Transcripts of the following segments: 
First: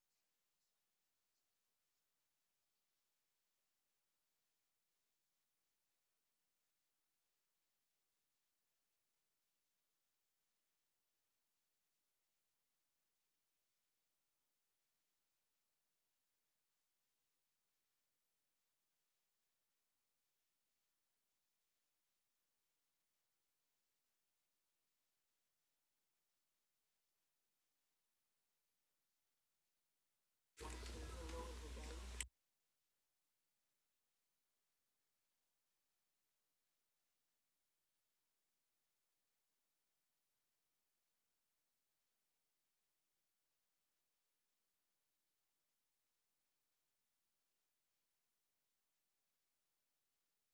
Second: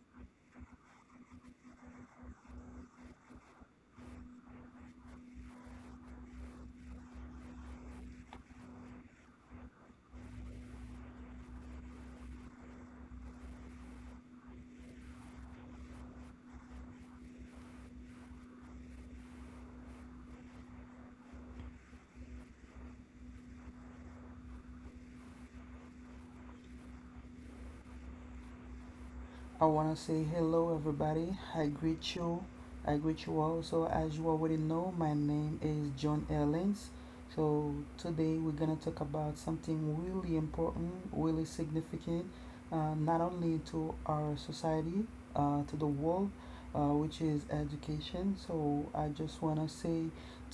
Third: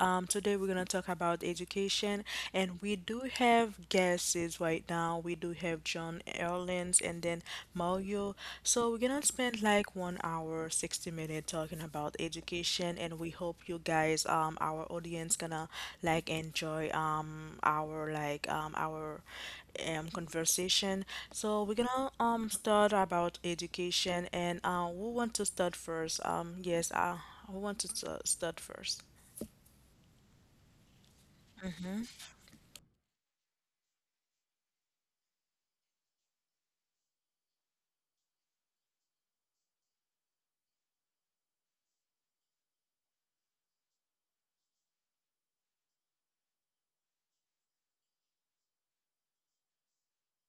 Today we're gonna talk about education, and we do have guests right now. We do have John Erlins and then Mario. So we're gonna spend like 1 hour, 60 minutes talking about education, and we hope you guys, our audience, gonna like enjoy our our conversation. So we're gonna start about education and we want to start first. Yes, we want to start first. I want to say hello, everybody. I greet you. I greet you all. So, as you already know, my name is John Ellens. So, today we're going to talk about something really important, really significant, not only to our society, to the world, which is education. So, I just want to say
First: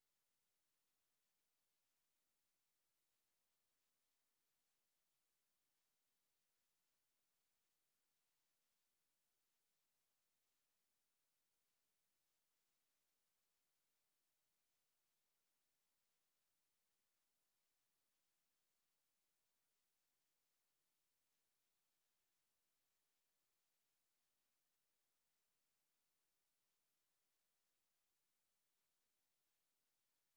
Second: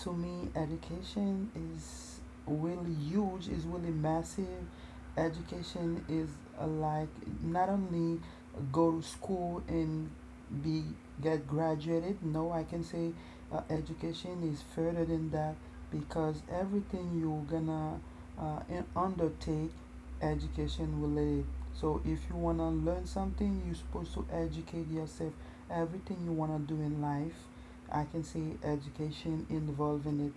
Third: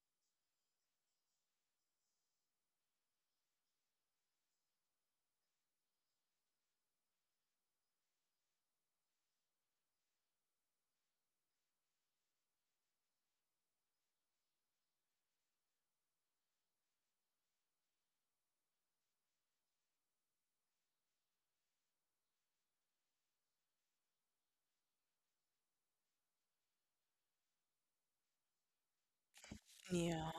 to me, education is really huge, is really massive. Education is uh, like not only go to school and be get graduated. No, I can say education is further than that, because everything you're gonna uh, undertake, education related. So if you wanna learn something, you're supposed to educate yourself. Everything you wanna do in life, I can say education involving Yeah. it.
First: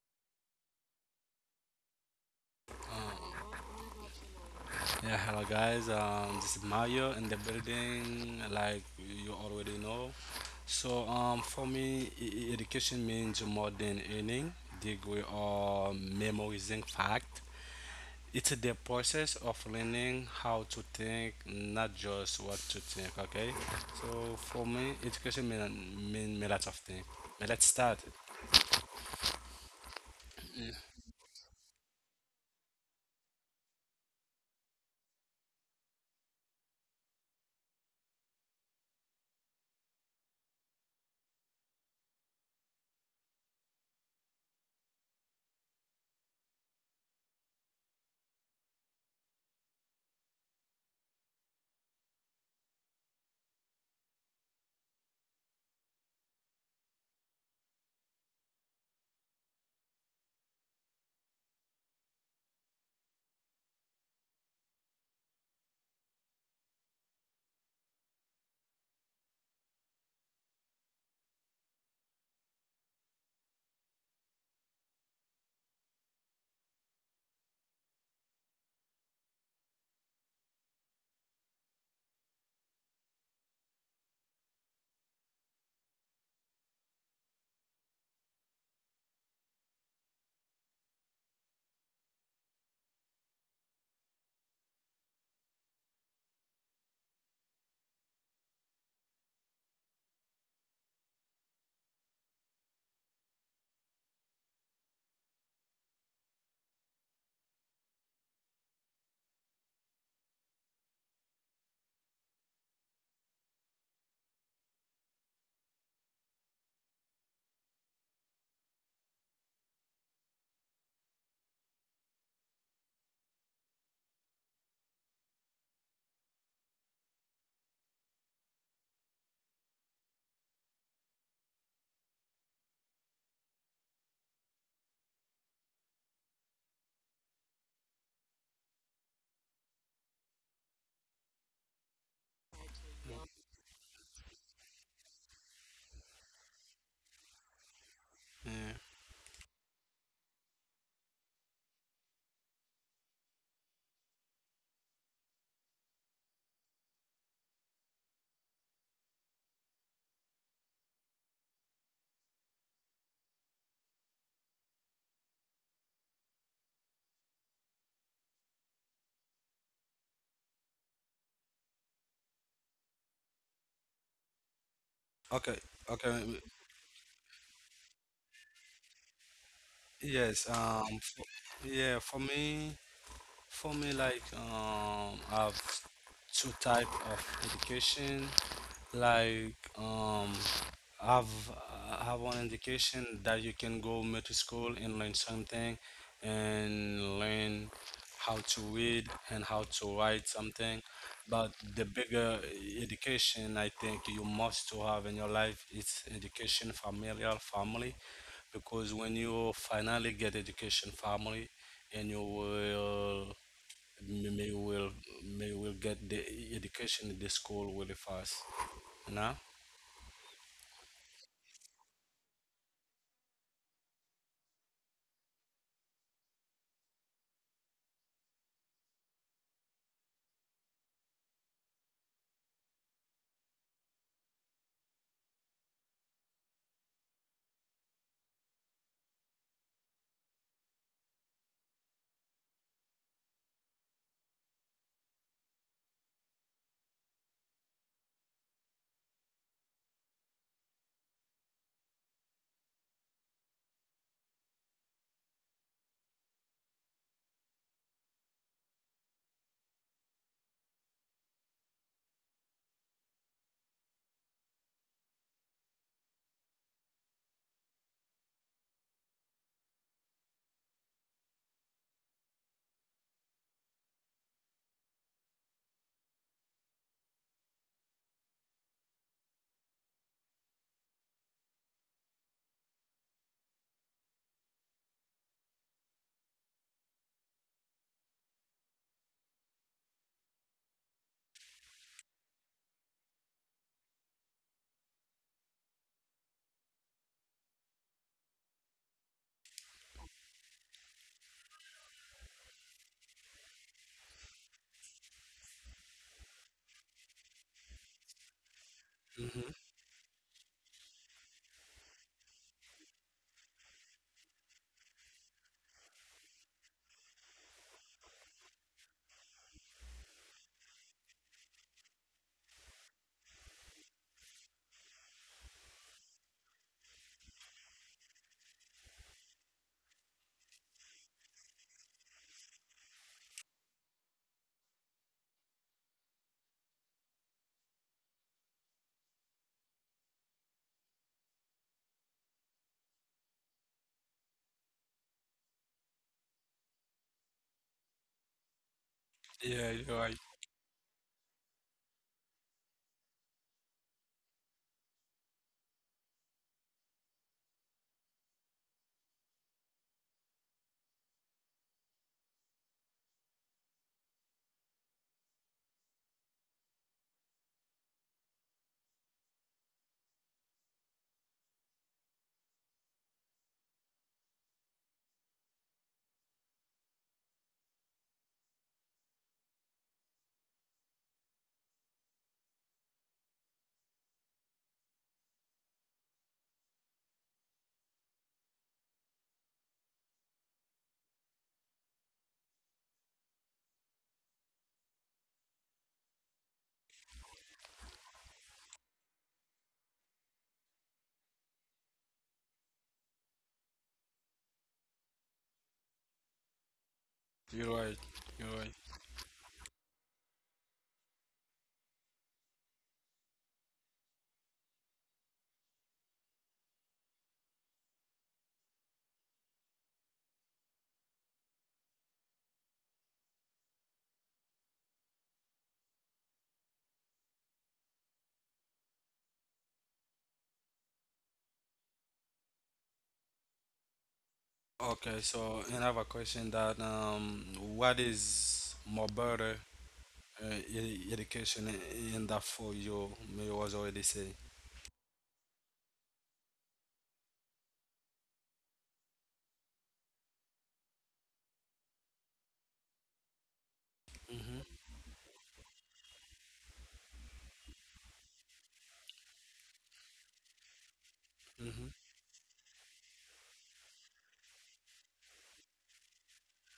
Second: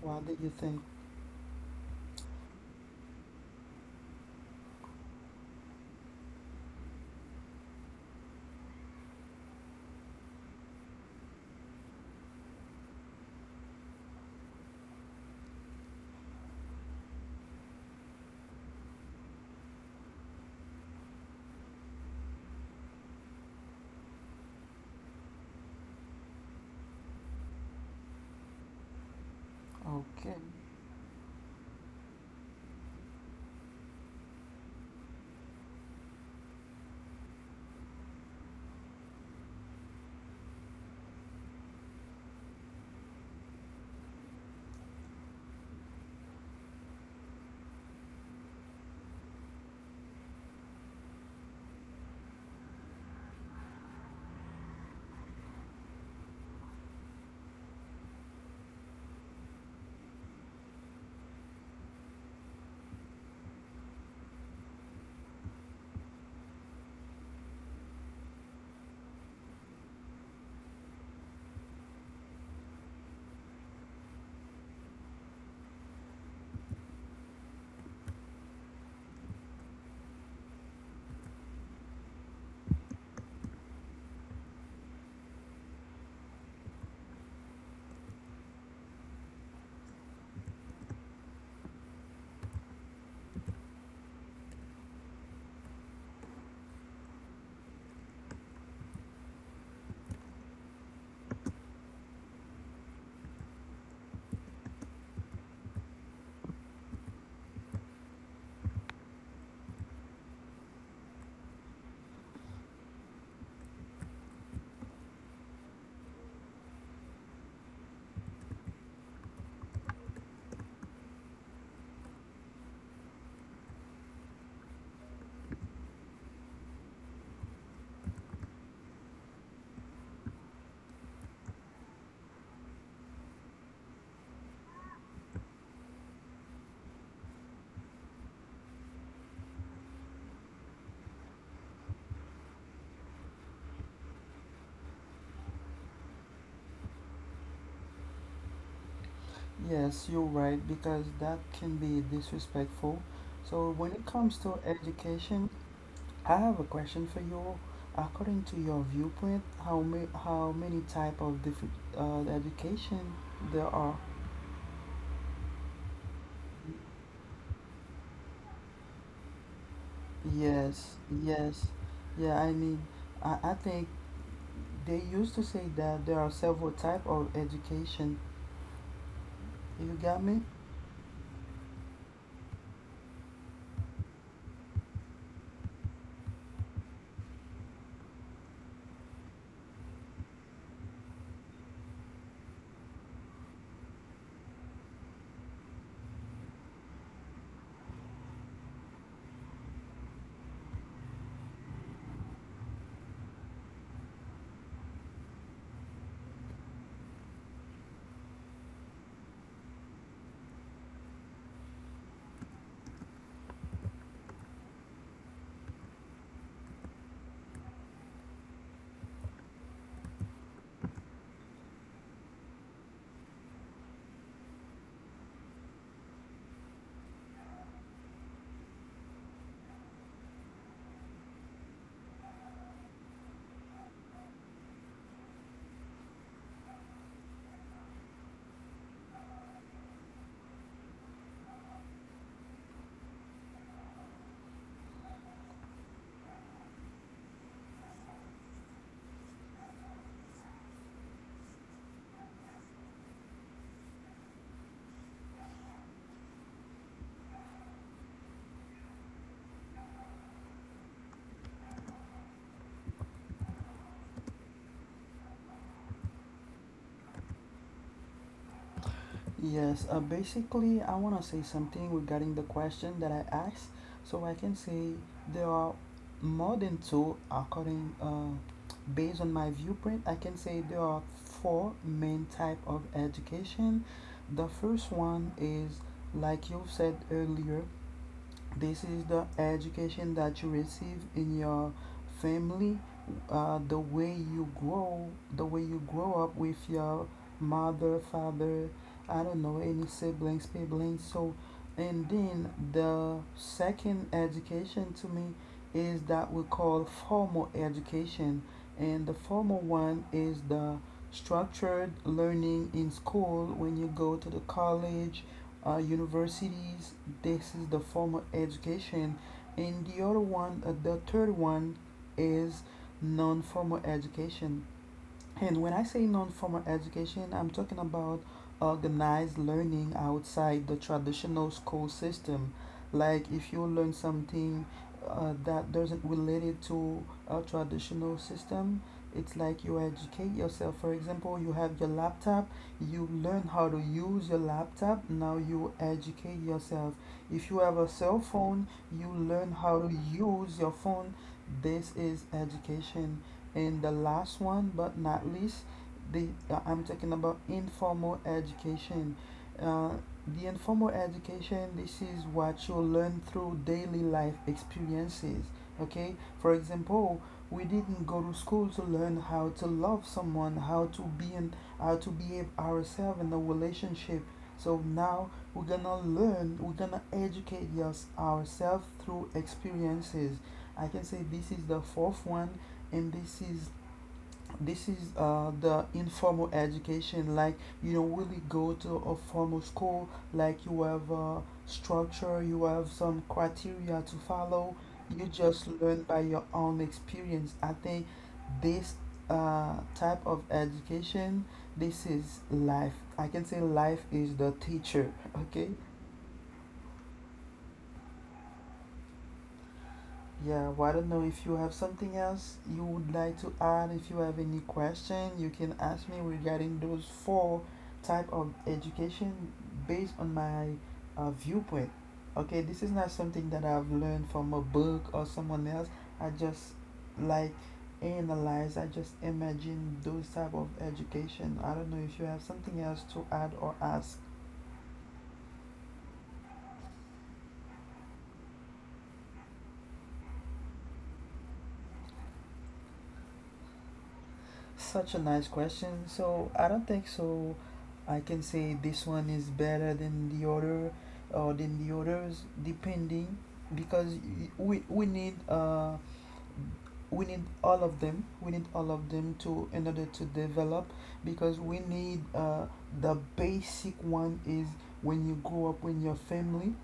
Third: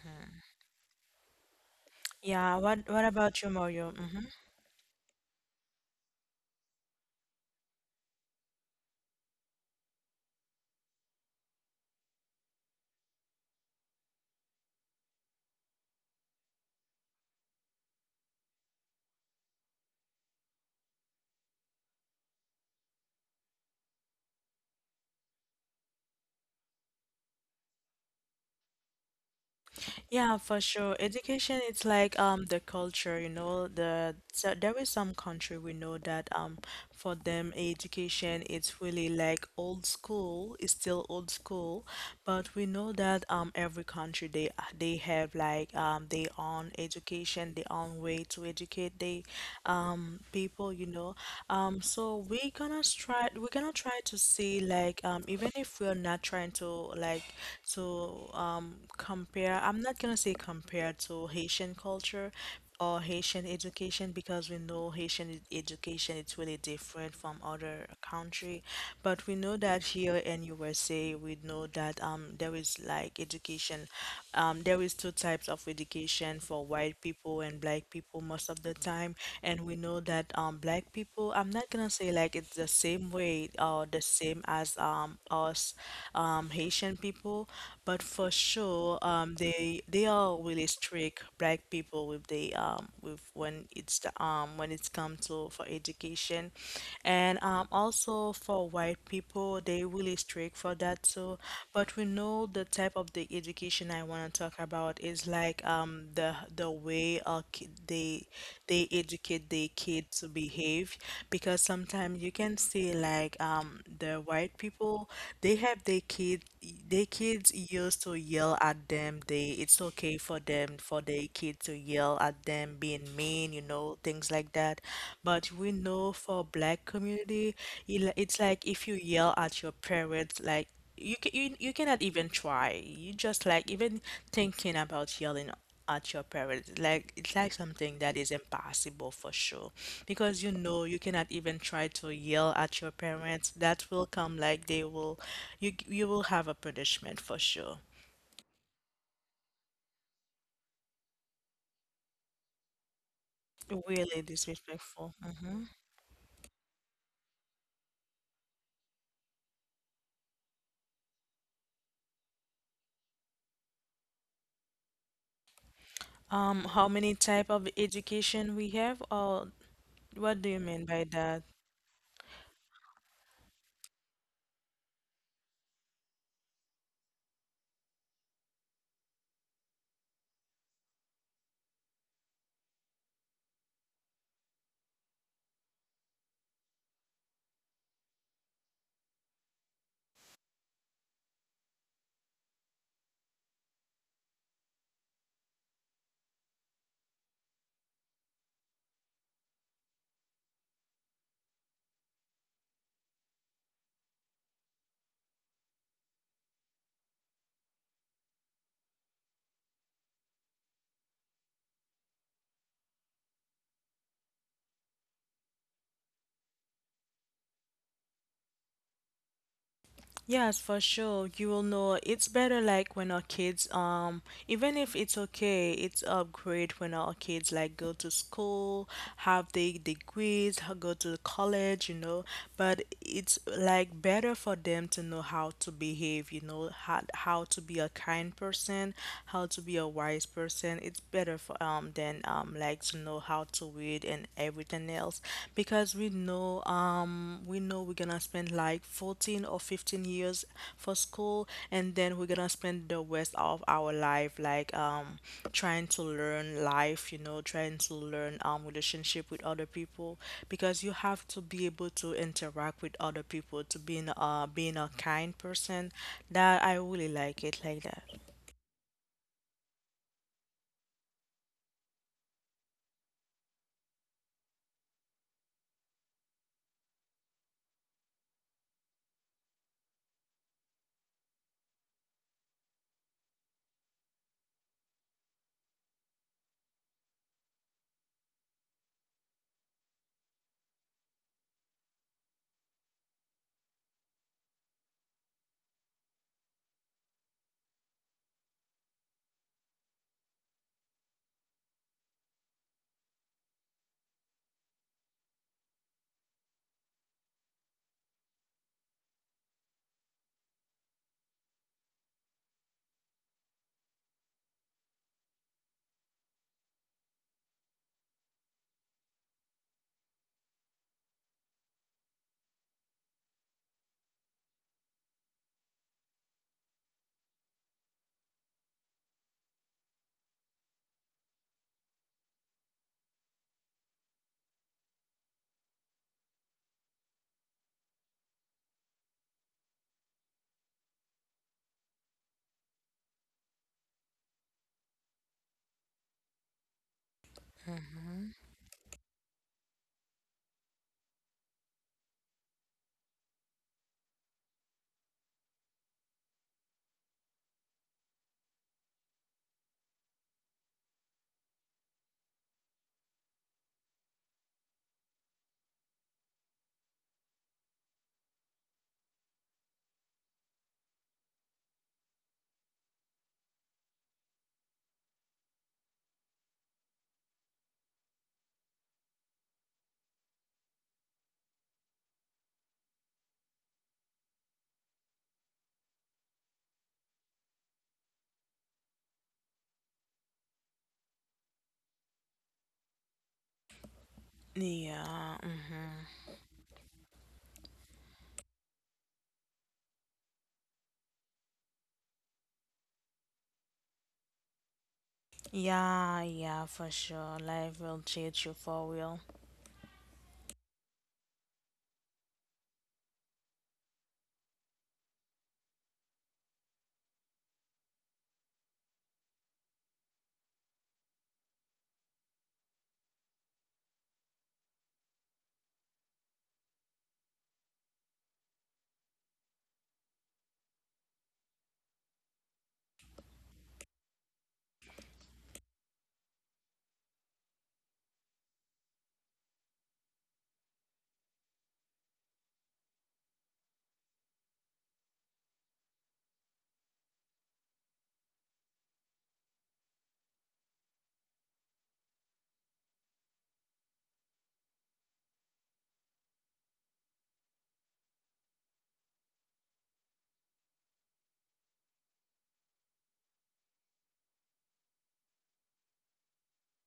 What do you think? Yeah, what about you, Mario? Mm-hmm. Yeah, hello guys. This is Mario in the building, like you already know. So for me, education means more than earning, degree, or memorizing fact. It's the process of learning how to think, not just what to think. Okay. So for me, education mean lots of things. But let's start. Okay. Yeah, for sure. Education, it's like the culture, you know, the so there is some country we know that for them education it's really like old school, it's still old school, but we know that every country they have like their own education, their own way to educate they people, you know. So we're gonna try to see like even if we're not trying to like to compare. I'm not gonna say compared to Haitian culture or Haitian education because we know Haitian education is really different from other country. But we know that here in USA, we know that there is like education. There is two types of education for white people and black people most of the time, and we know that black people. I'm not gonna say like it's the same way or the same as us Haitian people, but for sure so they are really strict black people with the with when it's come to for education, and also for white people they really strict for that too. But we know the type of the education I want to talk about is like the way they educate their kid to behave, because sometimes you can see like the white people, they have their kid, their kids used to yell at them, they it's okay for them for their kid to yell at them, being mean, you know, things like that. But we know for black community, it's like if you yell at your parents, like you can you cannot even try. You just like even thinking about yelling at your parents, like it's like something that is impossible for sure. Because you know you cannot even try to yell at your parents. That will come like they will you will have a punishment for sure. Yeah. Yes, you're right, because that can be disrespectful. So, when it Really comes to disrespectful. education, I have a question for you. According to your viewpoint, how many type of different education there are? How many type of education we have, or what do you mean Yes, by that? yes, yeah. I mean, I think they used to Okay. say that there are Okay. several type of education. You got me? Yes. Yeah. For me. For me, I've two type of education. Like um, I've I have one education that you can go middle school and learn something, and learn how to read and how to write something. But the bigger education I think you must to have in your life is education, familial family, because when you finally get education, family, and you will m- may will get the education in the school really fast. No. Yes, for sure. You will know it's better, like when our kids, even if it's okay, it's upgrade when our kids like go to school, have the degrees, go to college, you know. But it's like better for them to know how to behave, you know, how to be a kind person, how to be a wise person. It's better for than like to know how to read and everything else, because we know we're gonna spend like 14 or 15 years for school, and then we're gonna spend the rest of our life like trying to learn life, you know, trying to learn relationship with other people, because you have to be able to interact with other people to being being a kind person. That I really like it like that. Yes, basically, I want to say something regarding the question that I asked. So I can say there are more than two, according based on my viewpoint. I can say there are four main type of education. The first one is, like you said earlier, this is the education that you receive in your family, the way you grow, the way you grow up with your mother, father, I don't know, siblings. So, and then the second education to me is that we call formal education. And the formal Hmm. one is the structured learning in school when you go to the college universities. This is the formal education, and the other one, the third one, is non-formal education. And when I say non formal education, I'm talking about organized learning outside the traditional school system. Like if you learn something that doesn't related to a traditional system, it's like you educate yourself. For example, you have your laptop, you learn how to use your laptop, now you educate yourself. If you have a cell phone, you learn Yeah, how to you're right. use your phone. This is education. And the last one, but not least, the I'm talking about informal education. Uh, the informal education, this is what you learn through daily life experiences. Okay, for example, we didn't go to school to learn how to love someone, how to behave ourselves in a relationship. So now we're gonna educate us ourselves through experiences. I can say this is the fourth one, and this is the informal education. Like you don't really go to a formal school, like you have a structure, you have some criteria to follow, you Yeah, just mhm. learn by your own experience. I think this type of education, this is life. I can say life is the teacher. Okay. Yeah, yeah, for sure, life You're will right. change you You're right. for real. Yeah, well, I don't know if you have something else you would like to add. If you have any question, you can ask me regarding those four type of education based on my viewpoint. Okay, this is not something that I've learned from a book or someone else. I just like analyze. I just imagine those type of education. I don't know if you have something else to add or ask. Okay. So and I have a question that, what is more better, education in that for you may was already say. Such a nice question. So I don't think so. I can say this one is better than the other or than the others, depending, because Mm-hmm. we need we need all of them. We need all of them to in order to develop, because we Mm-hmm. need the basic one is when you grow up with your family,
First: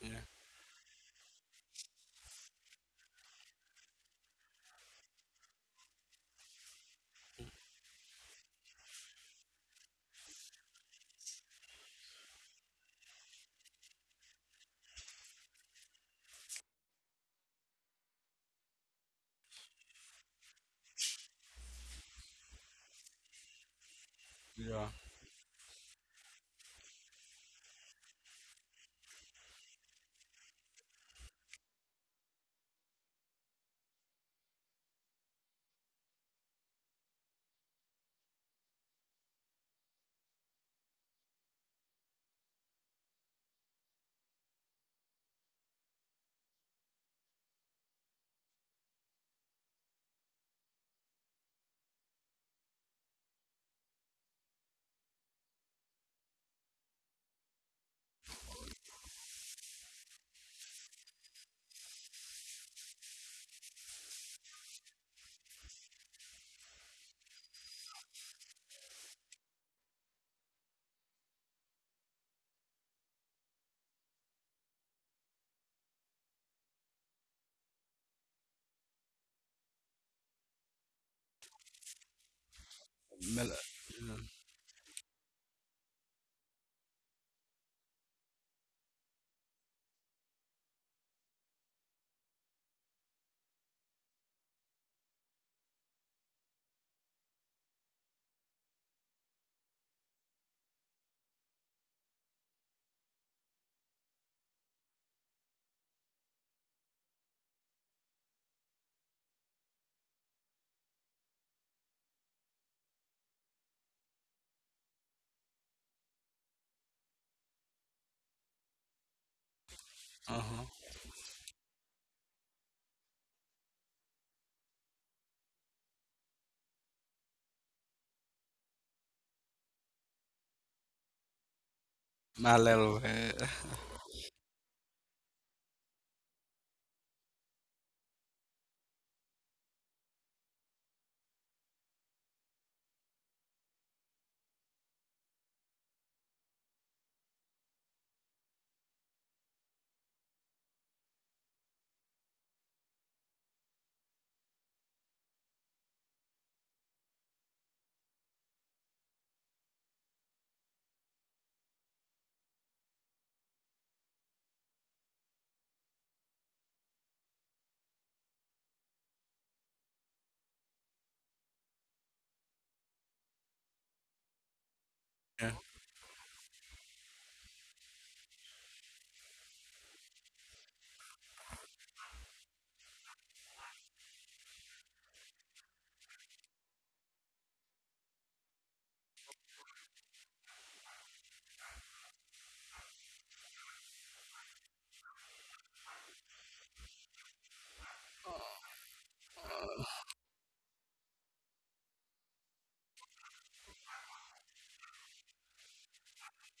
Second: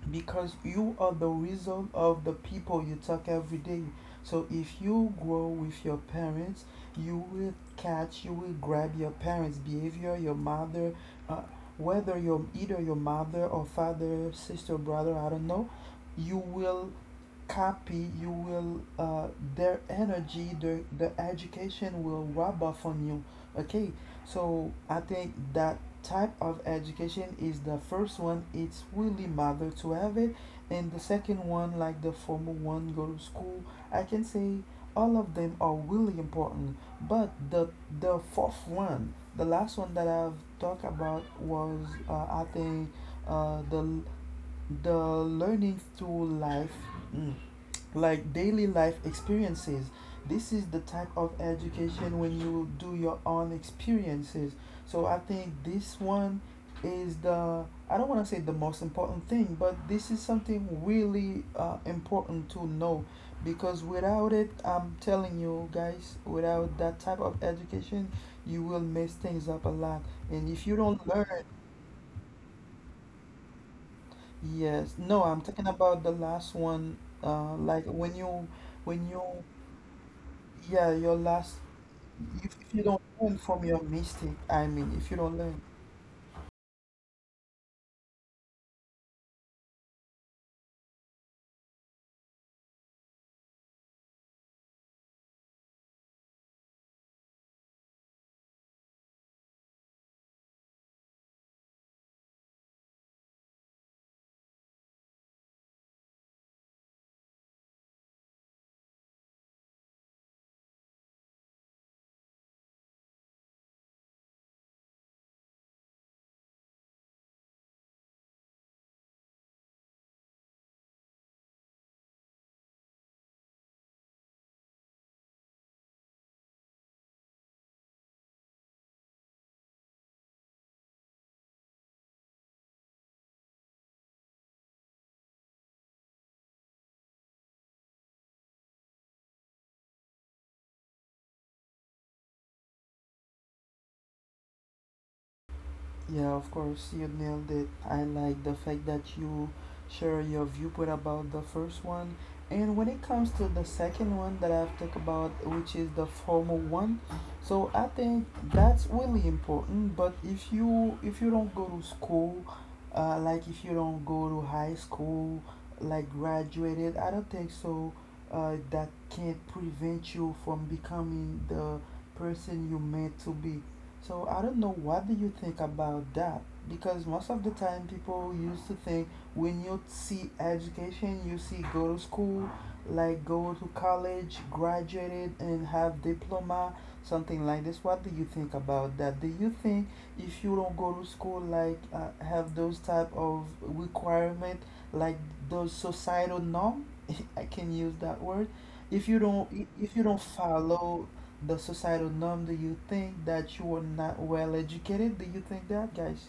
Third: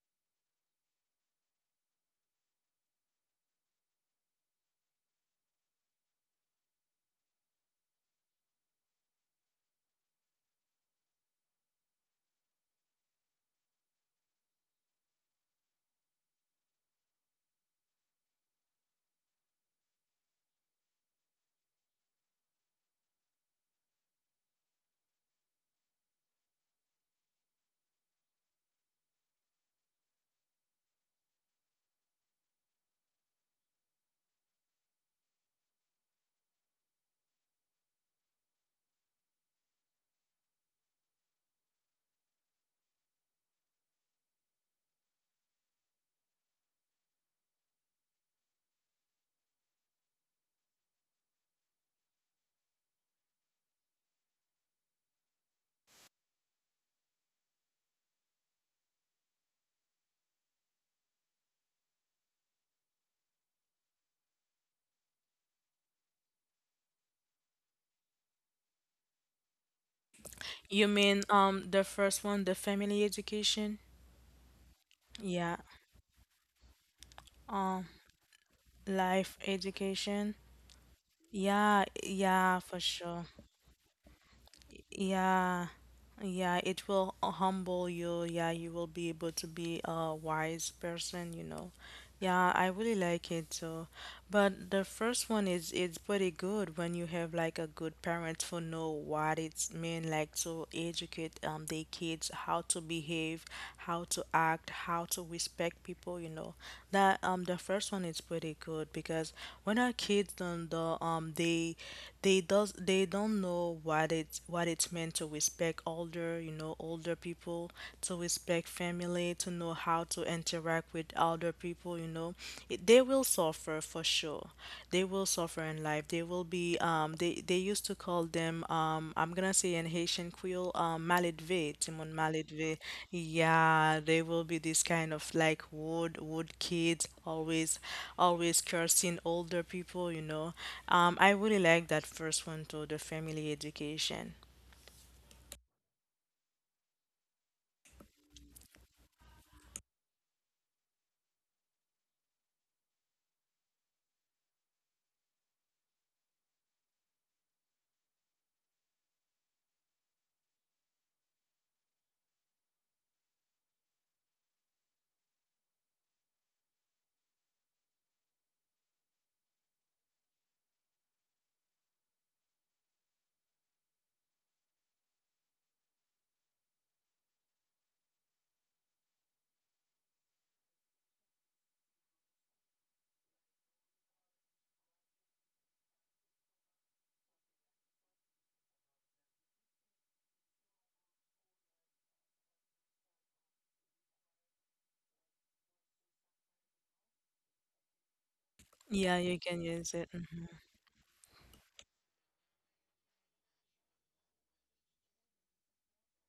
Yeah. because you are the reason of the people you talk every day. So if you grow with your parents, you will grab your parents' behavior, your mother, uh, whether your either your mother or father, sister, brother, I don't know, you will copy, you will their energy, the education will rub off on you. Okay, so Yeah. I think that type of education is the first one. It's really matter to have it, and the second one, like the formal one, go to school. I can say all of them are really important, but the fourth one, the last one that I've talked about was I think uh, the the learning through life, mm, like daily life experiences. This is the type of education when you do your own experiences. So I think this one is the, I don't want to say the most important thing, but this is something really important to know, because without it, I'm telling you guys, without that type of education, you will mess things up a lot. And if you You don't mean learn. The first one, the family education? Yes. No, I'm Yeah. talking about the last one. Uh, Um, like when you, when you, Life education. yeah, your last. Yeah, yeah, If for you don't sure. Learn from your Yeah. mistake, I mean, if you don't learn. Yeah. Yeah, it will humble you. Yeah, you will be able to be a wise person, you know. Yeah, I really like it so. But the first one is it's pretty good when you have like a good parents who know what it's mean like to educate their kids how to behave, how to act, how to respect people, you know. That the first one is pretty good, because when our kids don't know they don't know what it's meant to respect older, you know, older people, to respect family, to know how to Uh-huh. interact with older people, you know. They will suffer for sure. They will suffer in life. They will be they used to call them I'm gonna say in Haitian Creole maledve, Timon My little maledve. Yeah, they will be this kind of like wood kids, always always cursing older people, you know. I really like that first one too, the family education. Yeah, of course, you nailed it. I like the fact that you share your viewpoint about the first one. And when it comes to the second one that I've talked about, which is the formal one, so I think that's really important. But if you don't go to school, like if you don't go to high school, like graduated, I don't think so. That can't prevent you from becoming the person you meant to be. So I don't know, what do yeah. you think about that? Because most of the time people used to think when you see education you see go to school, like go to college, graduated and have diploma, something like this. What do you think about that? Do you think if you don't go to school, like have those type of requirement, like those societal norm, I can use that word, if Yeah, you you can don't, use if you it. don't follow the societal norm, do you think that you are not well educated? Do you think that, guys?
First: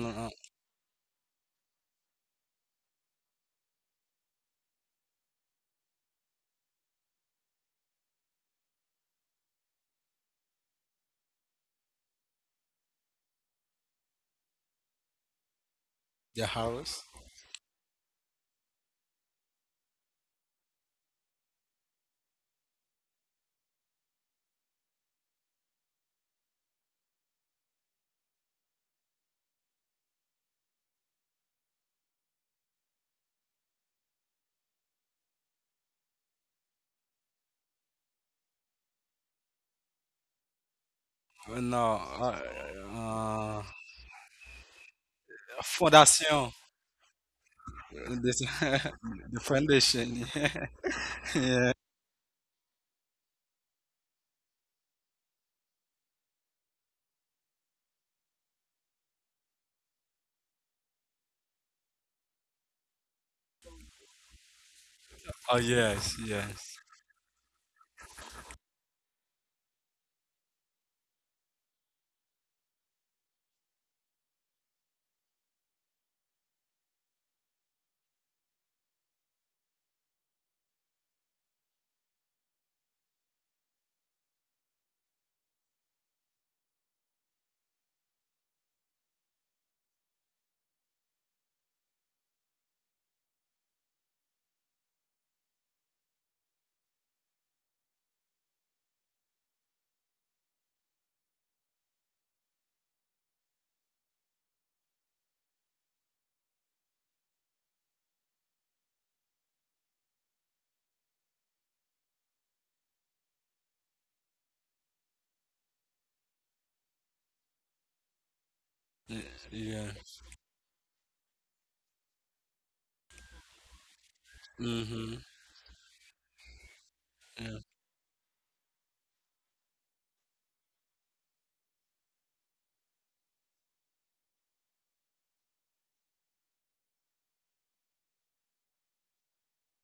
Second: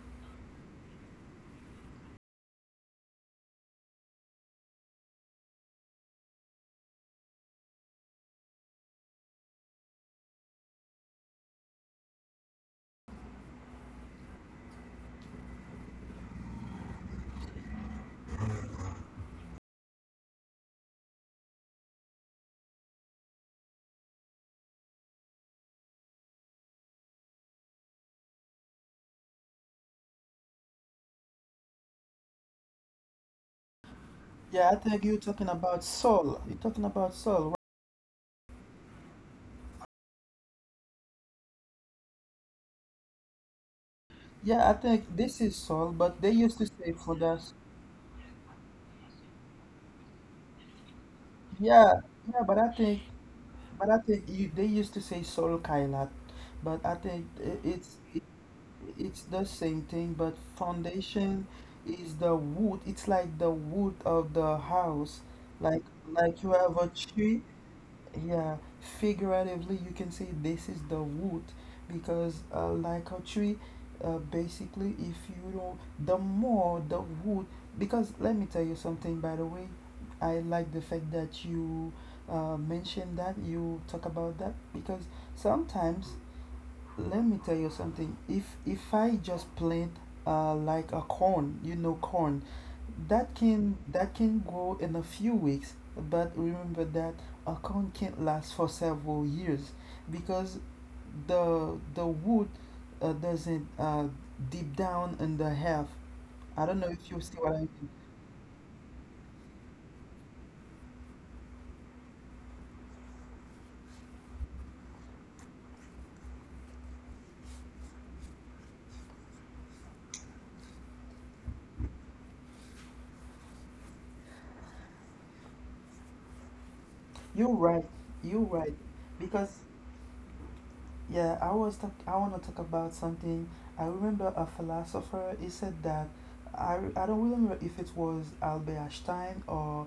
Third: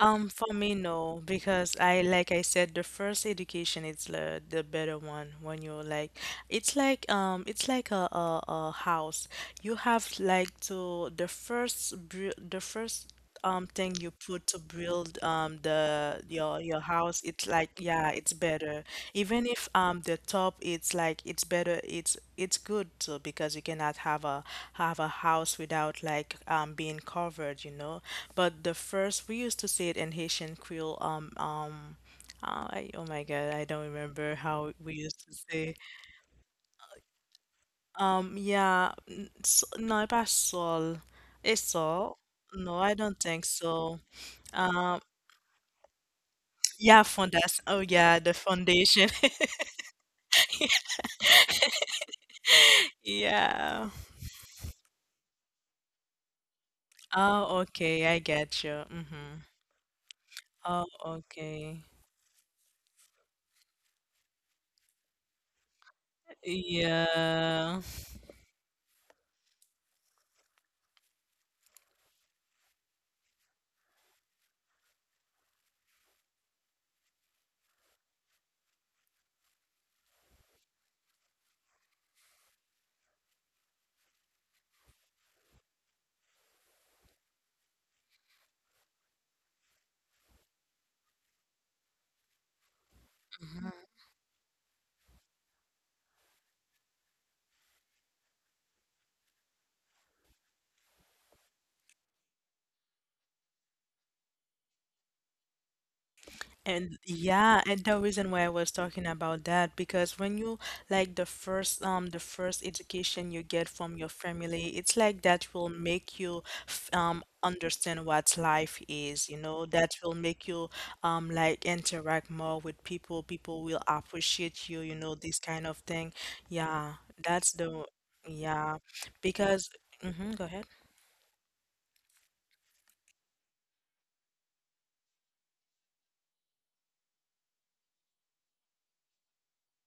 For me, no, because like I said, the first education is the better one. When you're like, it's like it's like a house. You have like to the first the first thing you put to build the The your house. house, it's like yeah, it's better, even if the top it's like it's better, it's good too, because you cannot have a have a house without like being covered, you know. But the first, we used to say it in Haitian Creole I, oh my God, I don't remember how Yeah, we I used think to you're talking say. about soul. You're talking about soul, right? No, pas sol. It's No sol. No, I don't think uh, so. Yeah, I Um, think this is soul, but they fondation. used to yeah, say for foundation. that, Oh yeah, the This, foundation. the foundation. Yeah. yeah, yeah but i think Yeah. but i think you, they used to say soul kailat, but I think, Oh, okay. it's I it, get you. it's Mm-hmm. the same thing, but Oh, foundation okay. is the wood, it's like the wood of the house, Oh like yes, like you have yes. a tree. Yeah. Yeah, figuratively you can say this is the wood, because like a tree, basically if you don't, the more the wood, because let me tell you something. By the way, I like the fact that you mentioned that, you talk about that, because sometimes, let me tell you something. If I just plant like a corn, you know, corn, that can, Mm-hmm. that can grow in a few weeks. But remember that a corn can't last for several years, because the wood doesn't deep down in the earth. I don't know And if you see what I yeah, and mean. the reason why I was talking about that, because when you like the first education you get from your family, it's like that will make you understand what life Y- is, you know, that Yeah. will make you like interact more with people, people will appreciate you, you know, Mm-hmm. this kind of thing. Yeah, that's You're Yeah. the right. You're yeah, right. Because, because mhm, go ahead. yeah, I want to talk about something. I remember a philosopher, he said that, I don't really remember if it was Albert Einstein or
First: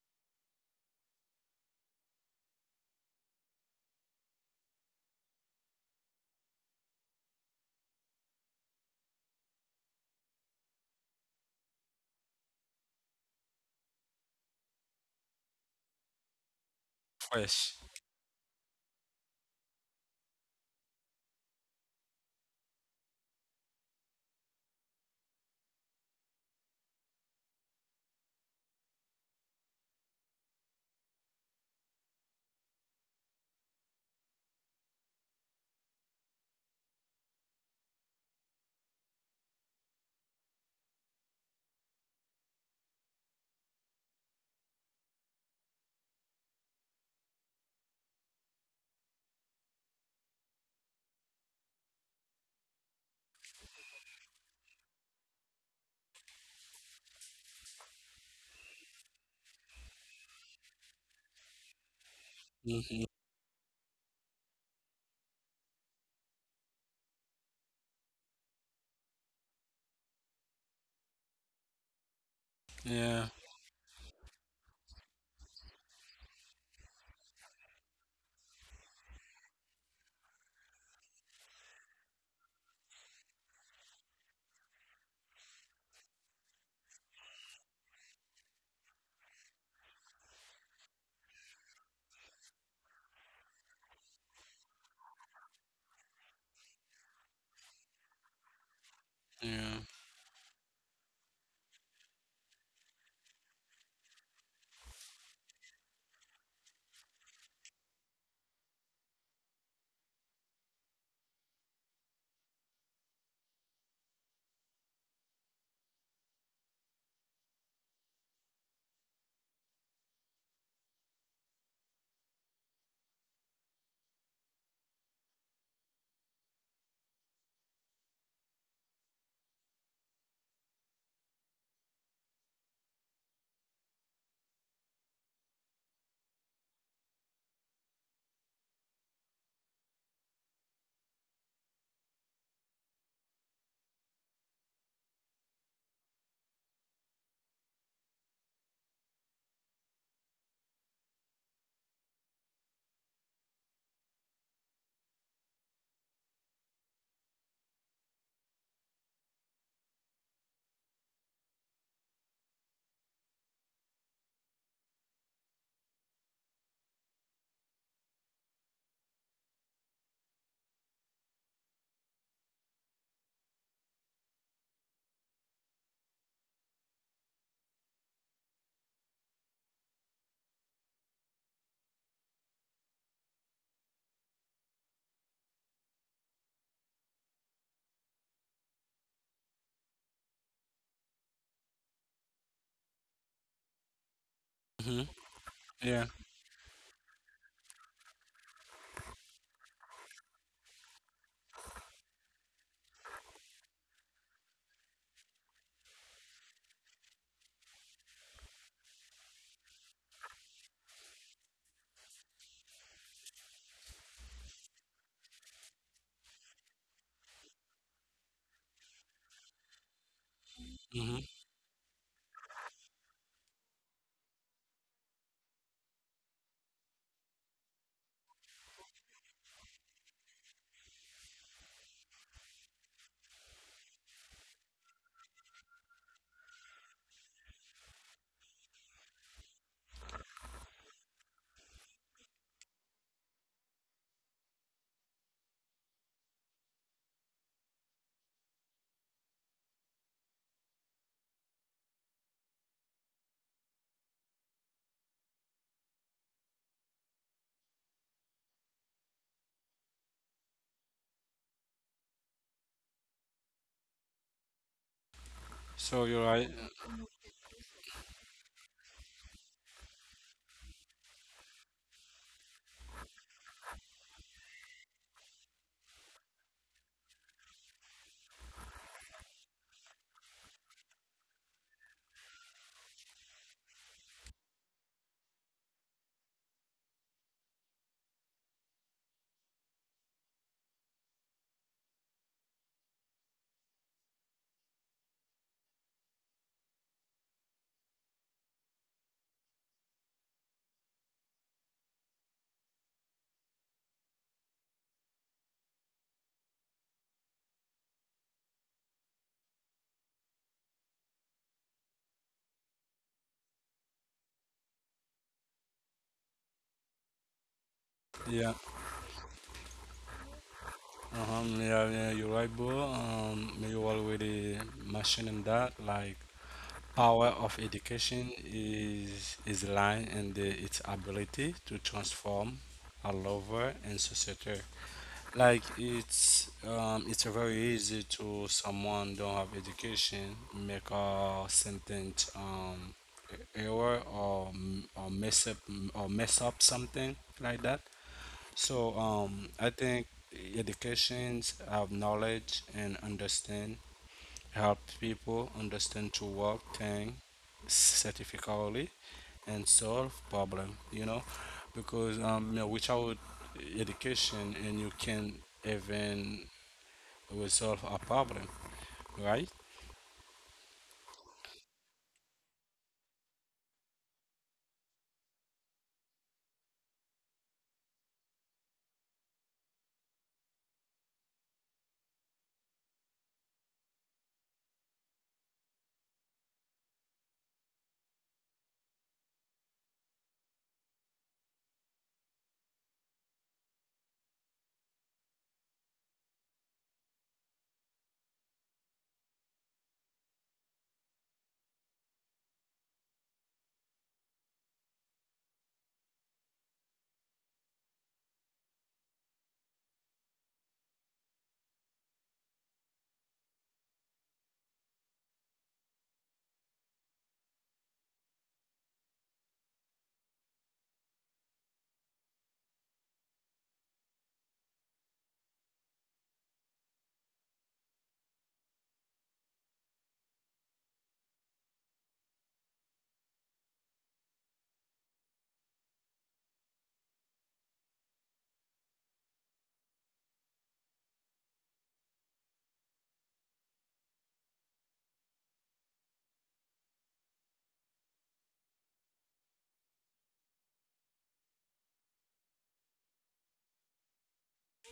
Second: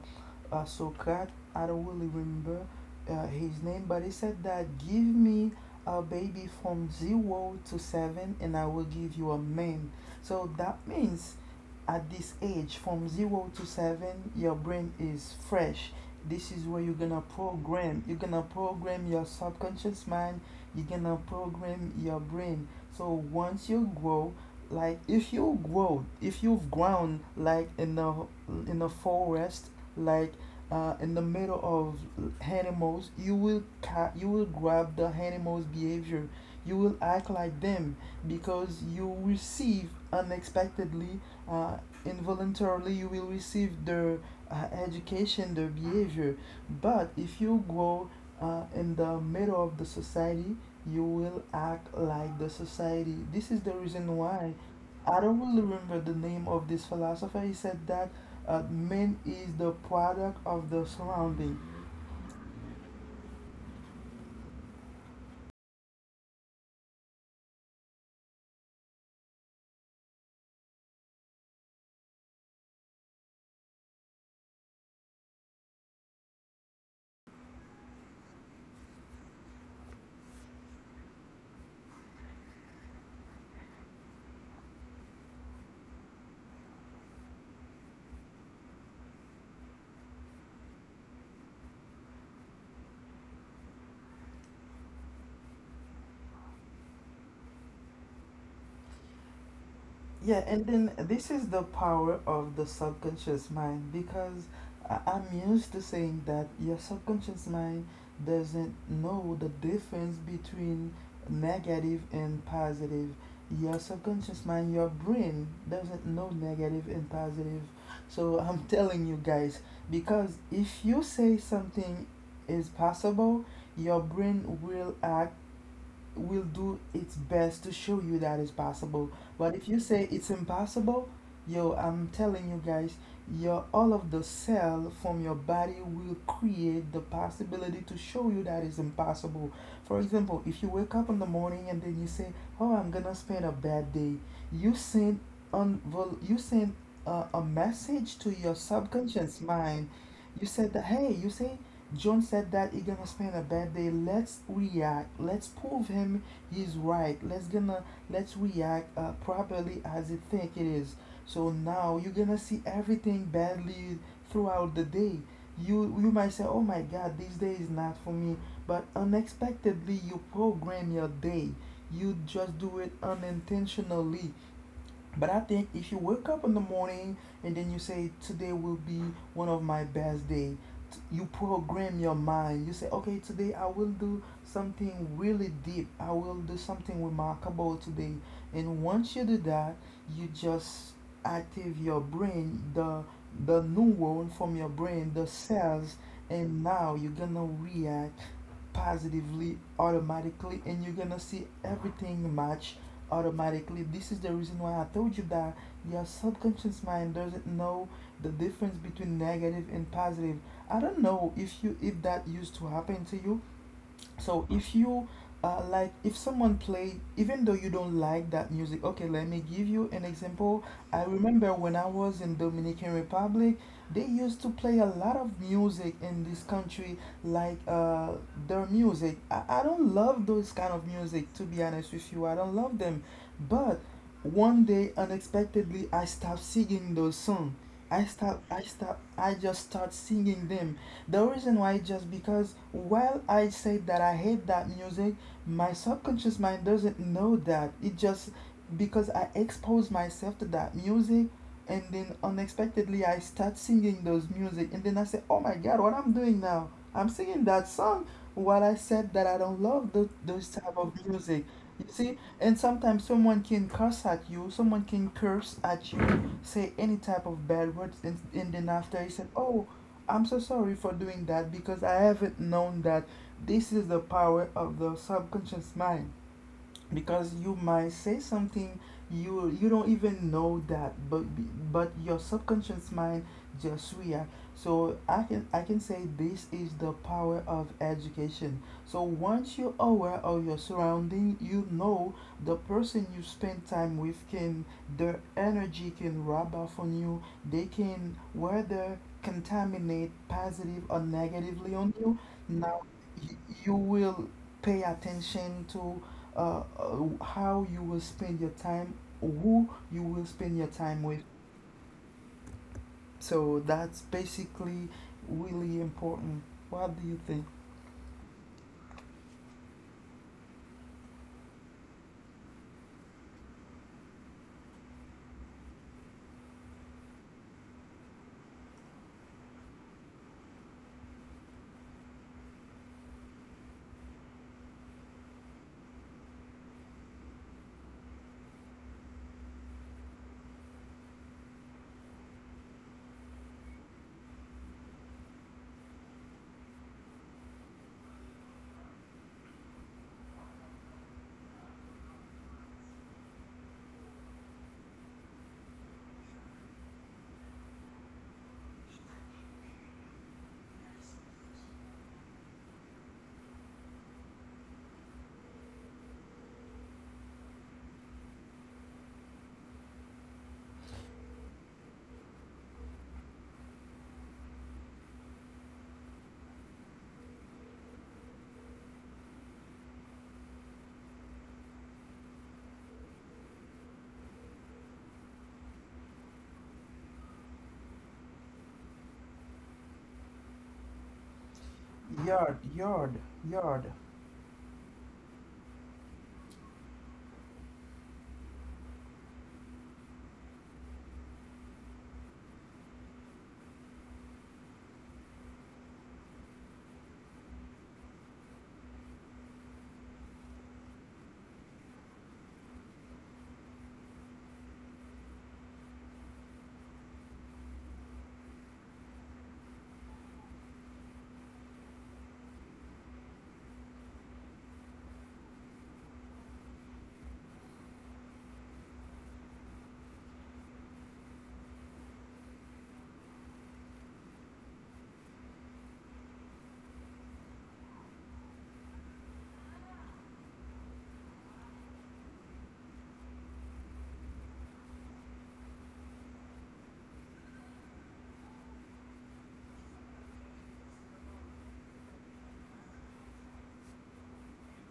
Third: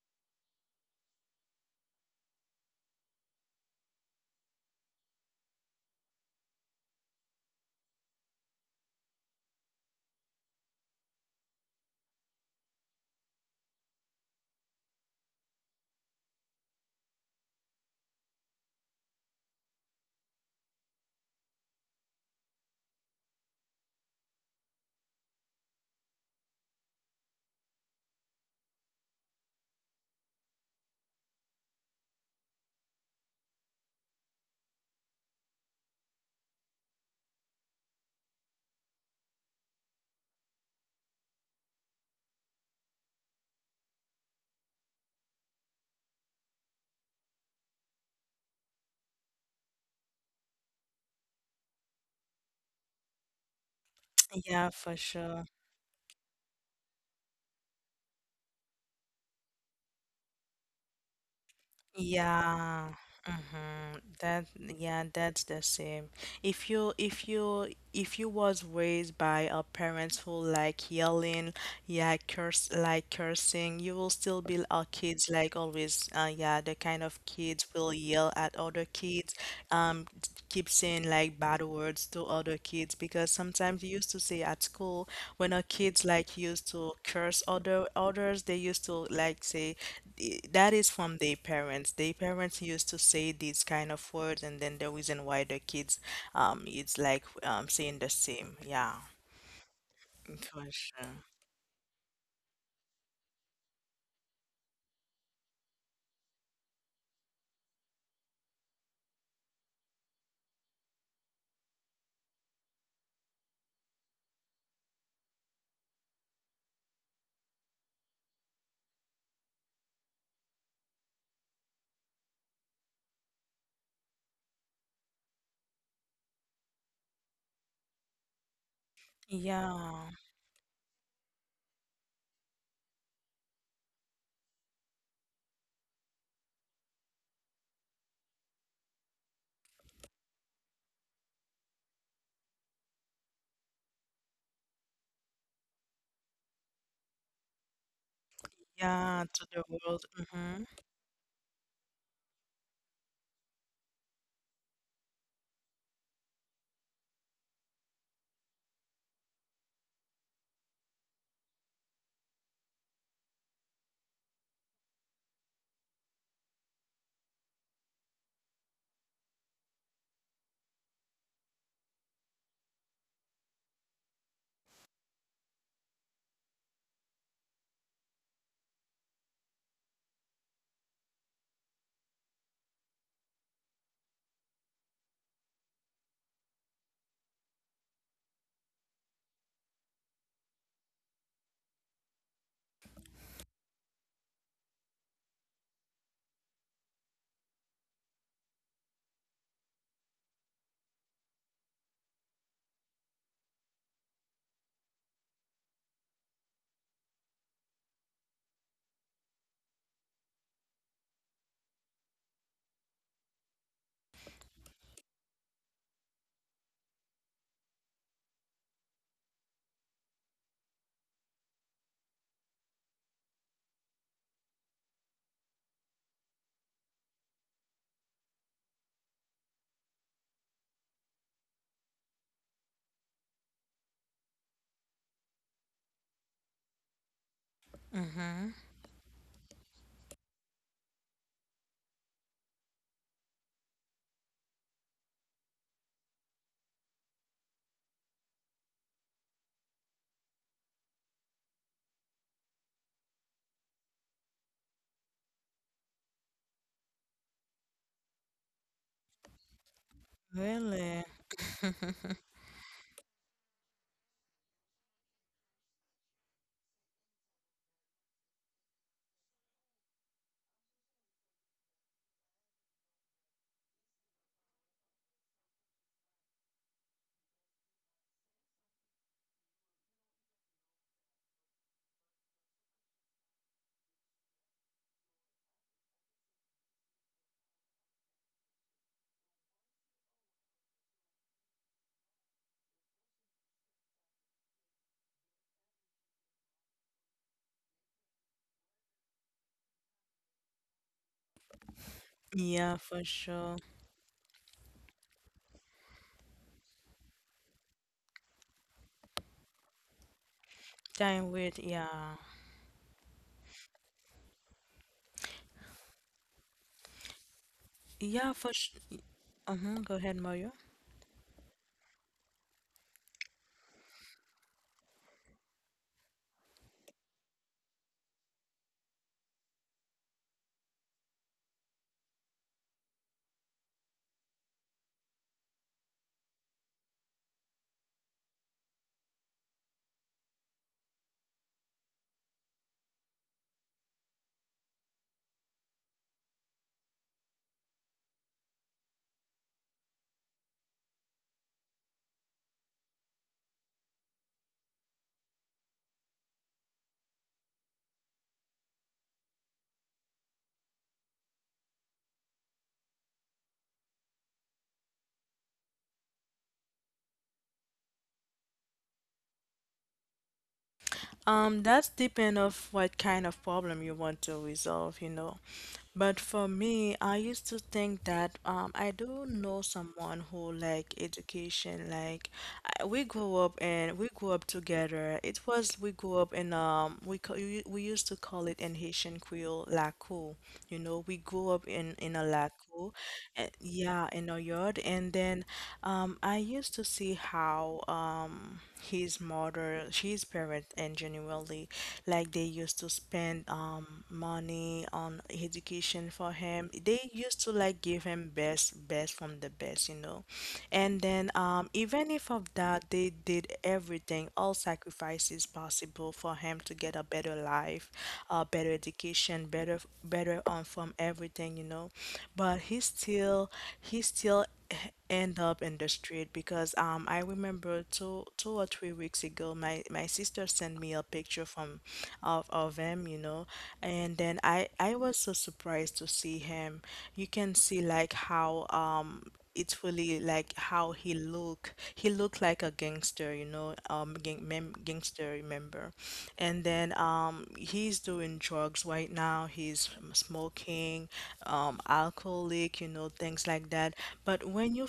Socrates. I don't really remember his name, but he said that, give me a baby from 0 to 7, and I will give you a man. So that means at this age, from 0 to 7, your brain is fresh. This is where you're gonna Fresh. program. You're gonna program your subconscious mind, you're gonna program your brain. So once you grow, like if you grow, if you've grown like in the forest, like in the middle of animals, you will grab the animals behavior, you will act like them, because you receive unexpectedly, uh, involuntarily, you will receive their education, their behavior. But if you grow, in the middle of the society, you will act like the society. This is the reason why, Yeah, for I don't sure. really remember the name of this philosopher, he said that man is the product of the surrounding. Yeah. Mm-hmm. Mm-hmm. That yeah, that's the same. If you if you was raised by a parents who like yelling, yeah, curse like Yeah. cursing. You will still be our kids like always. Yeah, the kind of kids will yell at other kids, keep saying like bad words to other kids, because sometimes you used to say at school when our kids like used to curse other others, they used to like say, That is from their parents. Their parents used to say these kind of words, and then the reason why the kids it's like saying the same. Yeah, Yeah. for Yeah, and then sure. this is the power of the subconscious mind, because I'm used to saying that your subconscious mind doesn't know the difference between negative and positive. Your subconscious mind, your brain doesn't know negative and positive. So I'm telling you guys, because if you say something is possible, your brain will act, will do its best to show you that it's possible. But if you say Yeah. it's impossible, yo, I'm telling you guys, your all of the cell from your body will create the possibility to show you that is impossible. For example, if you wake up in the morning and then you say, "Oh, I'm gonna spend a bad day," you send you send a message to your Yeah, subconscious to the mind. world. You Mhm. said that, hey, you say John said that he's gonna spend a bad day. Let's react. Let's prove him he's right. Let's react properly as he think it is. So now you're gonna see everything badly throughout the day. You might say, oh my God, this day is not for me. But unexpectedly, you program your day. You just do it unintentionally. But I think if you wake up in the morning and then you say, Today will be one of my best day, you program your mind. You say, Okay, today I will do something really deep. I will do something remarkable today. And once you do that, you just active your brain, the neuron from your Mm-hmm. brain, the cells, Yeah. and now you're gonna react positively automatically and you're gonna see everything match automatically. This is the reason why I told you that your subconscious mind doesn't know the difference between negative and positive. I don't know if that used to happen to you, so if you like if someone play even though you don't like that music, okay, let me give you an example. I Mm-hmm. remember when I was in Dominican Republic. They used to play a lot of music in this country, like, their music. I don't love those kind of music, to be honest with you, I don't love them. But one day unexpectedly I stopped singing those songs. i stop Mhm. i stop I just start singing them. The reason why is just because while I say that I hate that music, my subconscious mind doesn't know that. It just, because I expose myself to that music, and then unexpectedly I start singing those music and then I say, Oh my god, what I'm doing now? I'm singing that song while I said that I don't love those type of Really? music. You see? And sometimes someone can curse at you, someone can curse at So you're you, right. say any type of bad words, and then after you said, Oh, I'm so sorry for doing that because I haven't known that. This is the power of the subconscious mind, because you might say something you don't even know that, but your subconscious mind just react. So I can, I can say this is the power of education. So once you're aware of your surrounding, you know, the person you spend time with can, their energy can rub off on you. They can whether contaminate positive or negatively on you. Yeah, Now, for y- sure. you will pay attention to how you will spend your time, who you will spend your time with. Time with, yeah. So that's basically really important. What do you think? Yeah, for Yeah. sure. Uh-huh. Go ahead, Mario. Uh-huh. Yeah, yeah, you're right, bro. You already mentioning that, like, power of education is lying in the, its ability to transform a lover and society. Like, it's very easy to someone don't have education, make a sentence, error or mess up, or mess up something like that. So, I think educations have knowledge and understand, help people understand to work thing certificately and solve problem, you know, because, you know, without education, and you can even resolve a problem, right? That's depend of what kind of problem you want to resolve, you know. But for me, I used to think that I do know someone who like education. Like we grew up and we grew up together. It was we grew up in we ca- we used to call it in Haitian Creole laco. You know, we grew up in a Yard, laco, yard, yard. yeah, in a yard. And then I used to see how his mother, his parents, and generally like they used to spend money on education for him. They used to like give him best from the best, you know. And then even if of that, they did everything, all sacrifices possible for him to get a better life, a better education, better from everything, you know. But he he still end up in the street, because I remember two or three weeks ago, my sister sent me a picture from of him, you know, and then I was so surprised to see him. You can see like how it's really like how he look. He looked like a gangster, you know, gangster member. And then he's doing drugs right now. He's smoking, alcoholic, you know, things like that. But when you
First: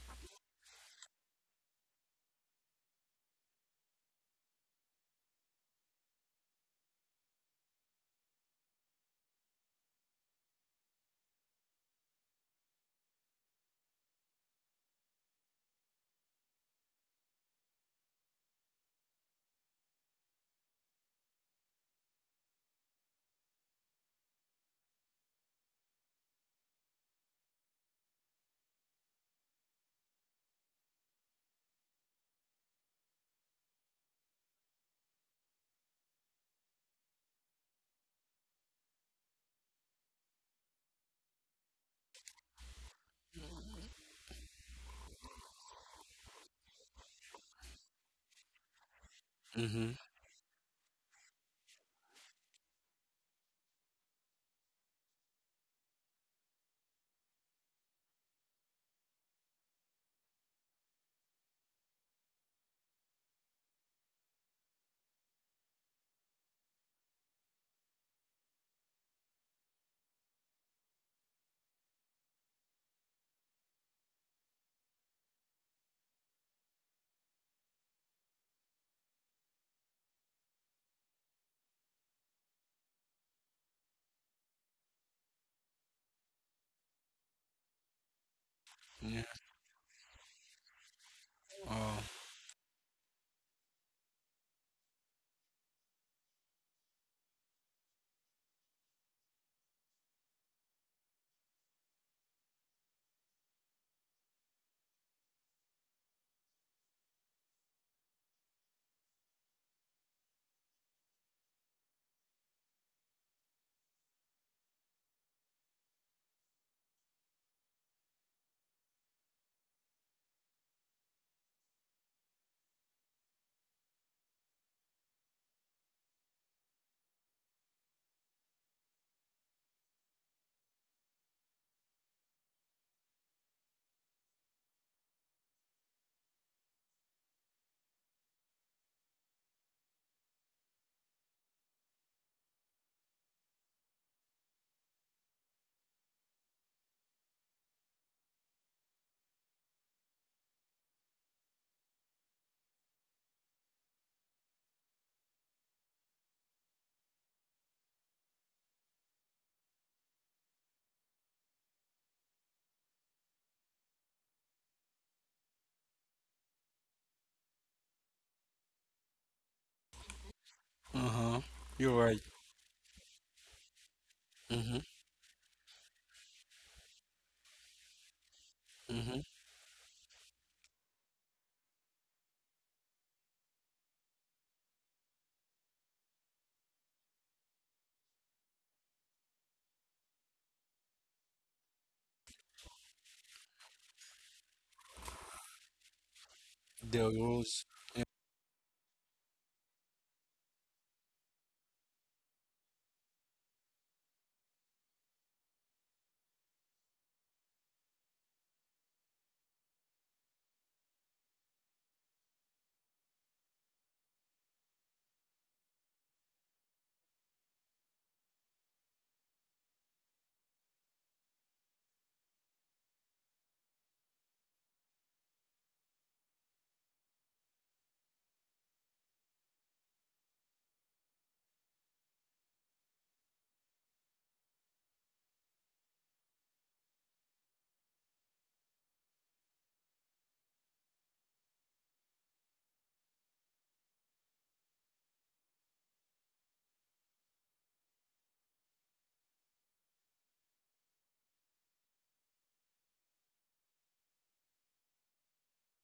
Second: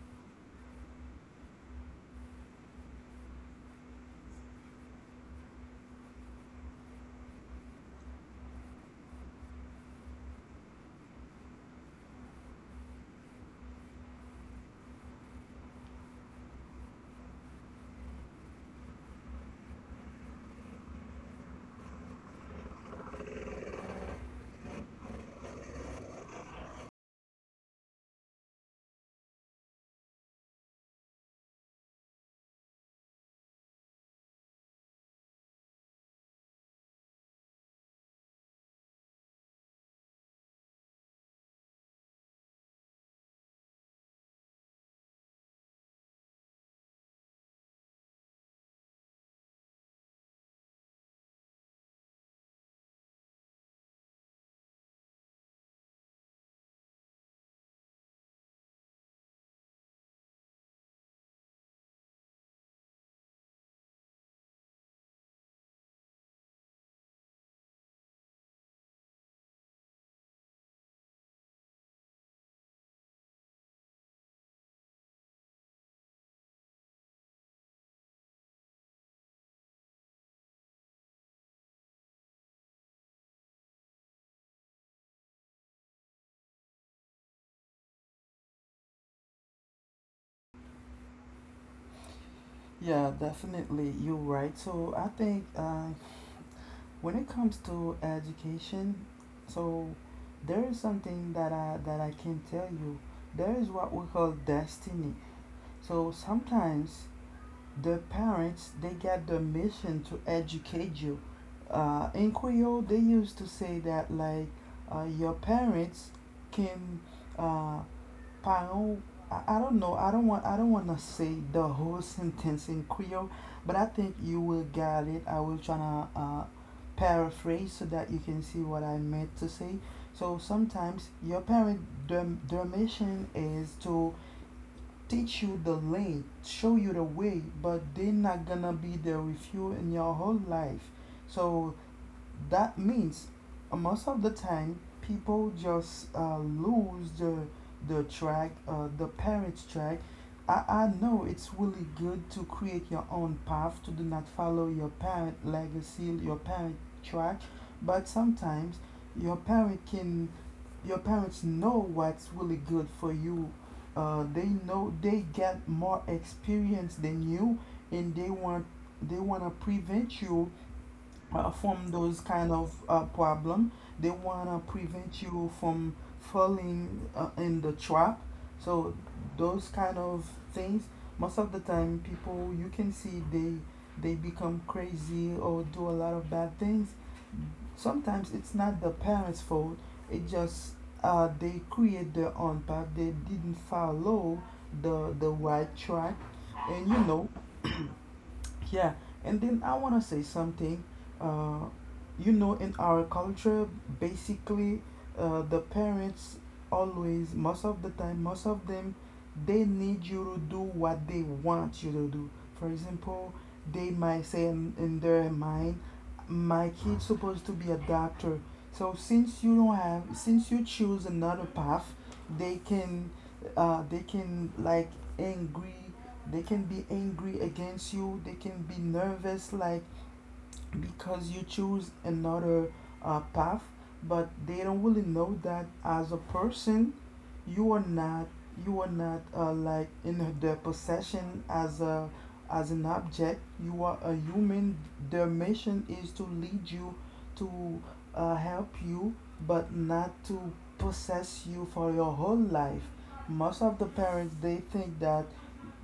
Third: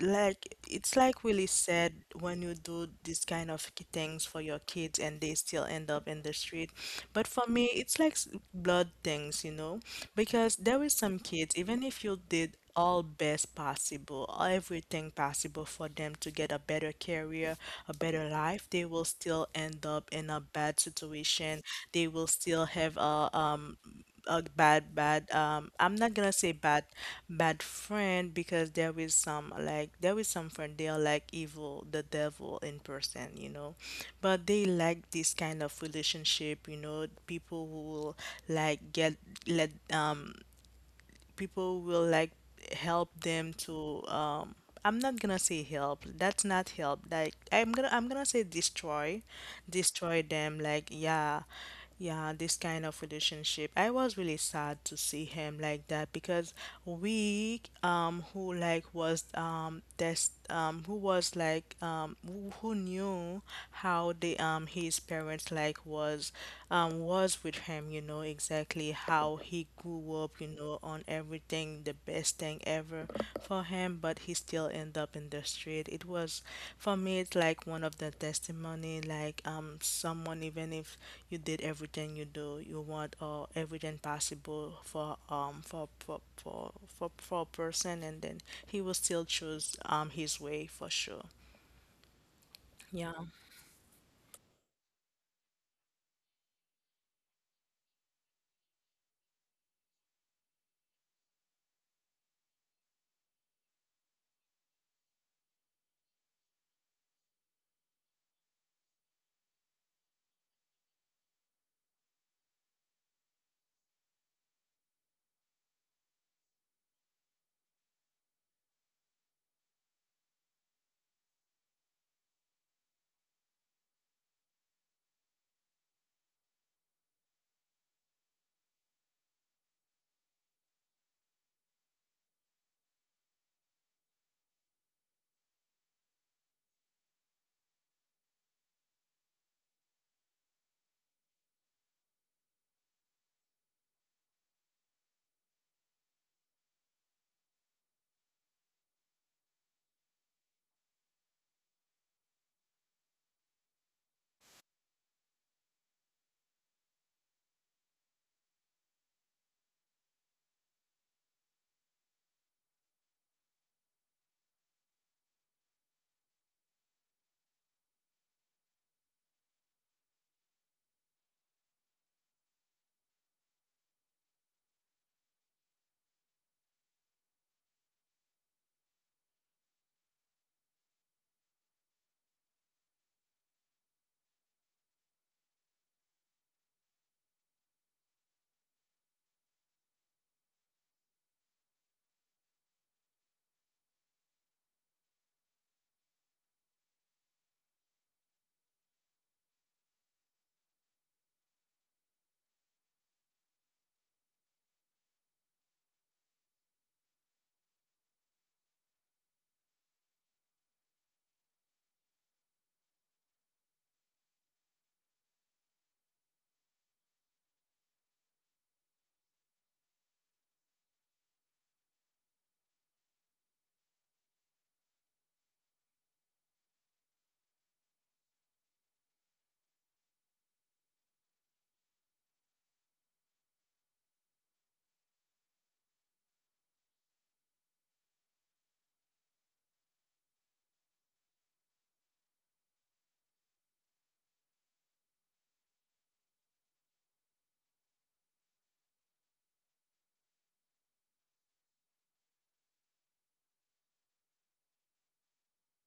like it's like Willie said, when you do these kind of things for your kids and they still end up in the street. But for me, it's like blood things, you know, because there is some kids, even if you did all best possible, everything possible for them to get a better career, a better life, they will still end up in a bad situation. They will still have a bad I'm not gonna say bad bad friend, because there is some like there is some friend, they are like evil, the devil in person, you know. But they like this kind of relationship, you know, people who will like get let people will like help them to I'm not gonna say help. That's not help. Like I'm gonna say destroy. Mm-hmm. Destroy them, like, yeah. Yeah, this kind of relationship. I was really sad to see him like that because we, who like was this, who was like who knew how the his parents like was, was with him, you know, exactly how he grew up, you know, on everything the best thing ever for him, but he still end up in the street. It was for me. It's like one of the testimony. Like, someone, even if you did everything you do, you want, or everything possible for a person, and then he will still Yeah. choose his way, for sure. Oh. Yeah, Yeah. definitely. You're right. So I think, when it comes to education, so there is something that I can tell you. There is what we call destiny. So sometimes the parents they get the mission to educate you, in Creole they used to say that, like, your parents can, uh, parent, I don't know, I don't want to say the whole sentence in Creole, but I think you will get it. I will try to paraphrase so that you can see what I meant to say. So sometimes your parent, their mission is to teach you the lane, show you the way, but they're not gonna be there with you in your whole life. So that means, most of the time people just lose the track, the parents track. I know it's really good to create your own path to do not follow your parent legacy, your parent track, but sometimes your parent can your parents know what's really good for you. They know they get more experience than you, and they want to prevent you Uh-huh. From You're those right. kind of problem. They wanna Mm-hmm. prevent you from falling in the trap. So Mm-hmm. those kind of things, most of the time, people you can see they become crazy or do a lot of bad things. Sometimes it's not the parents' fault. It just, they create their own path. They didn't follow the right track, and you The know. rules. Yeah, and then I want to say something. Uh, you know, in our culture, basically, the parents always, most of the time, most of them, they need you to do what they want you to do. For example, they might say in their mind, my kid's supposed to be a doctor. So since you don't have, since you choose another path, they can, they can like angry, they can be nervous, like, because you choose another path. But they don't really know that as a person, you are not you are not, like in their possession as a, as an object. You are a human. Their mission is to lead you to, help you, but not to possess you for your whole life. Most of the parents they think that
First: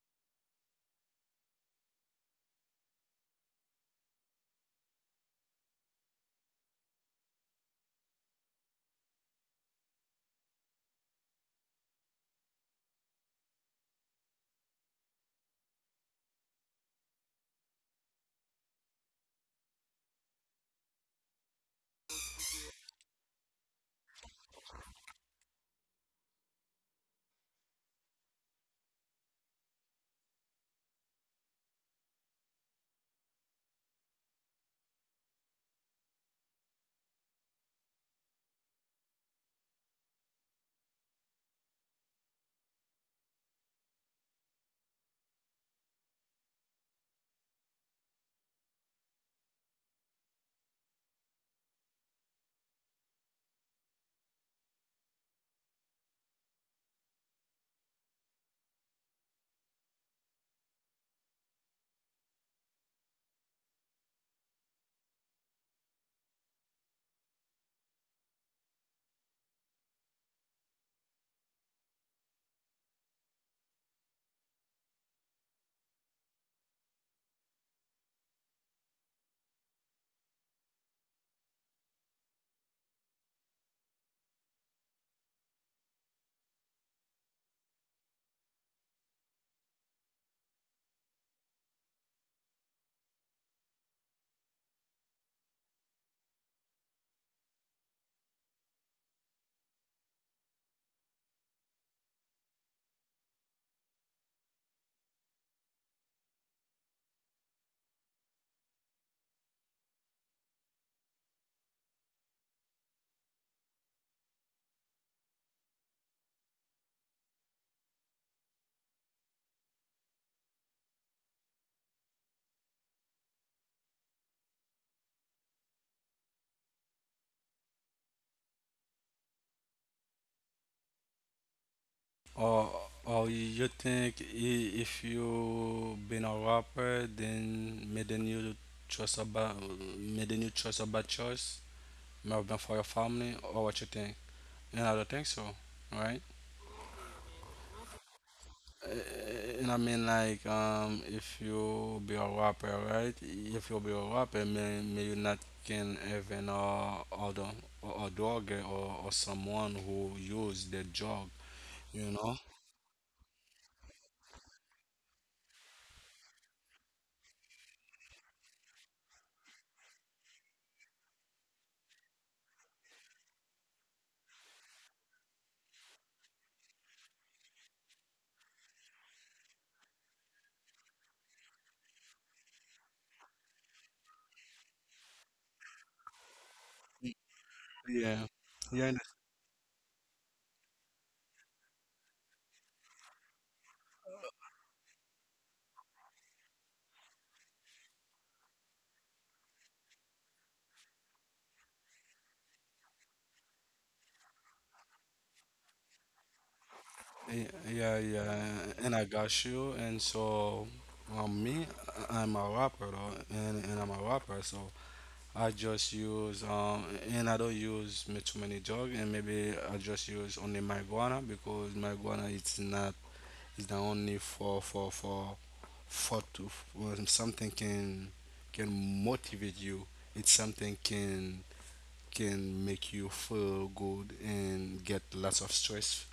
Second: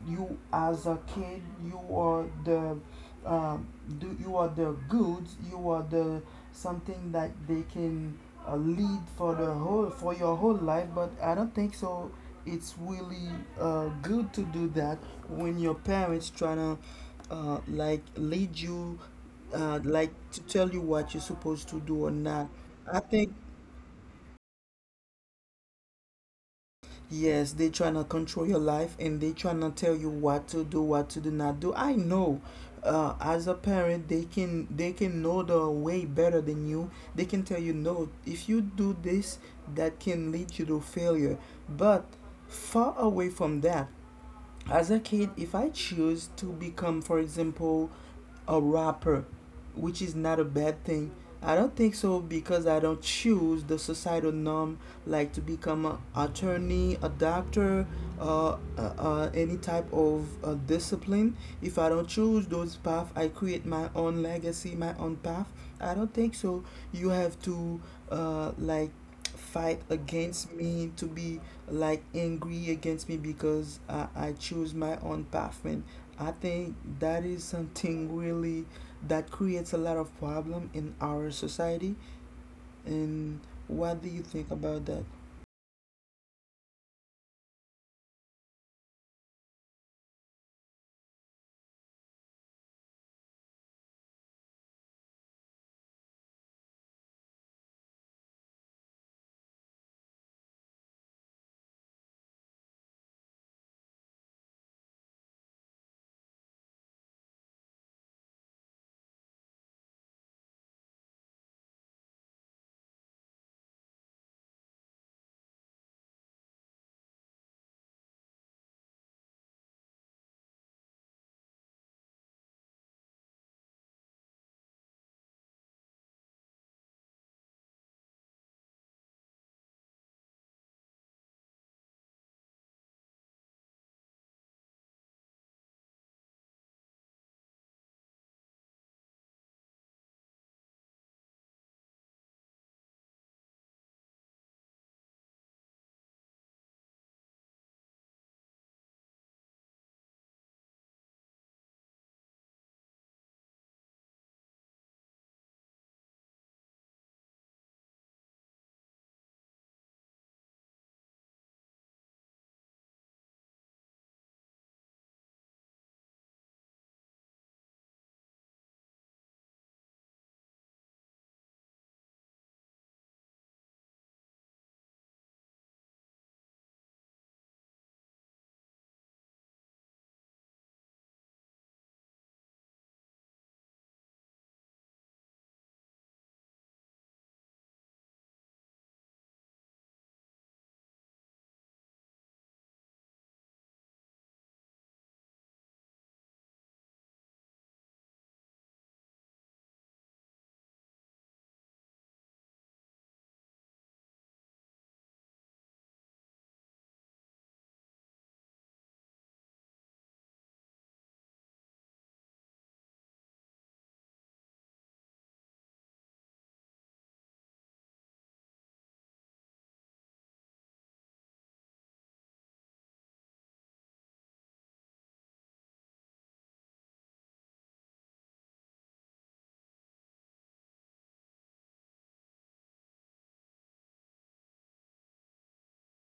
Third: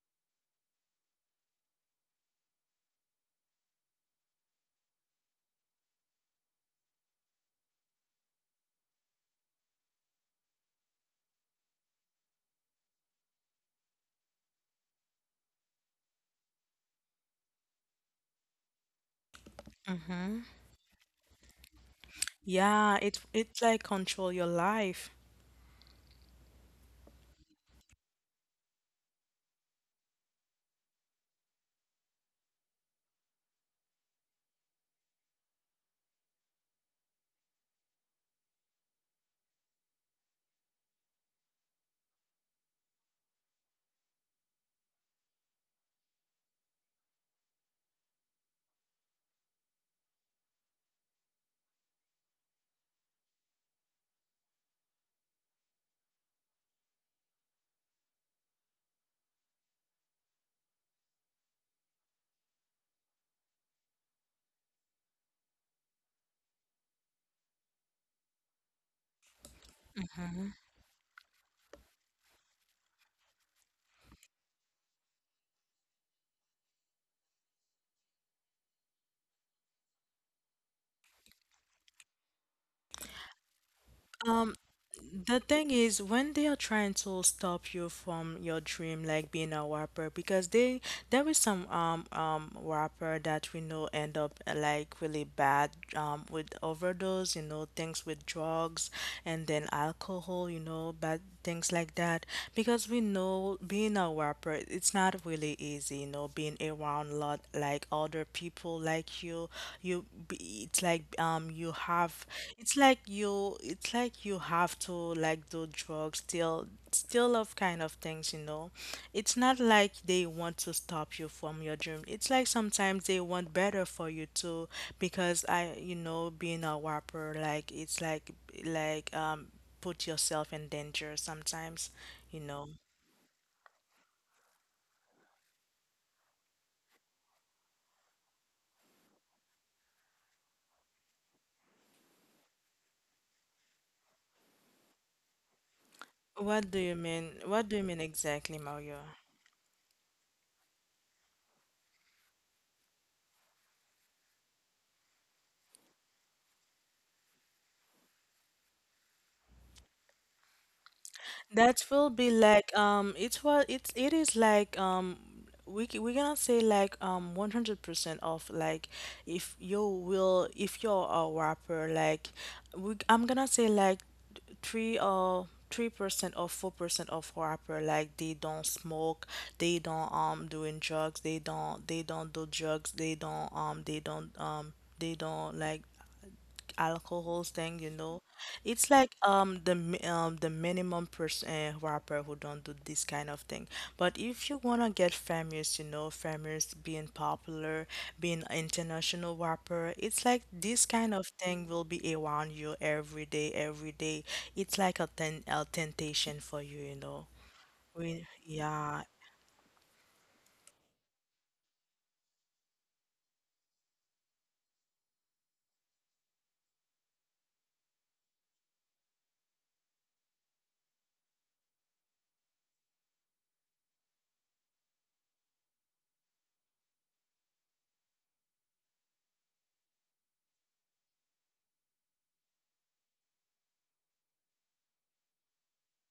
you as a kid, you are the, uh, do you are the goods, you are the something that they can, lead for the whole for your whole life. But I don't think so. It's really, good to do that when your parents trying to, like lead you, like Mm-hmm. to tell you what you're supposed to do or not. Yeah. I It think, it's like control your life. Yes, they trying to control your life and they trying to tell you what to do not do. I know, as a parent, they can know the way better than you. They can tell you no. If you do this, that can lead you to failure. But far away from that, as a kid, if I choose to become, for example, a rapper, which is not a bad thing, I don't think so, because I don't choose the societal norm, like to become an attorney, a doctor, any type of discipline. If I don't choose those paths, I create my own legacy, my own path. I don't think so. You have to, like, fight against me to be like angry against me because I choose my own path, and I think that is something really that creates a lot of problem in our society, and what do you think Um, about that? the thing is, when they are trying to stop you from your dream, like being a rapper, because they there is some rapper that we know end up, like really bad, with overdose, you know, things with drugs, and then alcohol, you know, bad things like that. Because we know being a rapper, it's not really easy, you know, being around lot like other people like It's like, you have, it's like you, it's like you have to like do drugs, still of kind of things, you know. It's not like they want to stop you from your dream. It's like sometimes they want better for you too, because I, being a whopper, like it's like, like um put yourself in danger sometimes, you know. Or, or you think, if you been a rapper, then maybe you trust about, maybe you trust about choice, maybe for your family, or what you think? And I don't think so, right? What do you mean exactly, Mario? And I mean, like, if you be a rapper, right? If you be a rapper, may you not can even, other, or a dog, or someone who use the drug, That you will be know? like, it's what, it is like, we gonna say like, 100% off. Like, if you're a rapper, like, we I'm gonna say like three percent or 4% of rapper, like they don't smoke, they don't, doing drugs, they don't, they don't do drugs, they don't, they don't, they don't like alcohols thing, you know. Yeah, yeah, It's and- like, the minimum person, rapper who don't do this kind of thing. But if you wanna get famous, you know, famous, being popular, being international rapper, it's like this kind of thing will be around you every day, every day. It's like a temptation for you, you know. yeah, yeah. We, Yeah. And yeah. I got you. And so, me, I'm a rapper, though, and I'm a rapper, so. I just use, and I don't use too many drugs, and maybe I just use only marijuana, because marijuana, it's not, it's not only for to, when something can motivate you, it's something can make you feel good and get lots of stress,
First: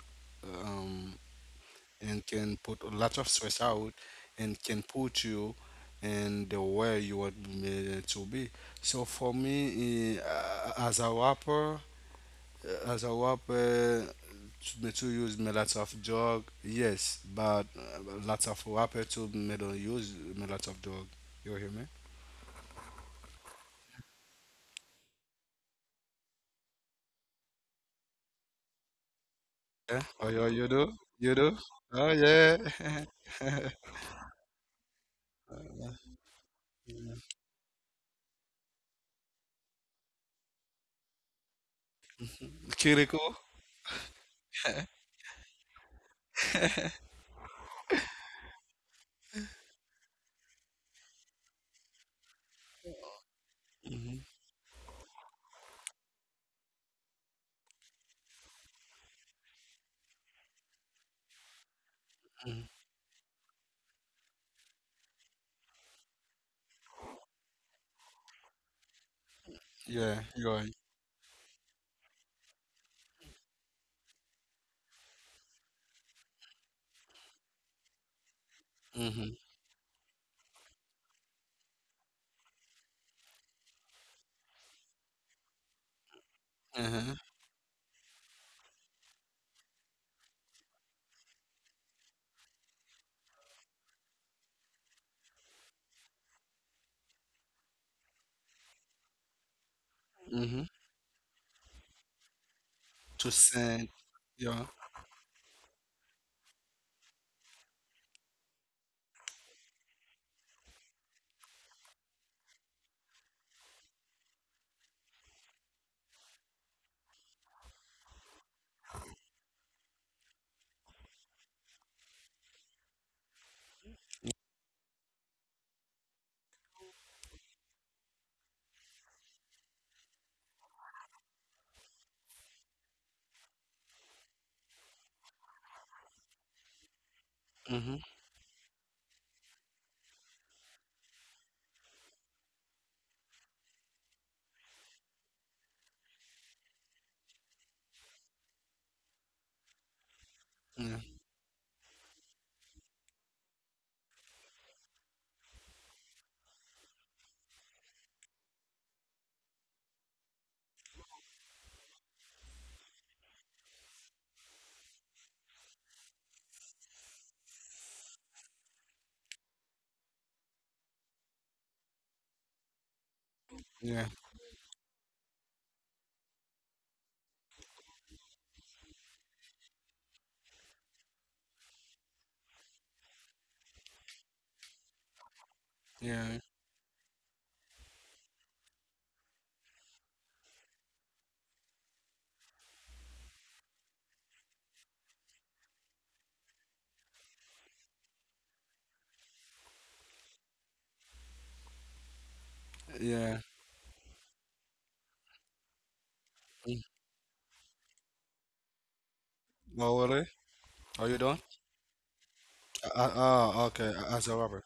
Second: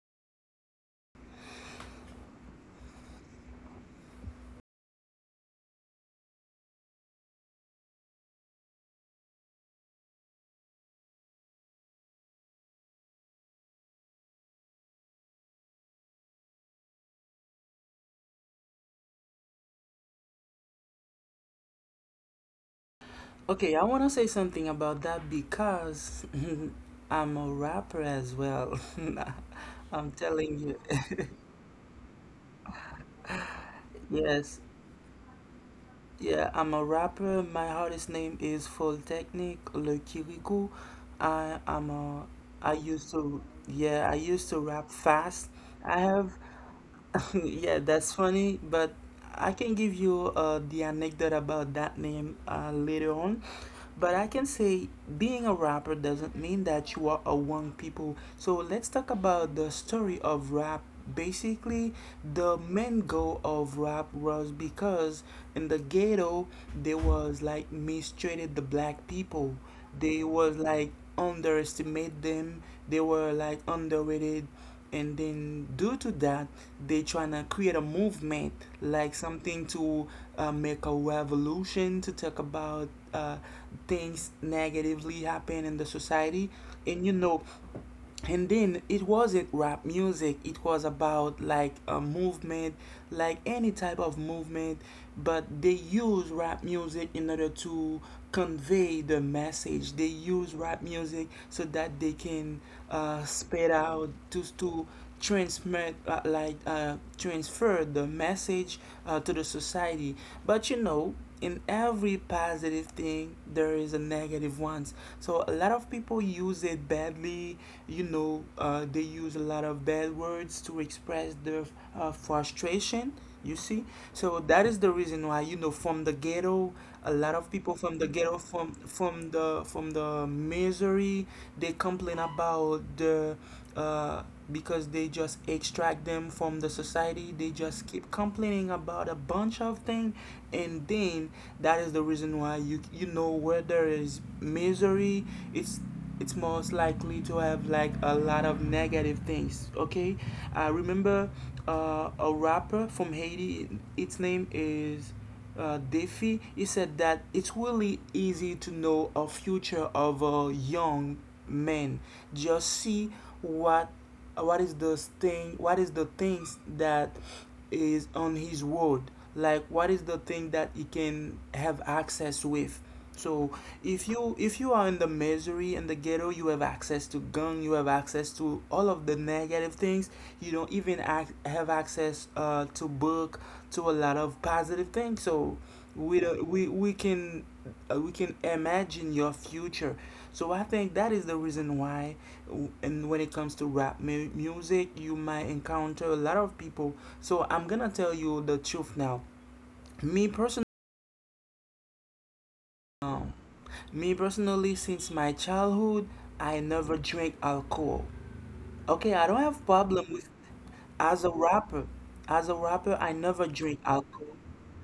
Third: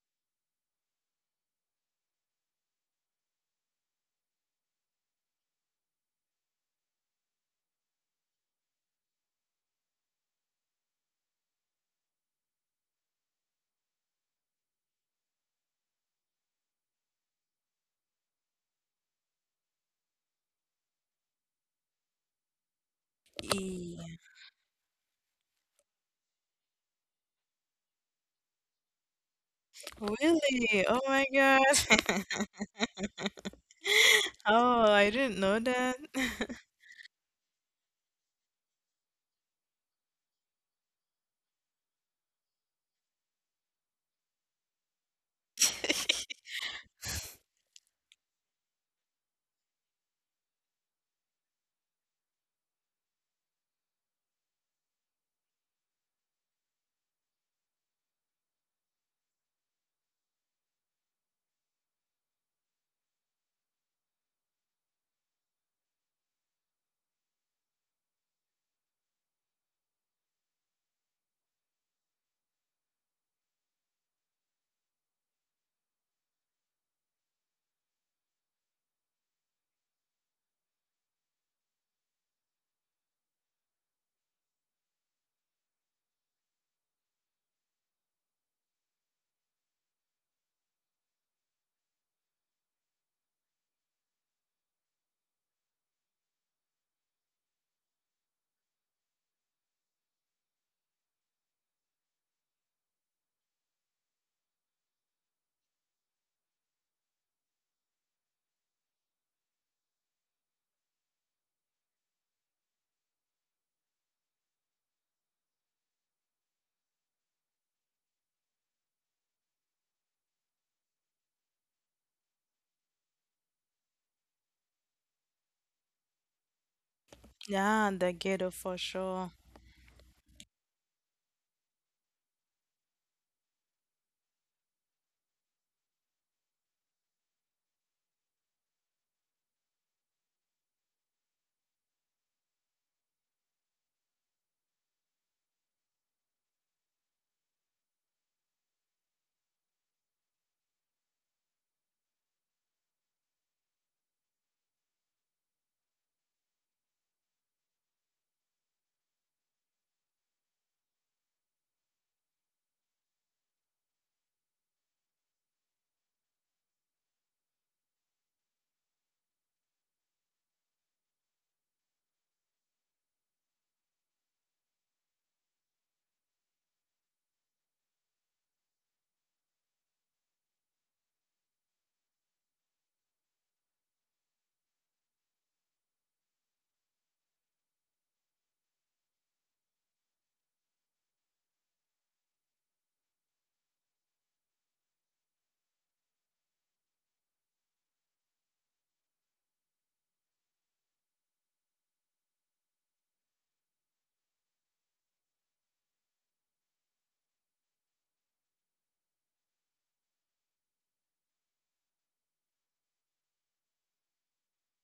um, and can put a lot of stress out, and can put you in the way you want me to be. So for me, as a rapper, to, me to use me lots of drug, yes, but, lots of rapper to me don't use me lots of drug. You hear me? Okay, I want to E- say something about that because I'm a rapper as well. Yeah? I'm Oh, you, telling you Really? do? Oh my you. You do? Oh, God. yeah. Yes, Oh, I didn't know that. yeah, I'm a rapper. My artist name is Foltechnic Le Kirikou. I I'm a I used Kiriko? to, yeah, I used to rap fast. I have, yeah, that's funny, but I can give you the anecdote about that name later on. But Hmm. I can say being a rapper doesn't mean that you are among people. So let's talk about the story of rap. Basically, the main goal of rap was because in the ghetto, they was like mistreated the black people. Yeah, They you was are. like underestimate them. They were like underrated, and then due to that, they trying to create a movement, like Mm-hmm. something to, make a revolution to talk about, uh, things negatively happen in the society. And you Uh-huh. know, and then it wasn't rap music, it was about like a movement, like any type of movement, but they use rap music in order to convey the message. They use Mm-hmm. rap music so that they can, To spread send. out to Yeah. to transmit, like, transfer the message to the society. But you know, in every positive thing there is a negative one. So a lot of people use it badly, you know, they use a lot of bad words to express their frustration. You see? So that is the reason why, you know, from the ghetto, a lot of people Yeah, from the the ghetto, ghetto, for sure. From the misery, they complain about the, uh, because they just extract them from the society. They just Mm-hmm. keep complaining about a bunch of things, and then that is the reason why, you know, where there is misery, it's it's most likely to have like a lot of negative things. Okay, I Yeah. remember a rapper from Haiti. Its name is, Daffy. He said that it's really easy to know a future of a young man. Just see what what is the thing what is the things that is on his world. Like what is the thing that he can have access with. So Yeah. If you are in the misery and the ghetto, you have access to gun, you have access to all of the negative things. You don't even act have access to book, to a lot of positive things. So we don't, Yeah. We can imagine your future. So I think that is the reason why, and when it comes to rap music, you might encounter a lot of people. So I'm gonna tell you the truth now. Me personally. um, Yeah. Me personally, since my childhood, I never Mm. drink alcohol. Okay, I don't have problem Oh, with really? as Are a you done? rapper. As a rapper, I Uh, never drink oh, okay. Alcohol. As a rapper.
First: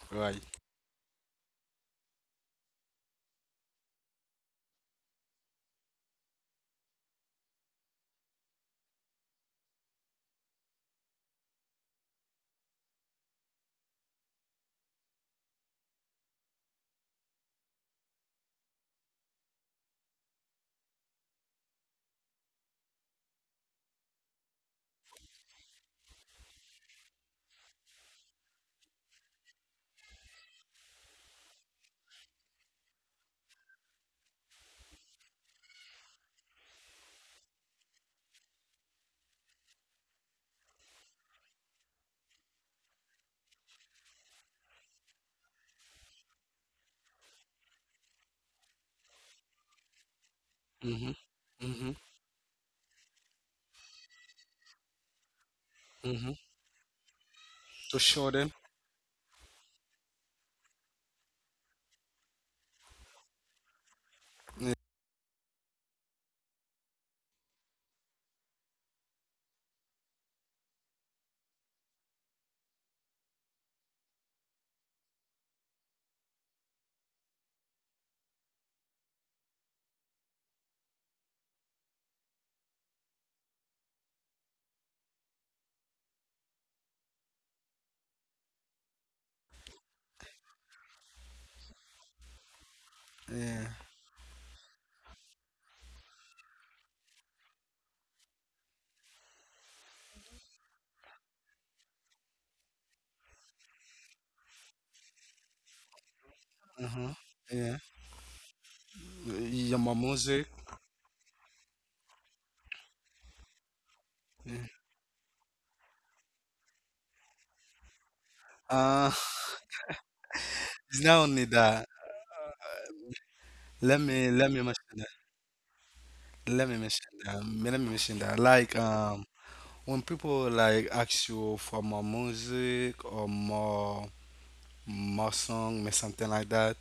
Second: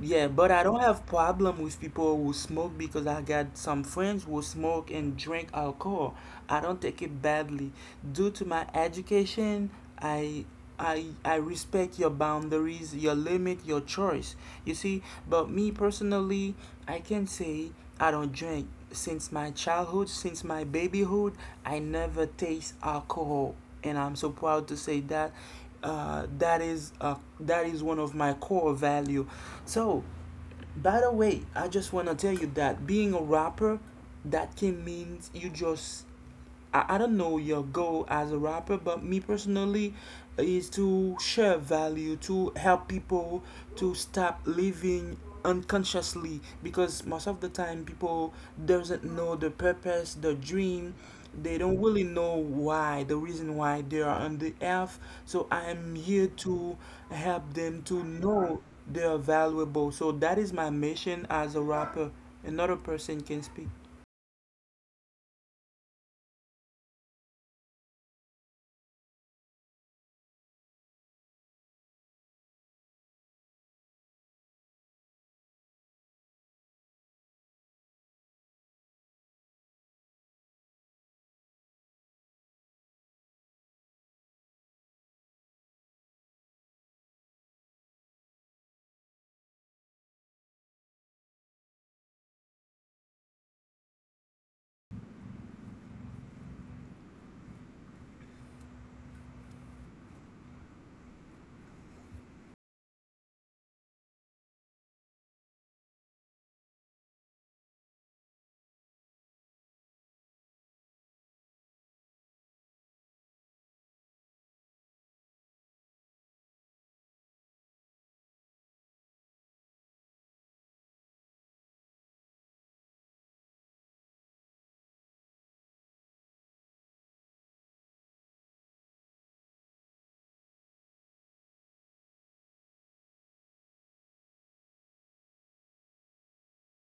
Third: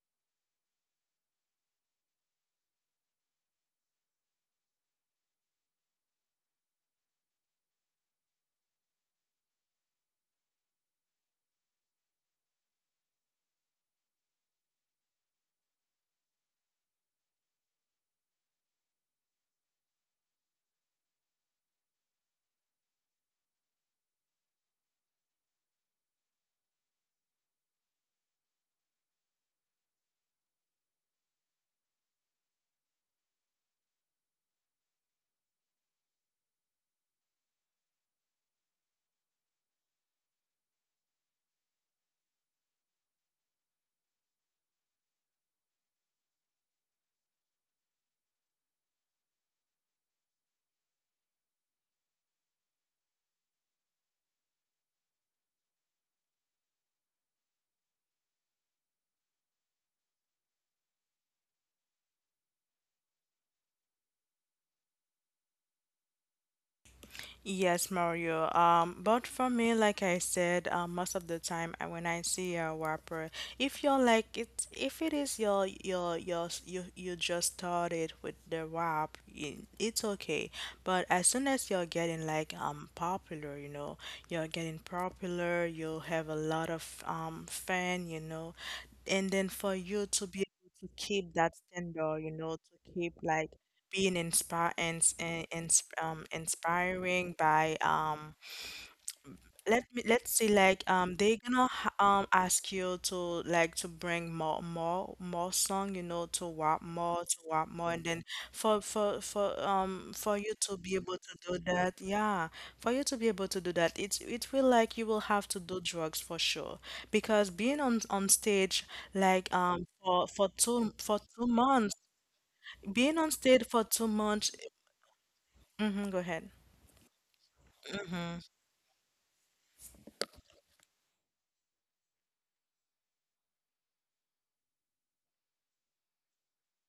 Yeah, Right. but I don't have problem with people who smoke because I got some friends who smoke and drink alcohol. I don't take it badly. Due to my education, I I respect your boundaries, your limit, your choice. You see, but me personally, I can say I don't drink. Since my childhood, since my babyhood, I never taste alcohol. And I'm so proud to say that that is that is one of my core value. So by the way, I just wanna tell you that being a rapper, that can means you just. I don't know your goal as a rapper, but me personally is to share value, to help people to stop living unconsciously because most of the time people doesn't know the purpose, the dream, Mm-hmm. they don't Mm-hmm. really know why the reason why they are on the earth. So I am here Mm-hmm. to help them to To show them. know they are valuable. So that is my mission as a rapper. Another person can speak. Yeah. Yes, Mario. But for me, like I said, most of the time I, when I see a wrapper, if you're like it, if it is your you you just started with the wrap, it's okay. But as soon as you're getting like, popular, you know, you're getting popular, you have a lot of, fan, you know, and then for you to be able to keep that standard, you know, to keep like Yeah. being inspi, and inspiring by, let me let's say like, they gonna ask you to, like, to bring more song, you know, to what more, Uh-huh. to what more, Yeah. and then for for for Yeah, my um for you music. to be able to do that, yeah, for you to be able to do that, it's, it will Yeah. like, you will have to do drugs for sure, because being on stage, Uh, like, for it's not two only months that. being on stage for two Let me, months let me mention that. Hmm, go ahead. Let me mention that. Let me mention that. When people like ask you for more music or more Mustang, may something like that.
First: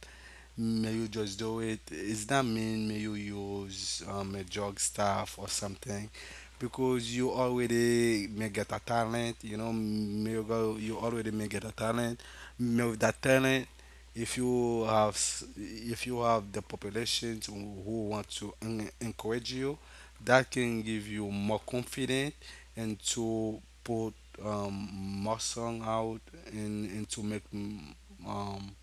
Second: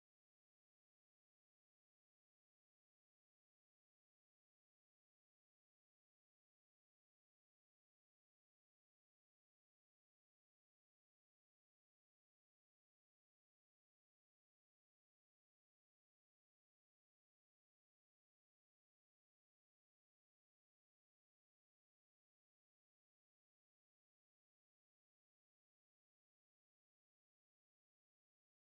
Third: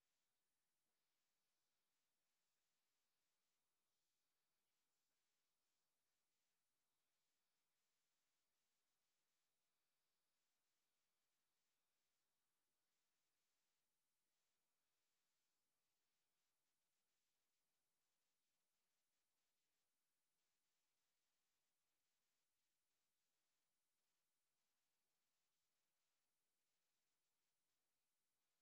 May you just do it. Is that mean may you use, a drug stuff or something? Because you already may get a talent, you know, may you go, you already may get a talent. May with that talent, if you have, if you have the population to, who want to encourage you, that can give you more confidence and to put, more song out, and to make um,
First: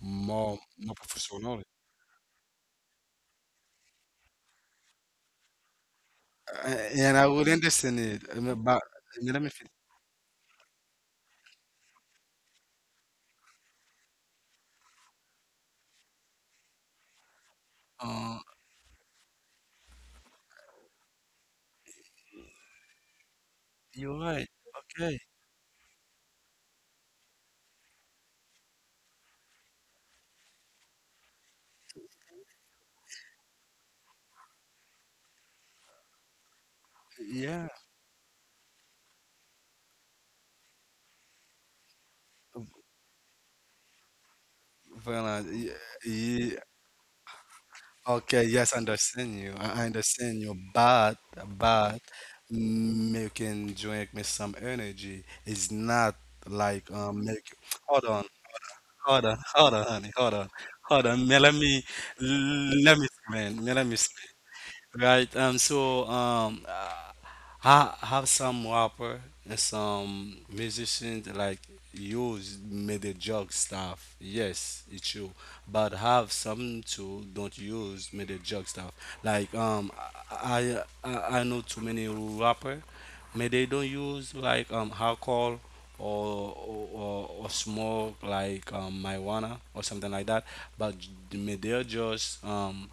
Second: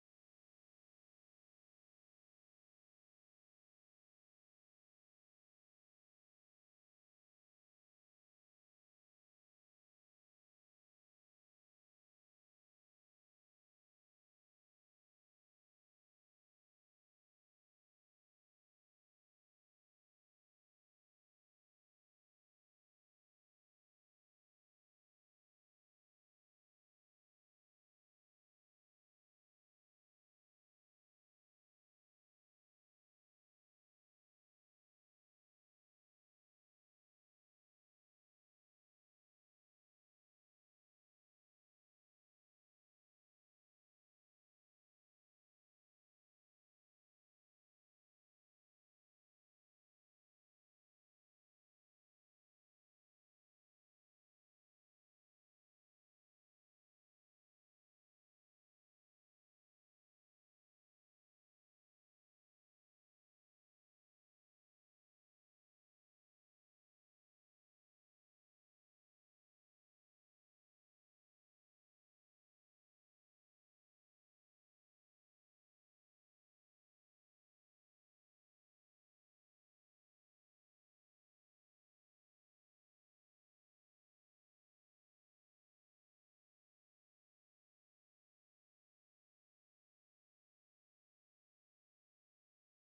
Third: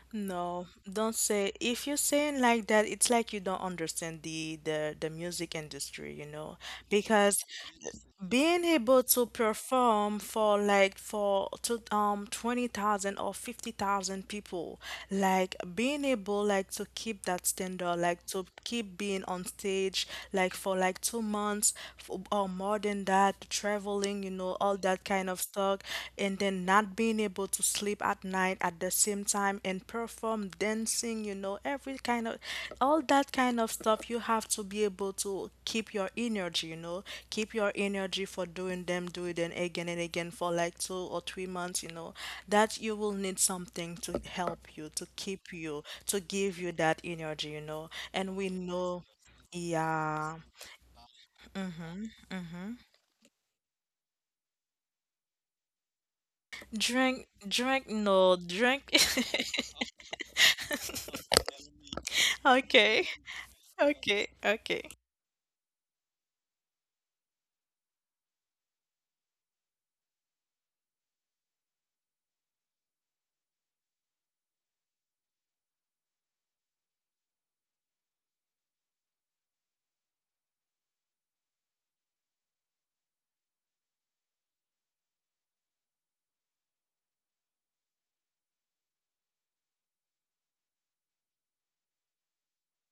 more, No, more don't say. professional. If you're saying like that, it's like you don't understand the the music industry, you know, Uh, and I because would understand it, I mean, being but able I to mean, let me finish. perform for like, for, to, 20,000 or 50,000 people, like being able like to keep that standard, like Uh, to keep being on stage like for like 2 months, or more than that, you're traveling, you right. know, all that Okay. kind of stuff, and then not being able to sleep at night at the same time, and perform, dancing, you know, every kind of, all that kind of stuff, you have to be able to keep your energy, you know, keep Yeah. your energy for doing them, do it and again for like 2 or 3 months, you know. That you will need something to help you to Well, keep you, to yeah, give you that energy, you know, and okay. we Yes, I know, understand you. I yeah. understand you, but making drink me some energy is not like, drink make. drink Hold on, no, drink. hold on, hold on, honey, hold on, hold on. Man, let me, let me Okay. explain. Man, let me explain. Okay, okay. Right. So. I have some rapper and some musicians like you made the drug stuff. Yes, it's true. But have some too don't use made the drug stuff. Like, I I know too many rapper, may they don't use like, alcohol, or smoke like, marijuana or something like that. But may they just,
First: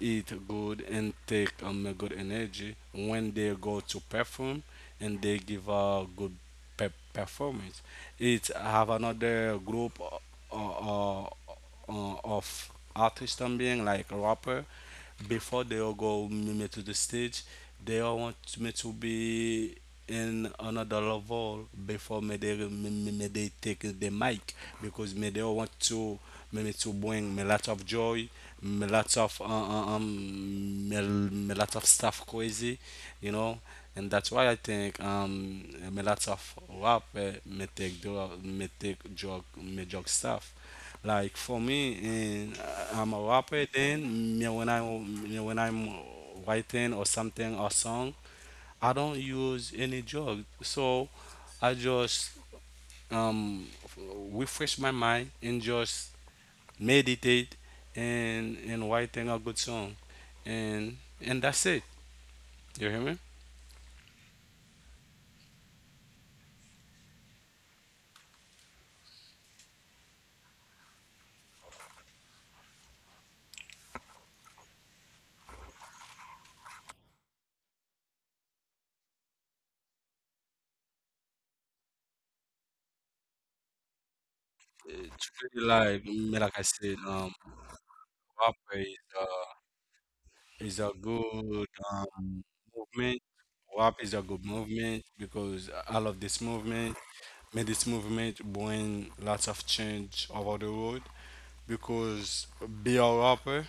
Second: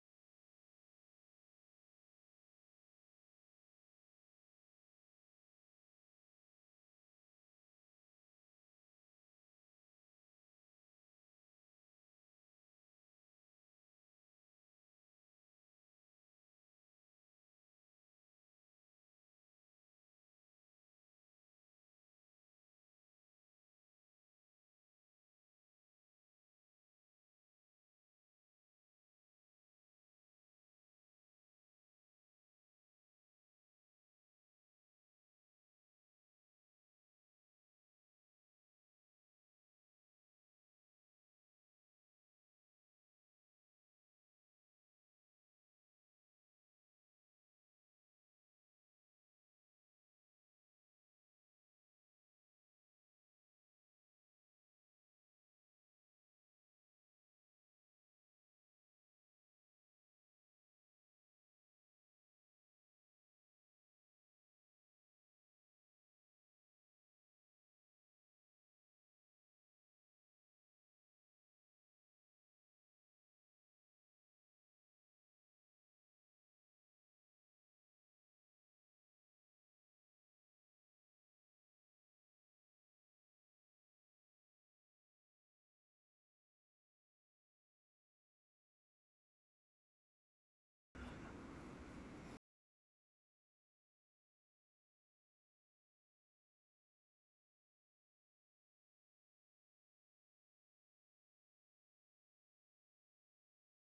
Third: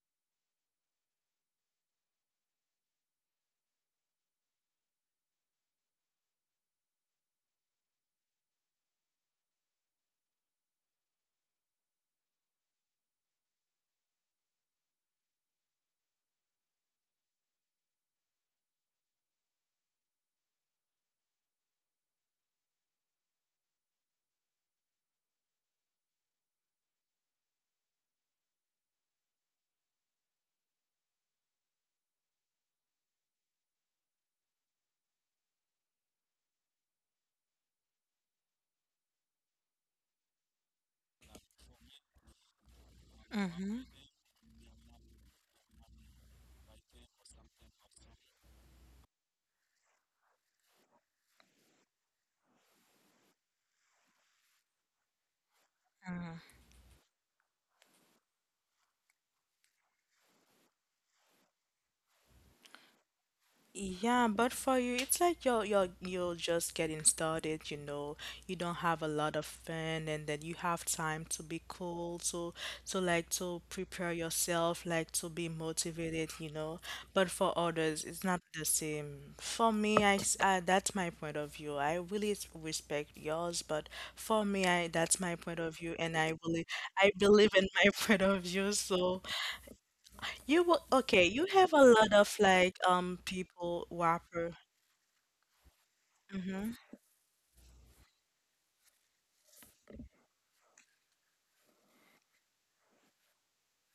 eat good and take, a good energy when they go to perform, and they give a good performance. It have another group, of artists también, like rapper, before they all go me to the stage, they all want me to be in another level before me they they take the mic, because me they want to, me, me to bring me lot of joy, me lots of, me, me lot of stuff crazy, you know, and that's why I think, me lots of rap, me take drug, me drug stuff. Like for me, in, I'm a rapper. Mm-hmm. Then me when I me when I'm writing or something or song, I don't use any drug. So I just, um, refresh my mind and just Mm-hmm. meditate, and writing a good song, and that's it. You hear me? Yeah, but for you, it's like you're just getting started, you know. You don't have a lot of fun, and then you have time to be cool, to like, to prepare yourself, like to be motivated, you know. But for others, it's not the same. For me, I, that's my point of view. I really respect yours, but for me, I, that's my point It's of view, really and like, I really, like I I said, believe in my point of view. rap So, a you will, is a okay, you have a good, lot of, um, like, movement. people Rap is a whopper. good movement because I love this Mm-hmm. movement. May this movement bring lots of change over the world, because be a rapper,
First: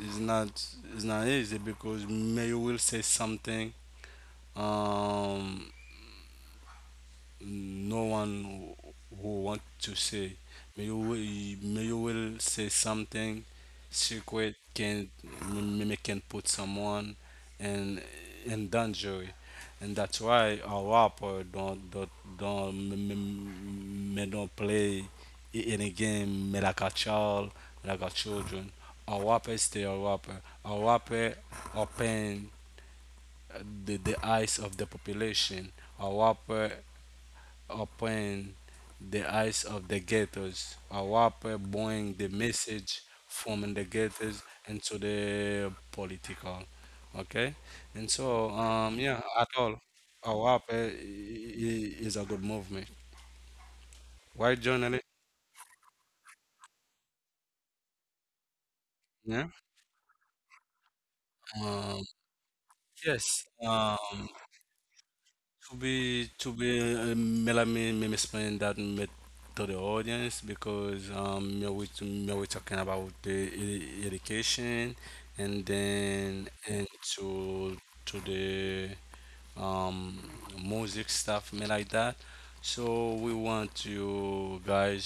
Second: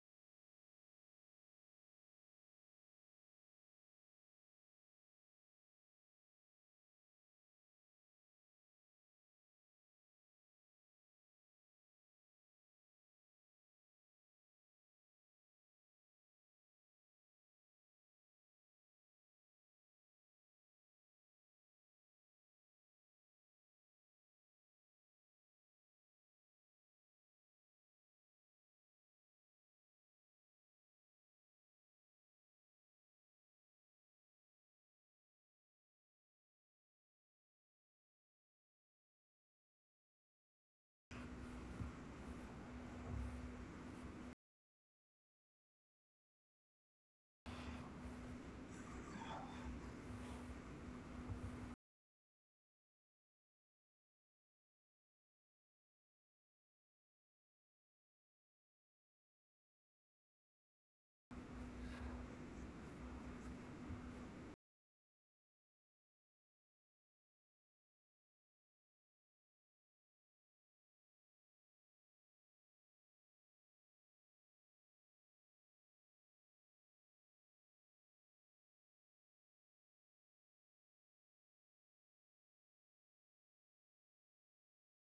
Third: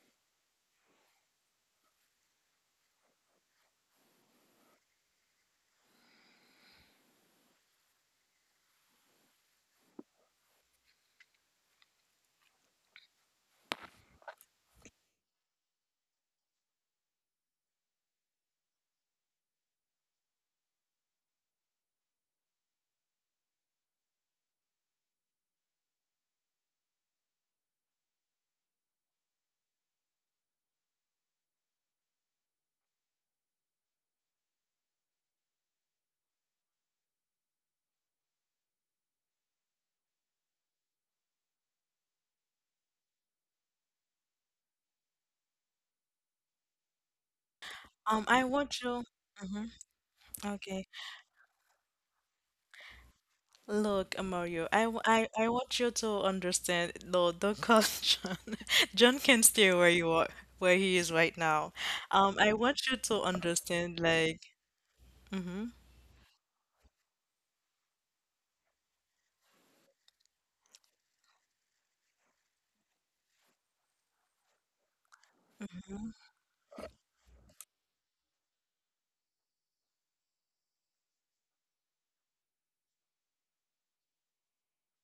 it's not, it's not easy, because maybe you will say something, um no one who want to say. May you, may you will say something secret can may can put someone in in danger, and that's why a rapper don't may don't play any game may like a child, like a children. A rapper stay a rapper. A rapper open the eyes of the population. A rapper open the eyes of the ghettos. AWAPE bring the message from the ghettos into the political. Okay? And so, I want you. yeah, at all, Hmm. AWAPE Okay. Is a good movement. Look, White Mario, I, journalist, I want you to understand. No, don't call John. John can yeah? stay where you are, where he is right now. Um, I want you to yes. understand, like, mm-hmm. to be to be, me, let me explain that myth to the audience, because, me we talking about the education, and then and to to the, um music stuff me like that. So we want you guys,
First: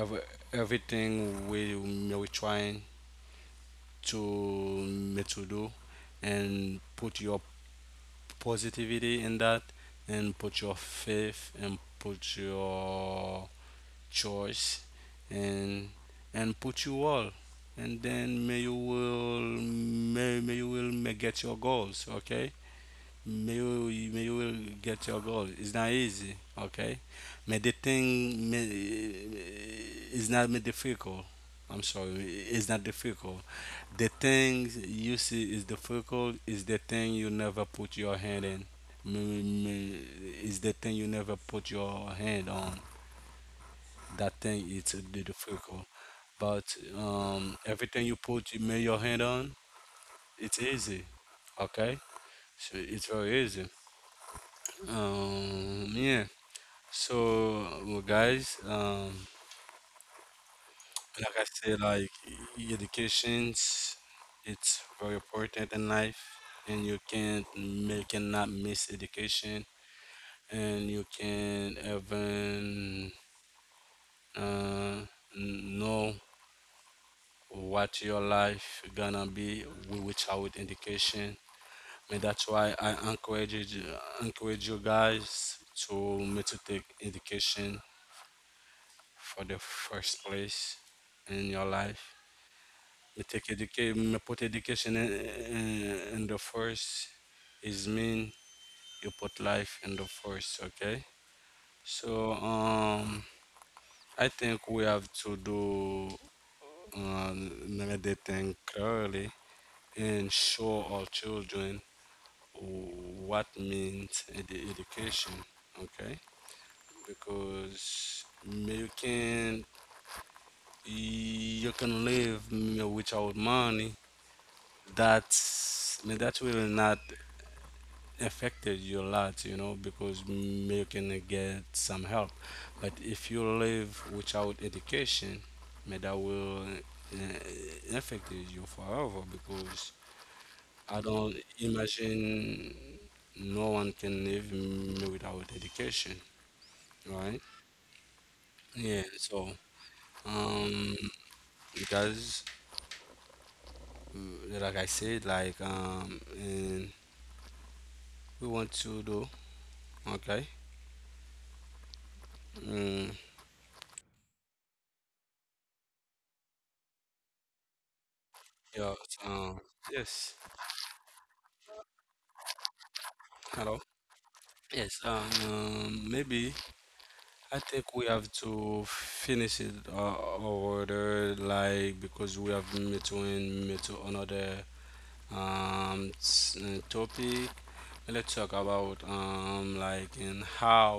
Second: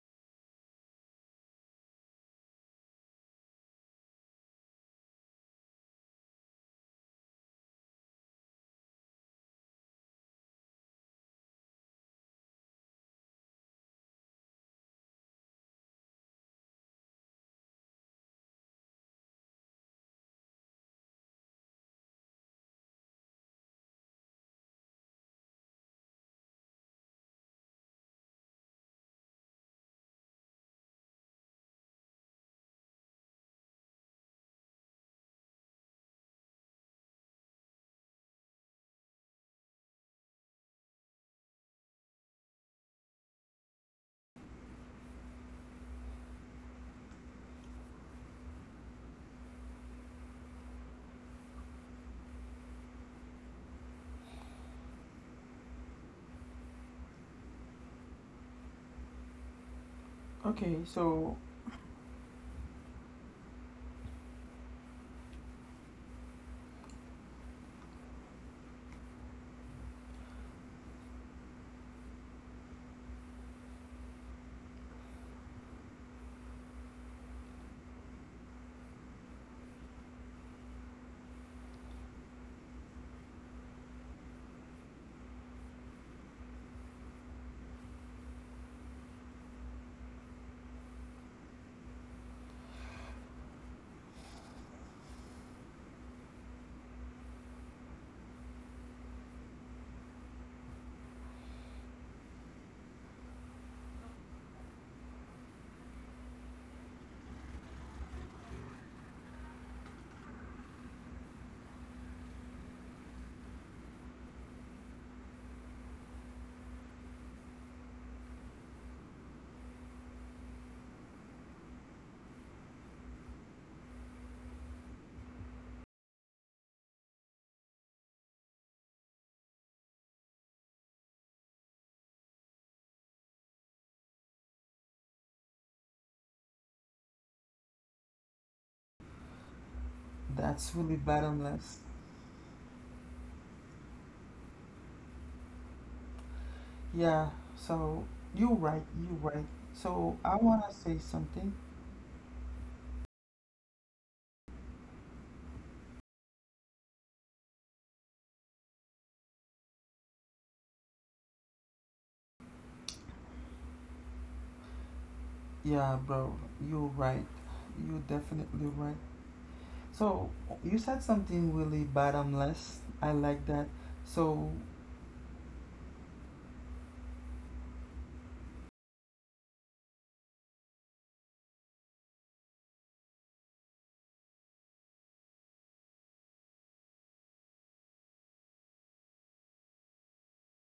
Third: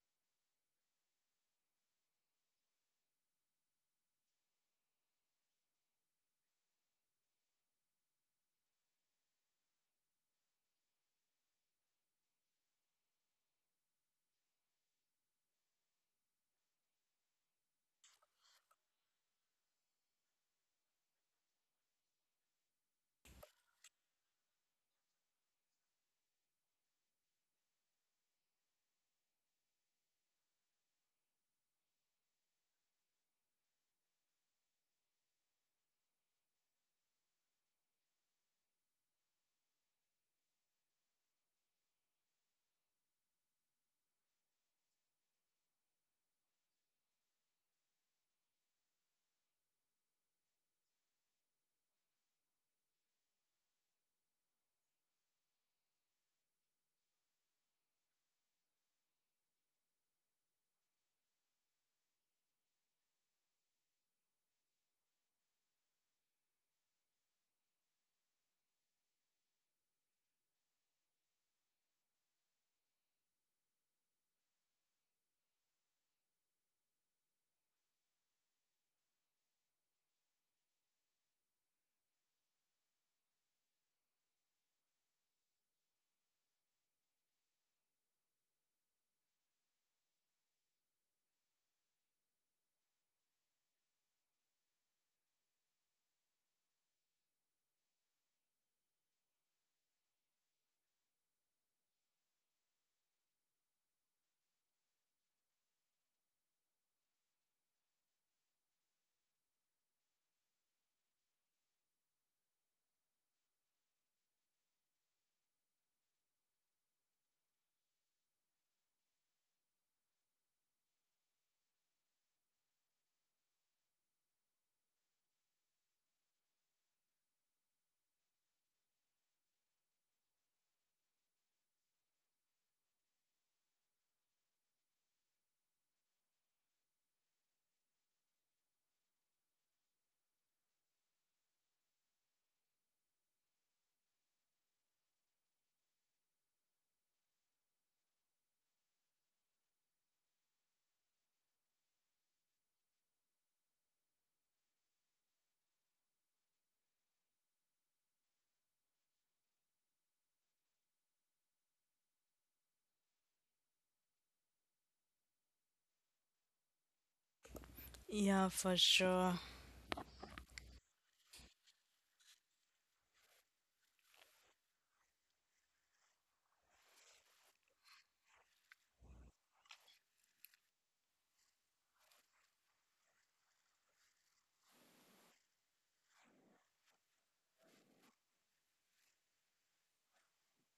every, everything we me we trying to me to do, and put your positivity in that, and put your faith, and put your choice, and and put you all, and then may you will may you will may get your goals, okay, may you will get your goal. It's not easy, okay? May the thing may, is not may difficult. I'm sorry, it's not difficult. The things you see is difficult is the thing you never put your hand in. May- may- Is the thing you never put your hand on. That thing it's the difficult. But, everything you put you may your hand on, it's easy, okay? So it's very easy. Yeah. So, well, guys, Okay, like I so said, like, educations, it's very important in life, and you can't make cannot miss education, and you can even, uh, know what your life gonna be without education. And that's why I encourage you guys to me to take education for the first place in your life. I take education, put education in, in the first, is mean you put life in the first, okay? So, I think we have to do, uh, another thing clearly, and show our children what means the education, okay? Because you can, you can live without money. That's, I mean, that will not affected you a lot, you know, because, you can get some help. But if you live without education, man, that will, uh, affect you forever. Because that's I really don't bottomless. imagine no one can live, without education, right? Yeah, so you're Yeah, right, so, you're right. So I um, wanna say something. guys, like I said, like, and we want to do okay. Mm, Yeah, bro, you're right. You're Yeah, definitely yeah, for right. sure. um, yes. So you said something really bottomless. I like Hello. that. So Yes, maybe I think we have to finish it, order like, because we have met to met to another, topic. Let's talk about, like in how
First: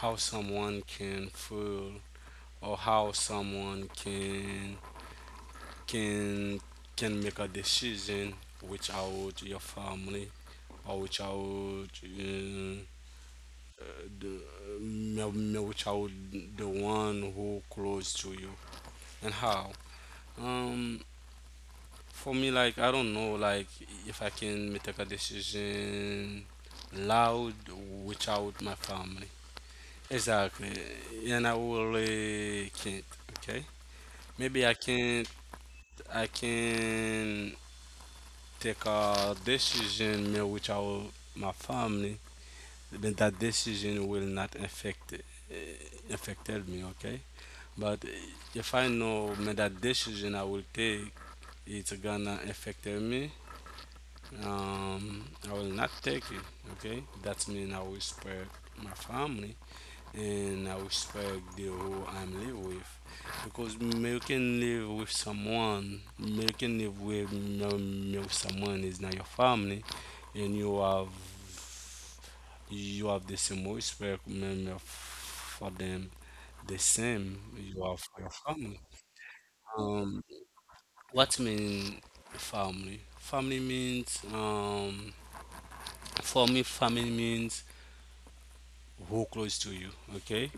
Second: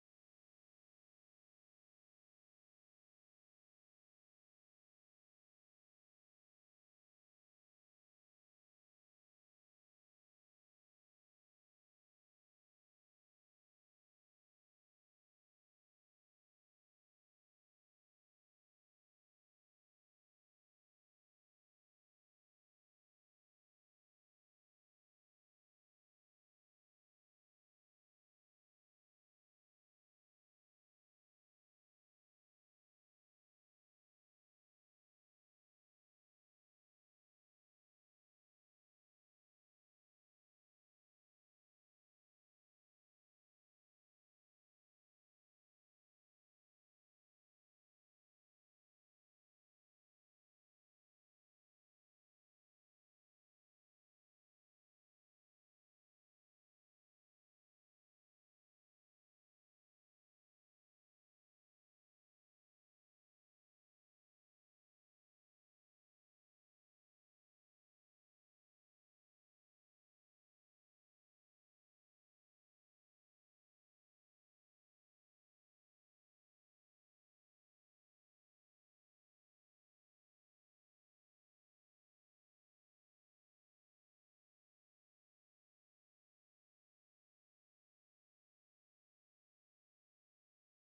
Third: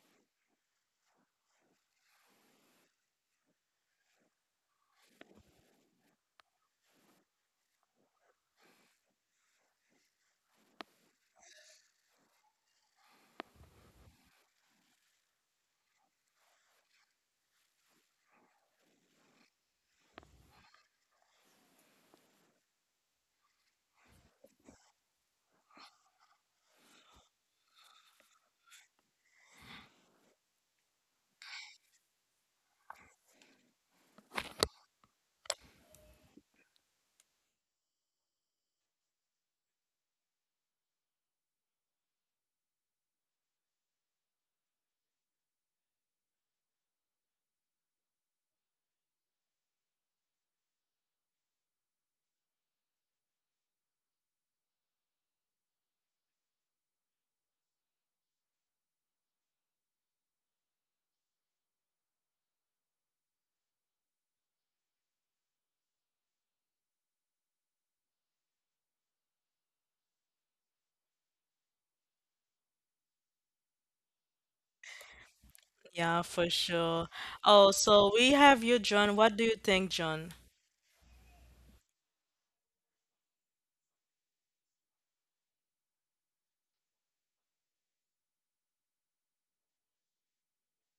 how someone can feel, or how someone can can make a decision without your family, or without, the Melchior, the one who close to you, and how? Um, for me, like I don't know, like if I can make a decision loud without my family. Exactly, and I really can't. Okay, maybe I can't. I can take a decision maybe without my family, but that decision will not affect, affected me. Okay. But if I know me that decision I will take, it's gonna affect me. I will not take it. Okay, that means I will respect my family, and I respect the who I'm live with, because me you can live with someone, me you can live with me, me with someone is not your family, and you have, you have the same respect, me, f- for Yeah, for them, sure. the Oh, same so you we have have for your you, John. family. What do you think, John? Um, What mean family? Family means, for me family means who close to you, okay?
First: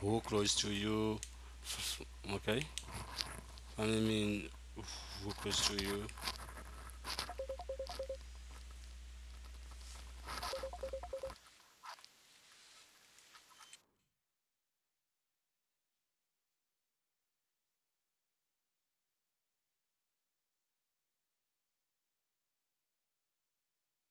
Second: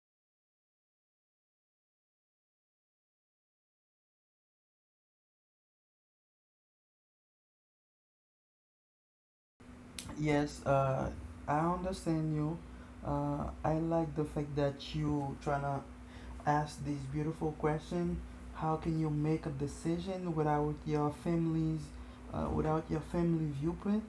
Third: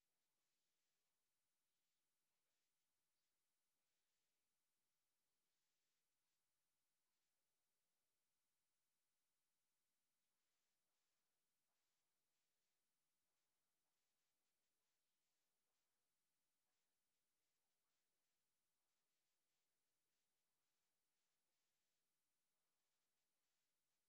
Who close to you, f- okay? Family mean who close to you. yes, I understand you. I like the fact that you tryna asked this beautiful question, how can you make a decision without your family's without your family viewpoint?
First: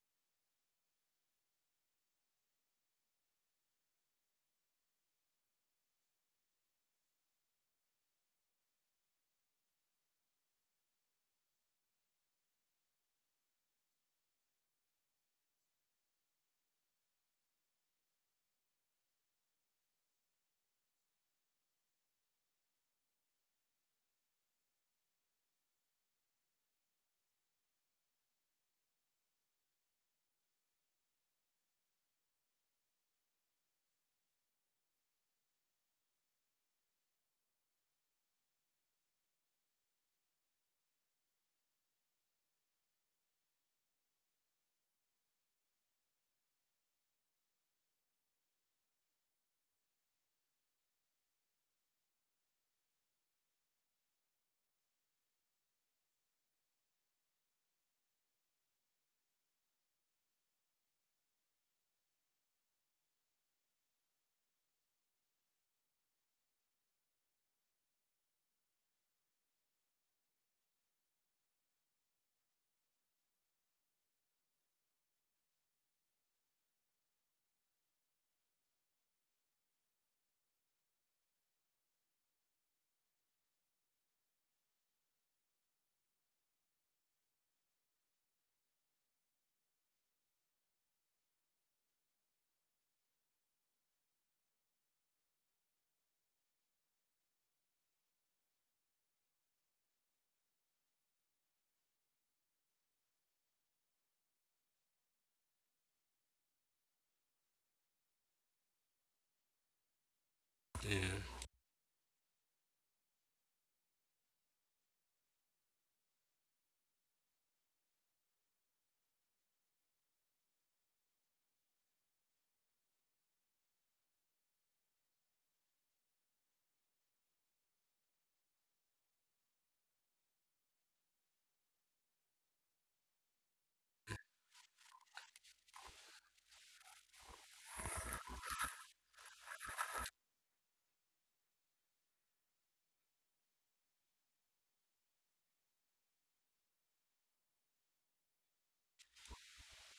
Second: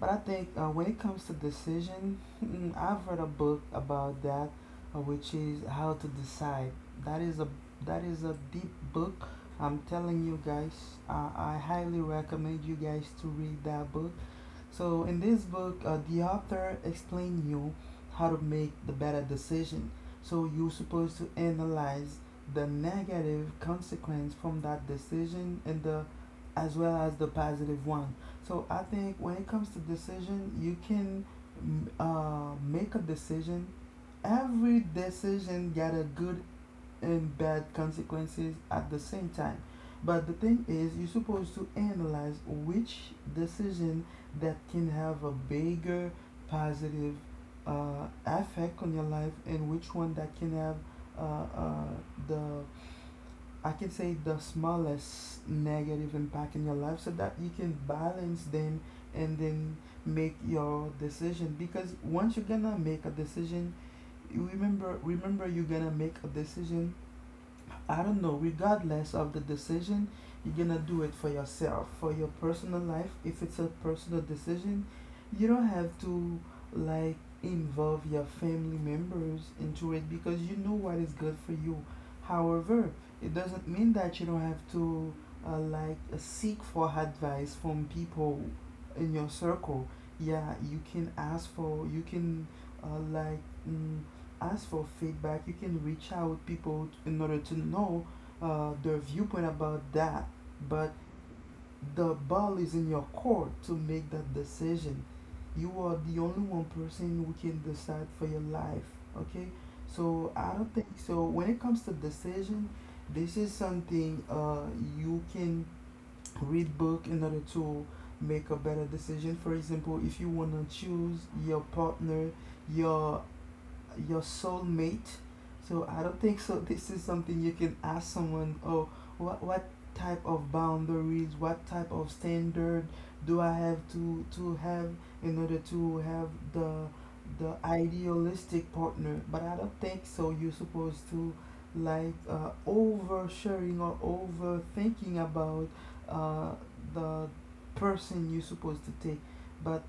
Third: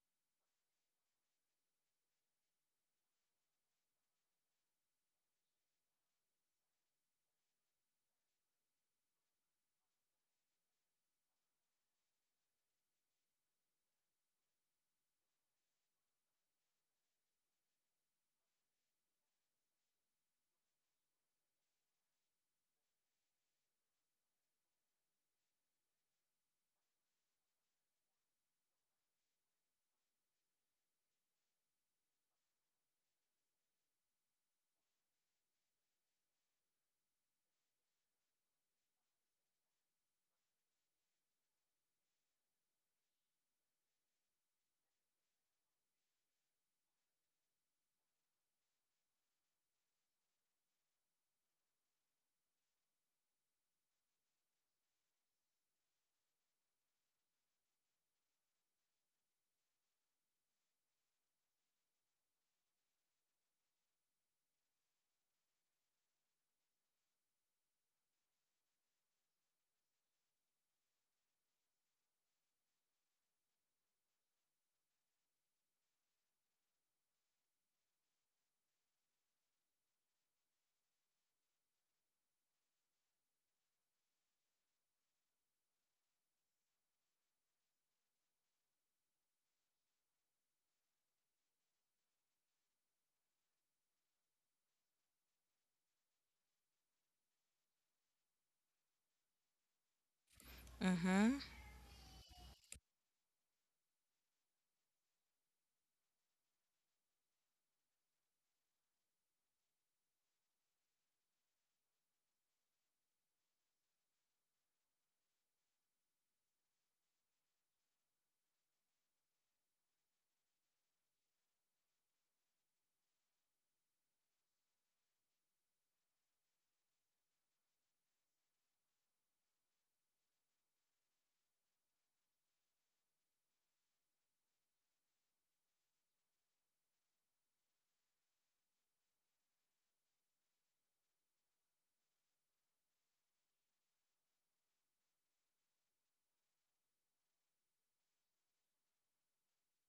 But I think when it comes to decision, I've read a book about that, which is how to decide. That is a that is a deep book, I'm telling you guys. I highly recommend you guys to read that book. So in this book, the author explain you how to make the better decision. So you're supposed to analyze the negative consequence from that decision and the as well as the positive one. So I think when it comes to decision, you can make a decision. Every decision got a good and bad consequences at the same time. But the thing is, you're supposed to analyze which decision that can have a bigger positive effect on your life, and which one that can have uh, uh, the I can say the smallest negative impact in your life, so that you can balance them and then make your decision. Because once you're gonna make a decision, you remember you're gonna make a decision. I don't know, regardless of the decision, you're gonna do it for yourself, for your personal life. If it's a personal decision, you don't have to like involve your family members into it because you know what is good for you. However, it doesn't mean that you don't have to seek for advice from people in your circle. Yeah, you can ask for, you can uh, like mm, ask for feedback. You can reach out people in order to know their viewpoint about that. But Mm-hmm. the ball is in your court to make that decision. You are the only one person who can decide for your life. Okay, so I don't think Yeah, so. When it comes to decision, this is something you can read book in order to make a better decision. For example, if you wanna choose your partner, your your soulmate. So I don't think so. This is something you can ask someone. Oh, what type of boundaries? What type of standard do I have to have in order to have the idealistic partner? But I don't think so. You're supposed to like oversharing or overthinking about uh, the person you're supposed to take. But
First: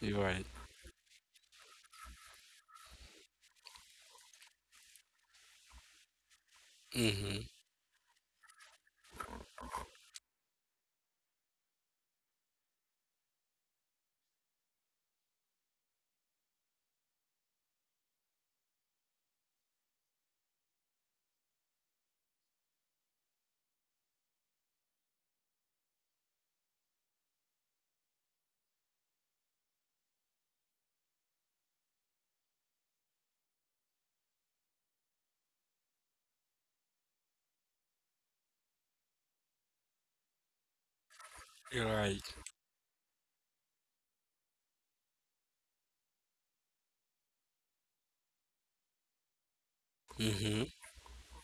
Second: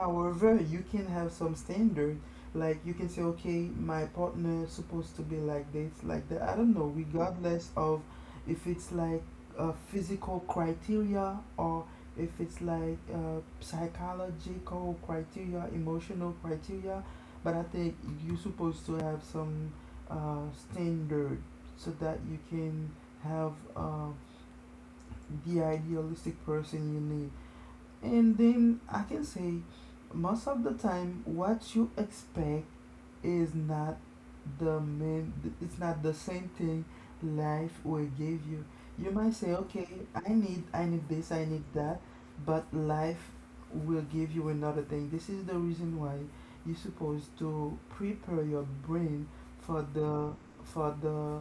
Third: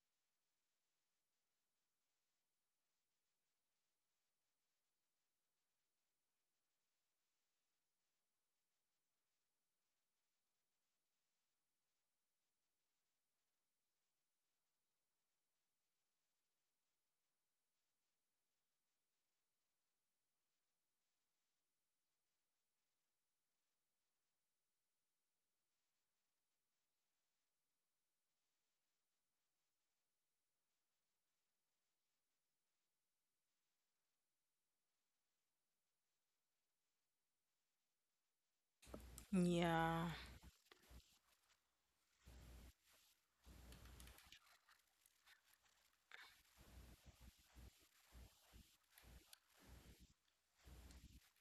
you're right. you can have some standard, like you can say okay, my partner is supposed to be like this like that, I don't know, Mhm. regardless of if it's like a physical criteria or if it's like psychological criteria, emotional criteria. But I think you're supposed to have some uh, standard so that you can have the idealistic person you need. And then I can say most of the time what you expect is not the main, it's not the same thing life will give you. You might say okay, Yeah. I need I need this, I need You're that, right. but life will give you another thing. This is the reason why you're supposed to prepare your brain for the Mhm. for the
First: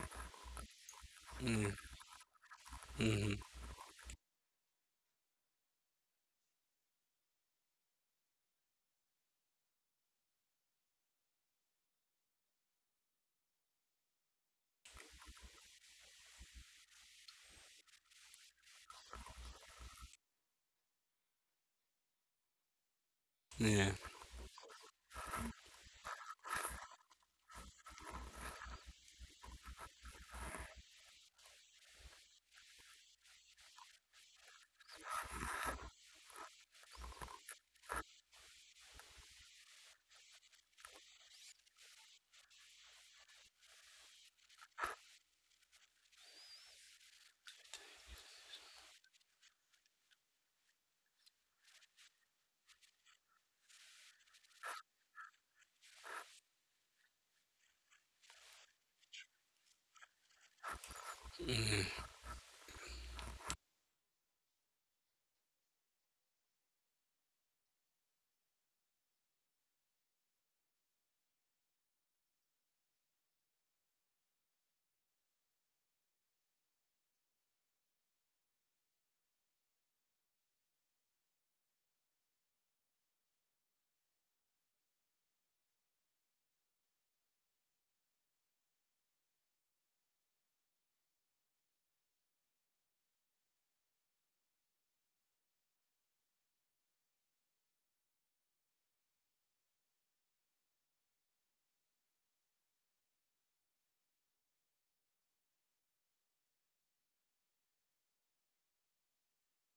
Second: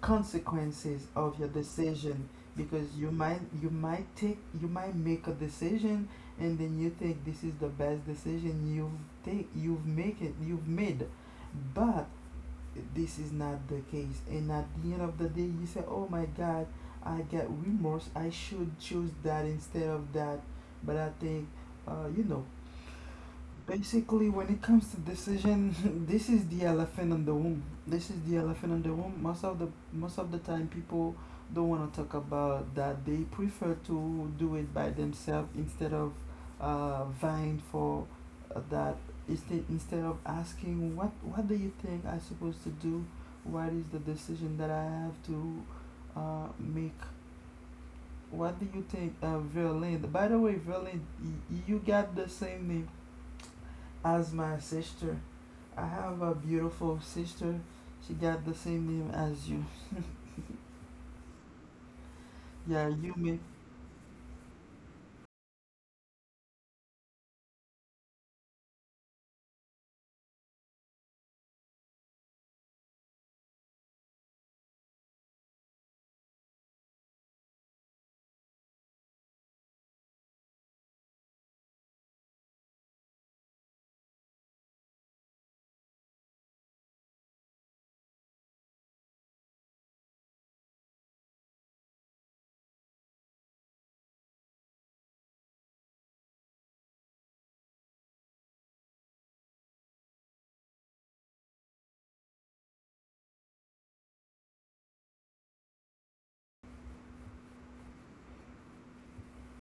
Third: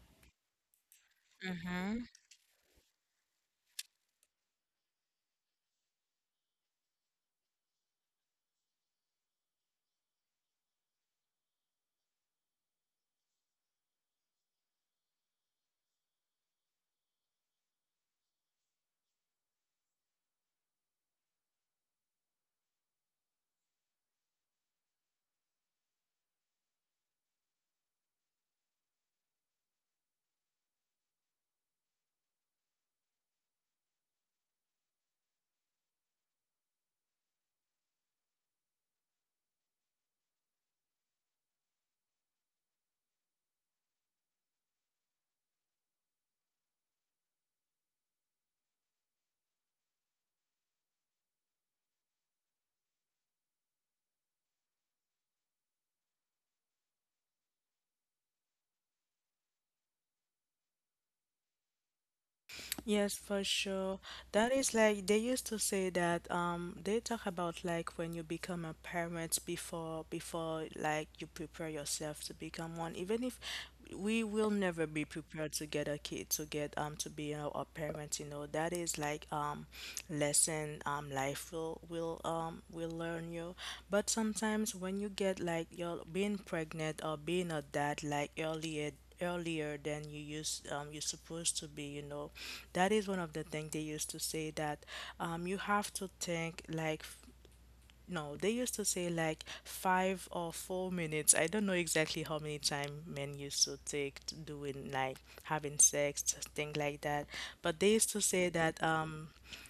consequences of your Mm. Mm-hmm. decision, because you might Mhm. you might take you might make a decision, and then you think this is the best decision you've take you've make it you've made. But this is not the case, and at the end of the day you say, oh my god, I get remorse, I should choose that instead of that. But I think you know. Yeah. Basically, when it comes to decision, this is the elephant in the room. This is the elephant in the room. Most of the time, people don't want to talk about that. They prefer to do it by themselves instead of vying for that. Instead of asking what do you think I'm supposed to do? What is the decision that I have to make? What do you think, Verlaine? By the way, Verlaine, you got the same name as my sister. I have a beautiful sister. She got the same name as you. Mhm. Yeah, you Yes, may. for sure. That is like they used to say that, they talk about like when you become a parent before, like you prepare yourself to become one. Even if we will never be prepared to get a kid, to get, to be a parent, you know, that is like, lesson, life will, will learn you. But sometimes when you get like you're being pregnant or being a dad, like earlier, than you used you're supposed to be, you know. That is one of the things they used to say, that, you have to think like, no, they used to say like 5 or 4 minutes. I don't know exactly how many time men used to take to doing like having sex, thing like that. But they used to say that,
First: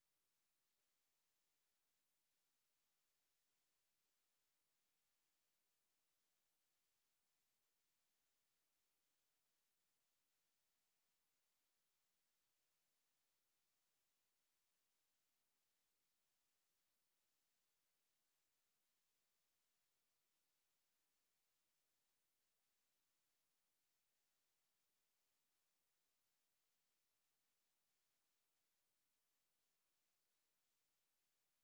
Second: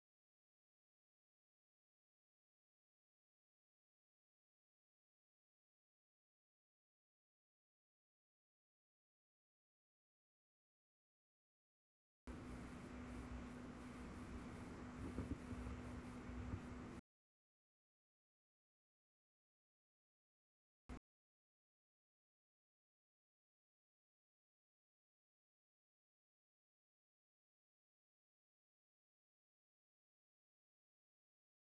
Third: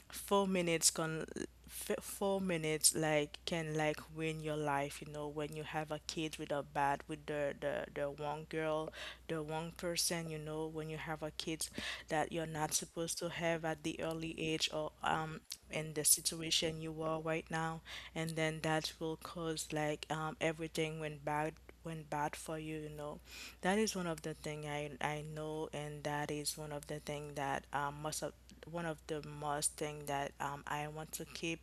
4 minutes can, 4 minutes like can like win your life. You know, when you have a kid with a bad, with the one girl, the one person. You know, when you have a kid that you're not supposed to have at the early age, or, in the situation you are right now, and then that will cause, like, everything went bad, for you. You know, that is one of the thing I, know, and that is one of the thing that, most of, one of the most thing that, I want to keep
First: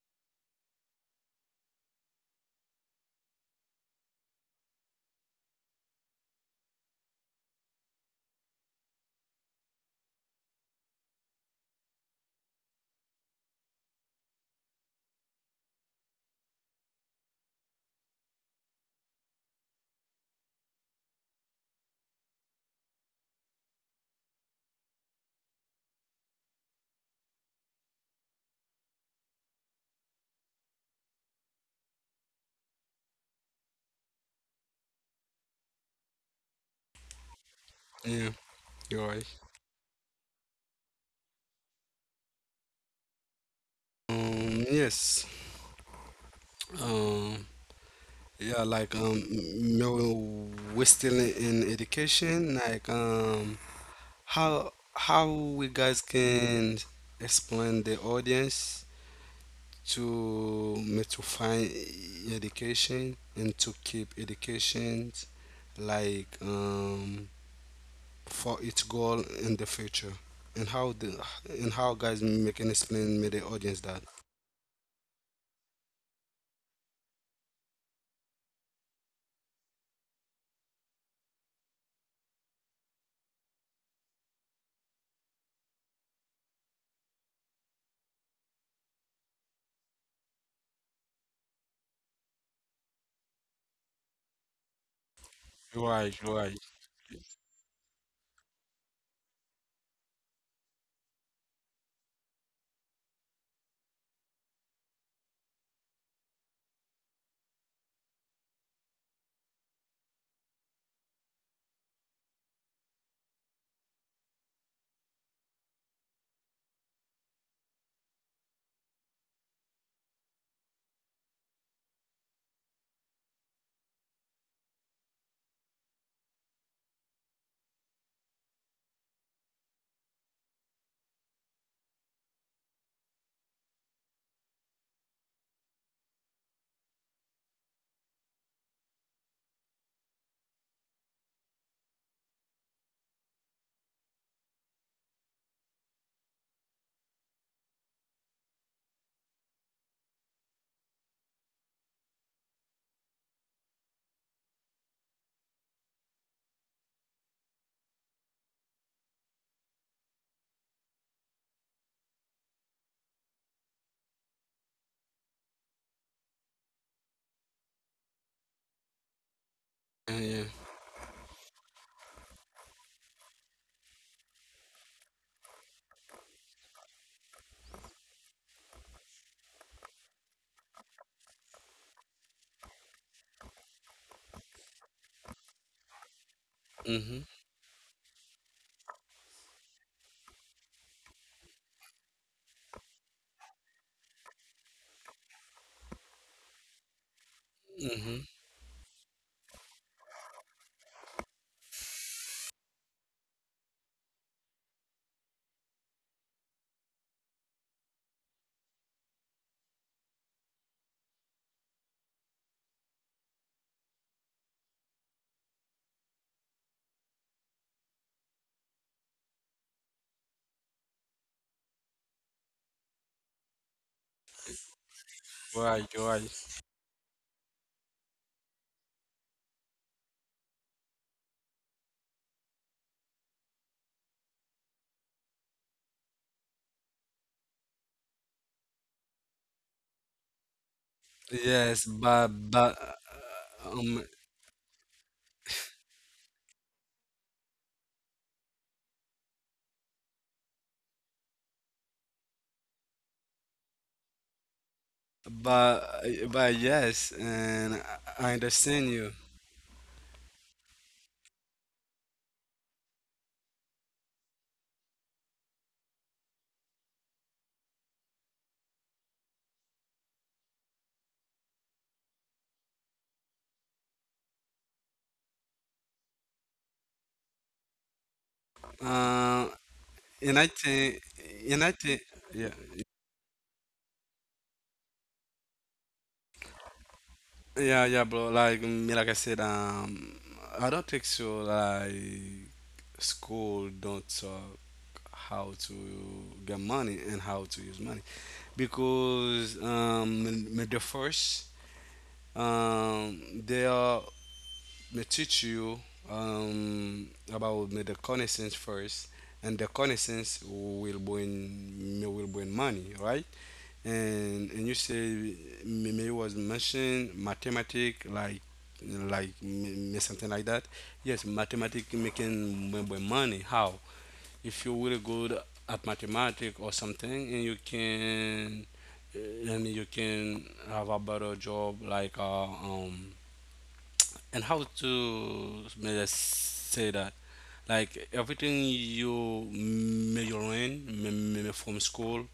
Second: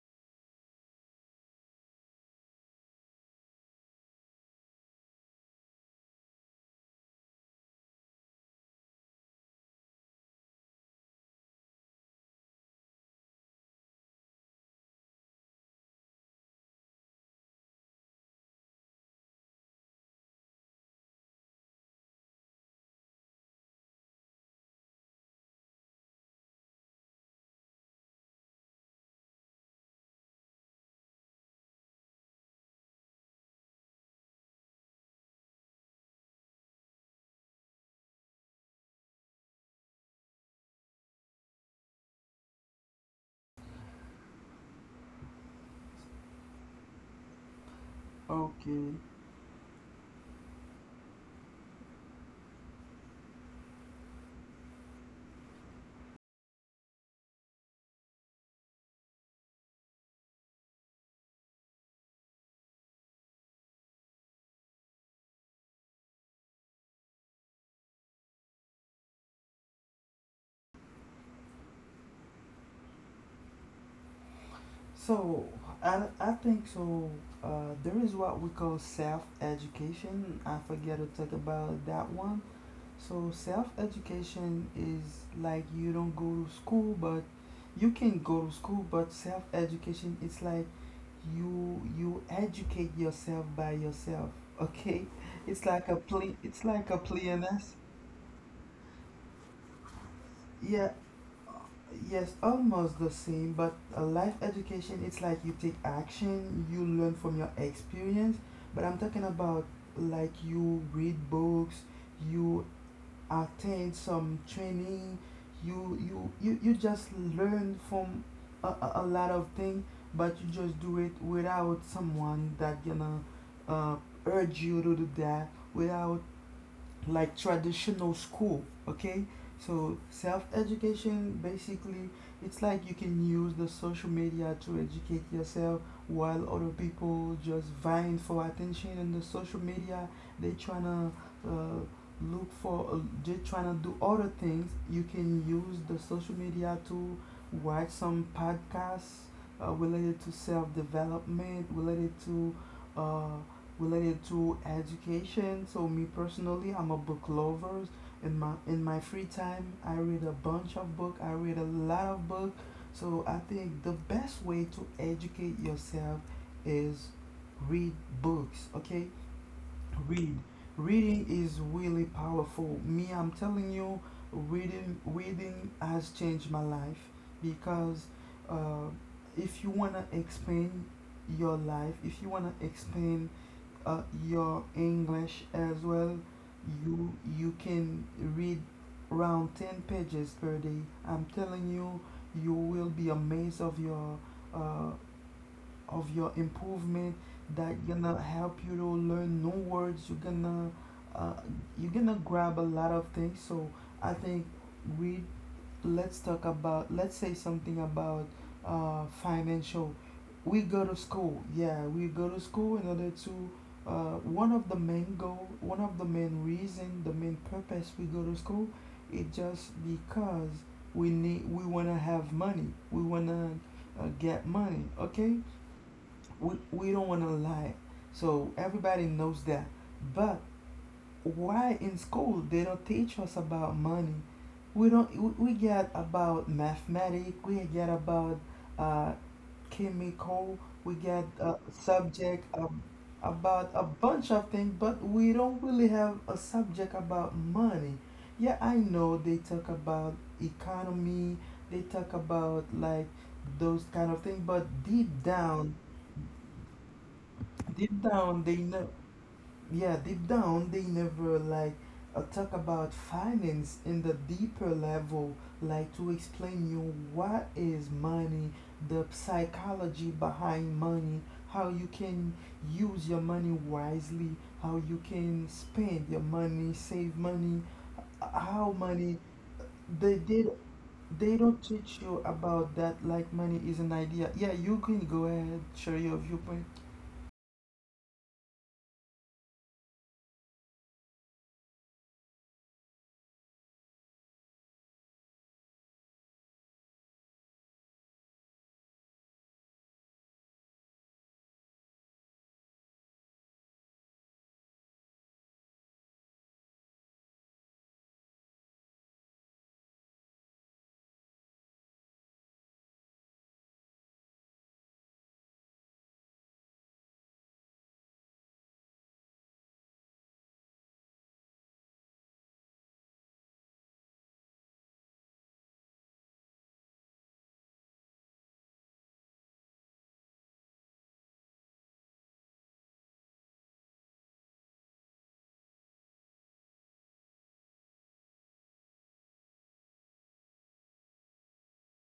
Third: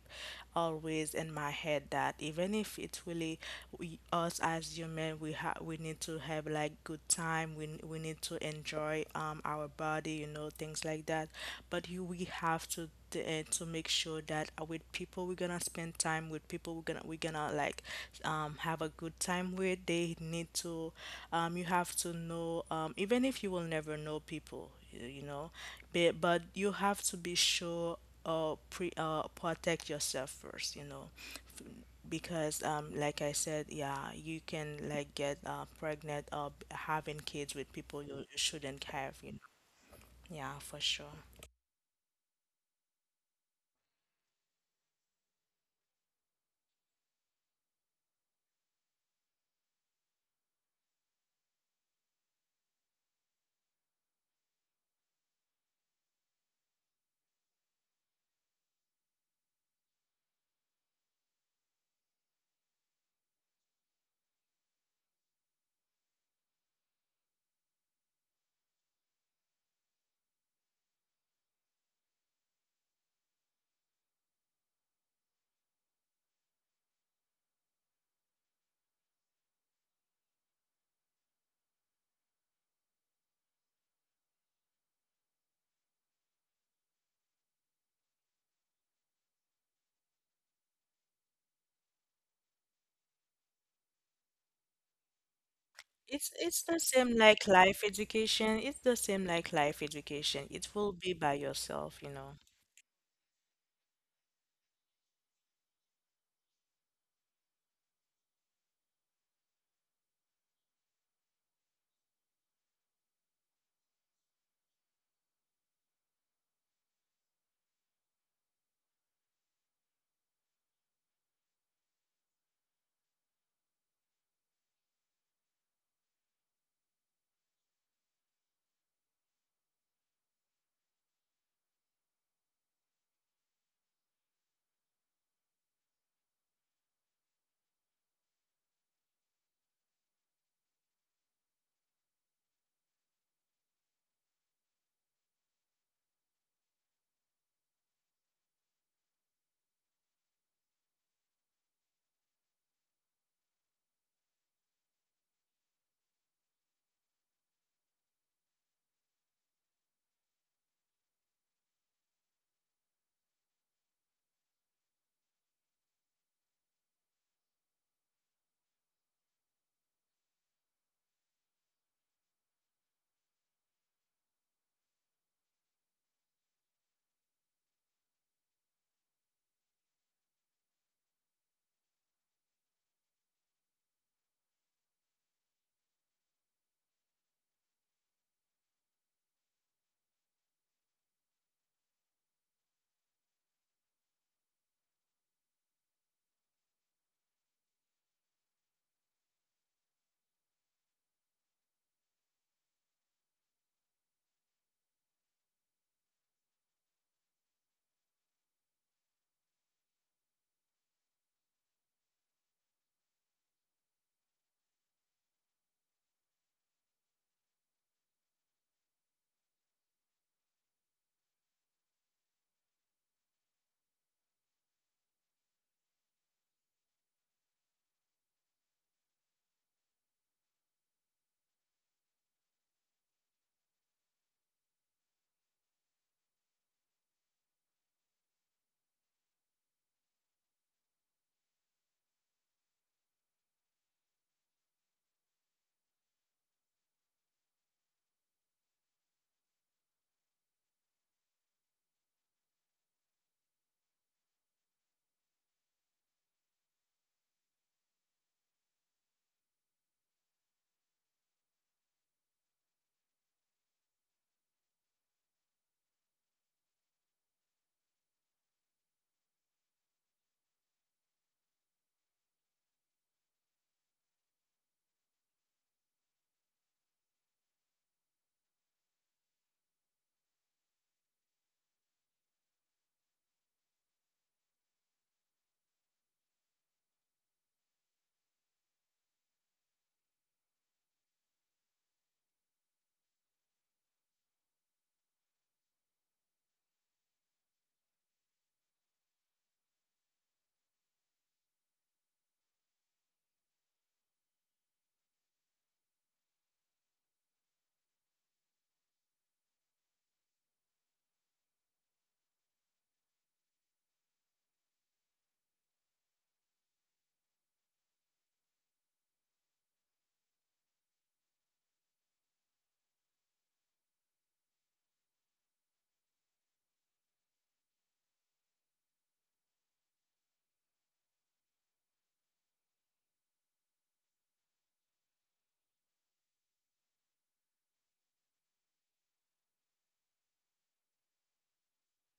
always in my head. That even if it's really, we, us as human, we have, we need to have like good time, we, we need to enjoy, our body, you know, things like that. But you, we have to to make sure that, with people we're gonna spend time, with people we're gonna, like, have a good time with, they need to, you have to know, even if you will never know people, you know, but, you have to be sure, pre protect yourself first, you know. Because, like I said, yeah, you can like get, pregnant, or having kids with people you Yeah. shouldn't You're have, right. you know. Yeah, for sure. Yes. Um. Yeah. Like, Okay. um, we're still in education. Like. How we guys can explain the audience to me to find education, and to keep education, like, for its goal in the future, and how the, and how guys make can explain me the audience that. So I think so. There is what we call self education. I forget to talk about that one. So self education is like you don't go to school, but you can go to school. But self education it's like you educate yourself by yourself. Okay, it's like a Right, It's plea. right. it's It's the like a same like pleonasm. life education. It's the same like life education. It will Yeah, be by yourself, you yes, know. almost the same, but a life education, it's like you take action, you learn from your experience. But I'm talking about like you read books, you attend some training, you just learn from a lot of things, but you just do it without someone that gonna uh, urge you to do that, without like traditional school. Okay, so self-education basically it's like you can use the social media to educate yourself while other people just vying for attention in the social media. They trying to look for they trying to do other things. You can use the social media to watch some podcasts related to self-development, related to uh, related to education. So me personally, I'm a book lover. In my free time, I read a bunch of book. I read a lot of book. So I think the best way to educate yourself is read books. Okay, yeah. read reading is really powerful, me I'm telling you. Reading has changed my life because uh, if you want to expand your life, if you want to expand your english as well, Mm-hmm. you can read around 10 pages per day. I'm telling you, you will be amazed uh, of your improvement. That Mm-hmm. gonna help you to learn new words, uh, you're gonna grab a lot of things. So I think we let's talk about, let's say something about financial. We go to school, yeah, we go to school in order to one of the main goal, one of the main reason, the main purpose we go to school. It just because we need, we want to have money, we want to get money. Okay, Right, right. We don't want to lie. So everybody knows that. But why in school they don't teach us about money? We don't. We get about mathematics. We get about uh, chemical. We get a Yes, but subject but about um a bunch of things, but we don't really have a subject about money. Yeah, I know they talk about economy. They talk about like those kind of things, but but but yes, and deep I down they understand know. you. Yeah, deep down they never like talk about finance in the deeper level, like to explain you what is money, the psychology behind money, how you can use your money wisely, how you can spend your money, save money, how money Uh, they and I did think, they and I don't think, teach you yeah, about that, like money is an idea. Yeah, you can go ahead, share your viewpoint. yeah, yeah, bro. Like, me, like I said, I don't think so. Like, school don't talk how to get money and how to use money, because, the first, they are me teach you, about me the connaissance first, and the connaissance will bring me will bring money, right? And you say maybe was mentioned mathematic like, something like that. Yes, mathematic making money how. If you're really good at mathematics or something, and you can, and you can have a better job like, and how to may I say that, like everything you may you learn may from school,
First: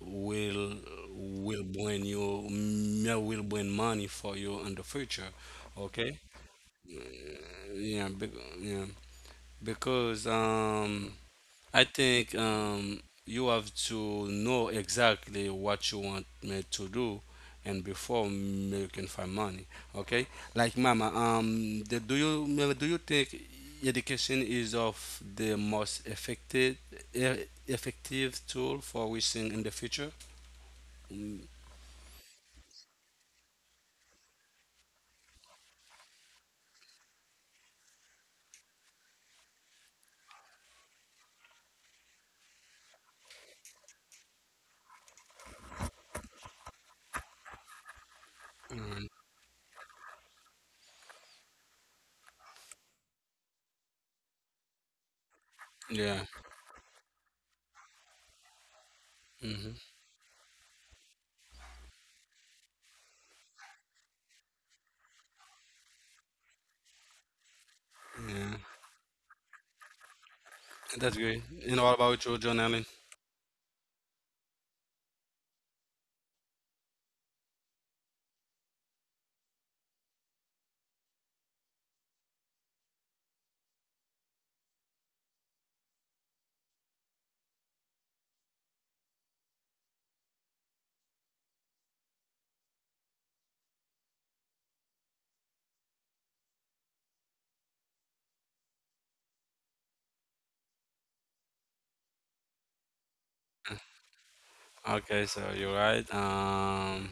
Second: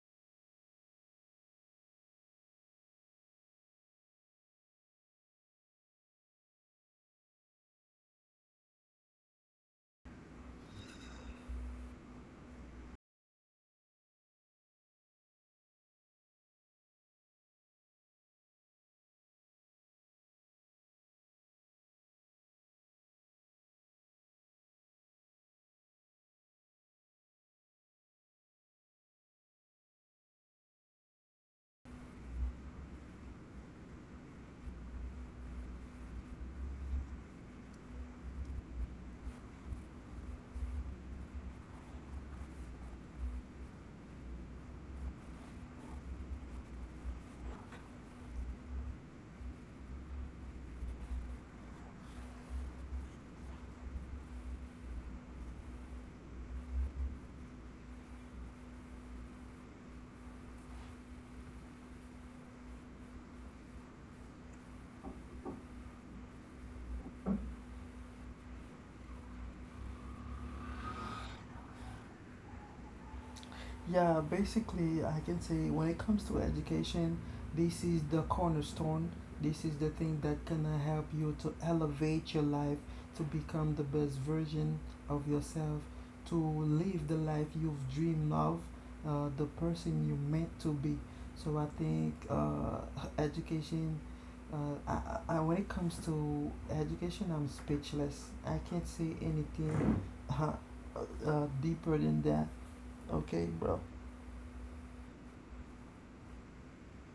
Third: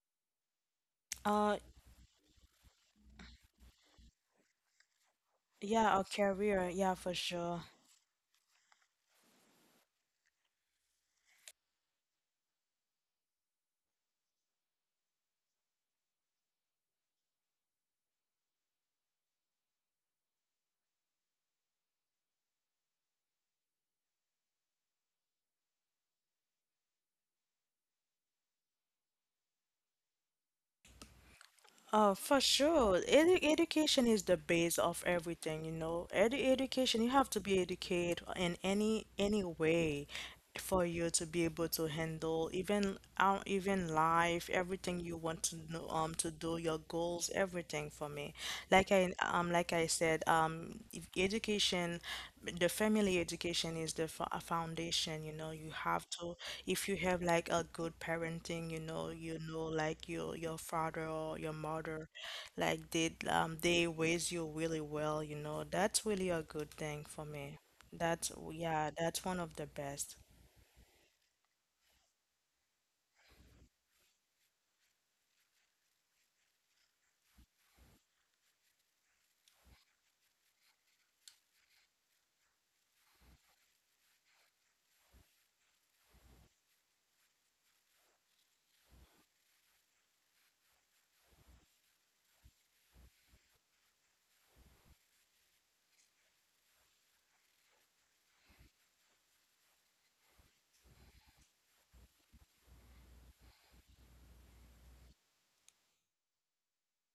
will Uh will bring you may will bring money for you in the future. yeah, a Okay, career, yeah, for sure. yeah, be, yeah, because, I think, you have to know exactly what you want me to do, and before me you can find money, okay? Like mama, the, do you mama, do you think education is of the most effective effective tool for wishing in the future? For sure. Edu education is the base of everything, you know. Edu education, you have to be educated in any way for you to be able to handle even out, even life, everything you want to know, to do, your goals, everything, for me. Like I said, education, the family education is the a foundation, you know. You have Yeah. to, if you have like a good parenting, you know, Hmm. like your father or your mother, like they, they raise you really well, you know. That's really a good thing for me. That's, Yeah. yeah, that's one of the best. That's great. And what about you, John Allen? Yeah, basically, I can say when it comes to education, this is the cornerstone. This is the thing that can help you to elevate your life, to become the best version of yourself, to live the life you've dreamed of, the person you meant to be. So I think education. When it comes to education, I'm speechless. I can't say anything uh, deeper than that. Okay, bro. Okay, so you're right.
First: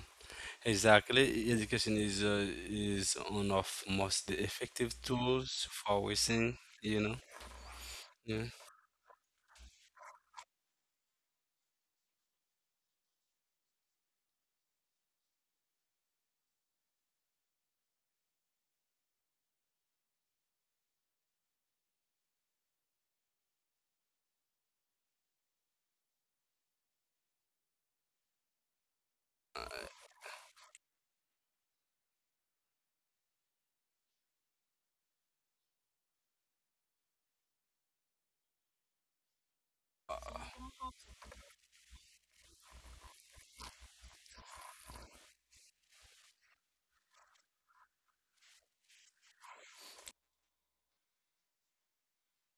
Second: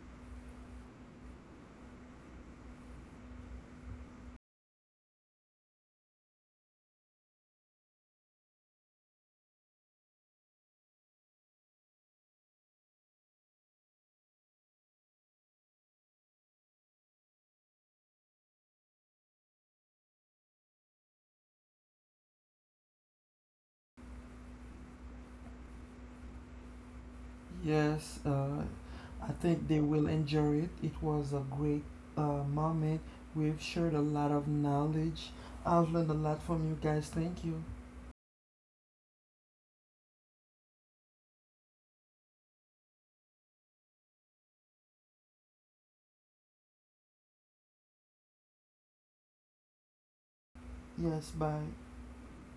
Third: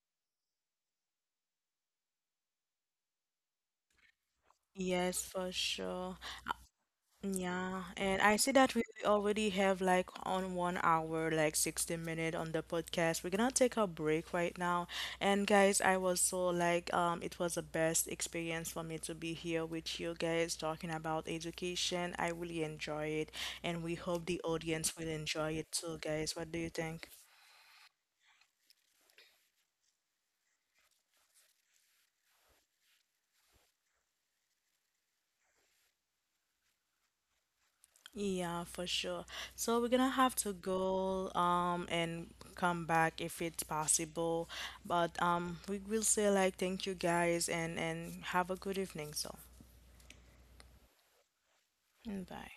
Exactly. Education is, is one of most effective Yes, for tools for sure. wasting, you know. Yeah, and I Yeah. see that we already have like on 1 hour, like 60 minute on the podcast. We're gonna take a break right now. And guys, I was so like, it was the best experience for me to be here with you guys talking about education. I really enjoy it, and we hope the audience will enjoy it too, guys. What do you think? Yes, I think they will enjoy it. It was a great moment. We've shared a lot of knowledge. I've learned a lot from you guys. Thank you. Yeah, for sure. So we're gonna have to go, and come back if it's possible. But, we will say like thank you guys, and have a good evening. So, Yes, bye. mm, bye.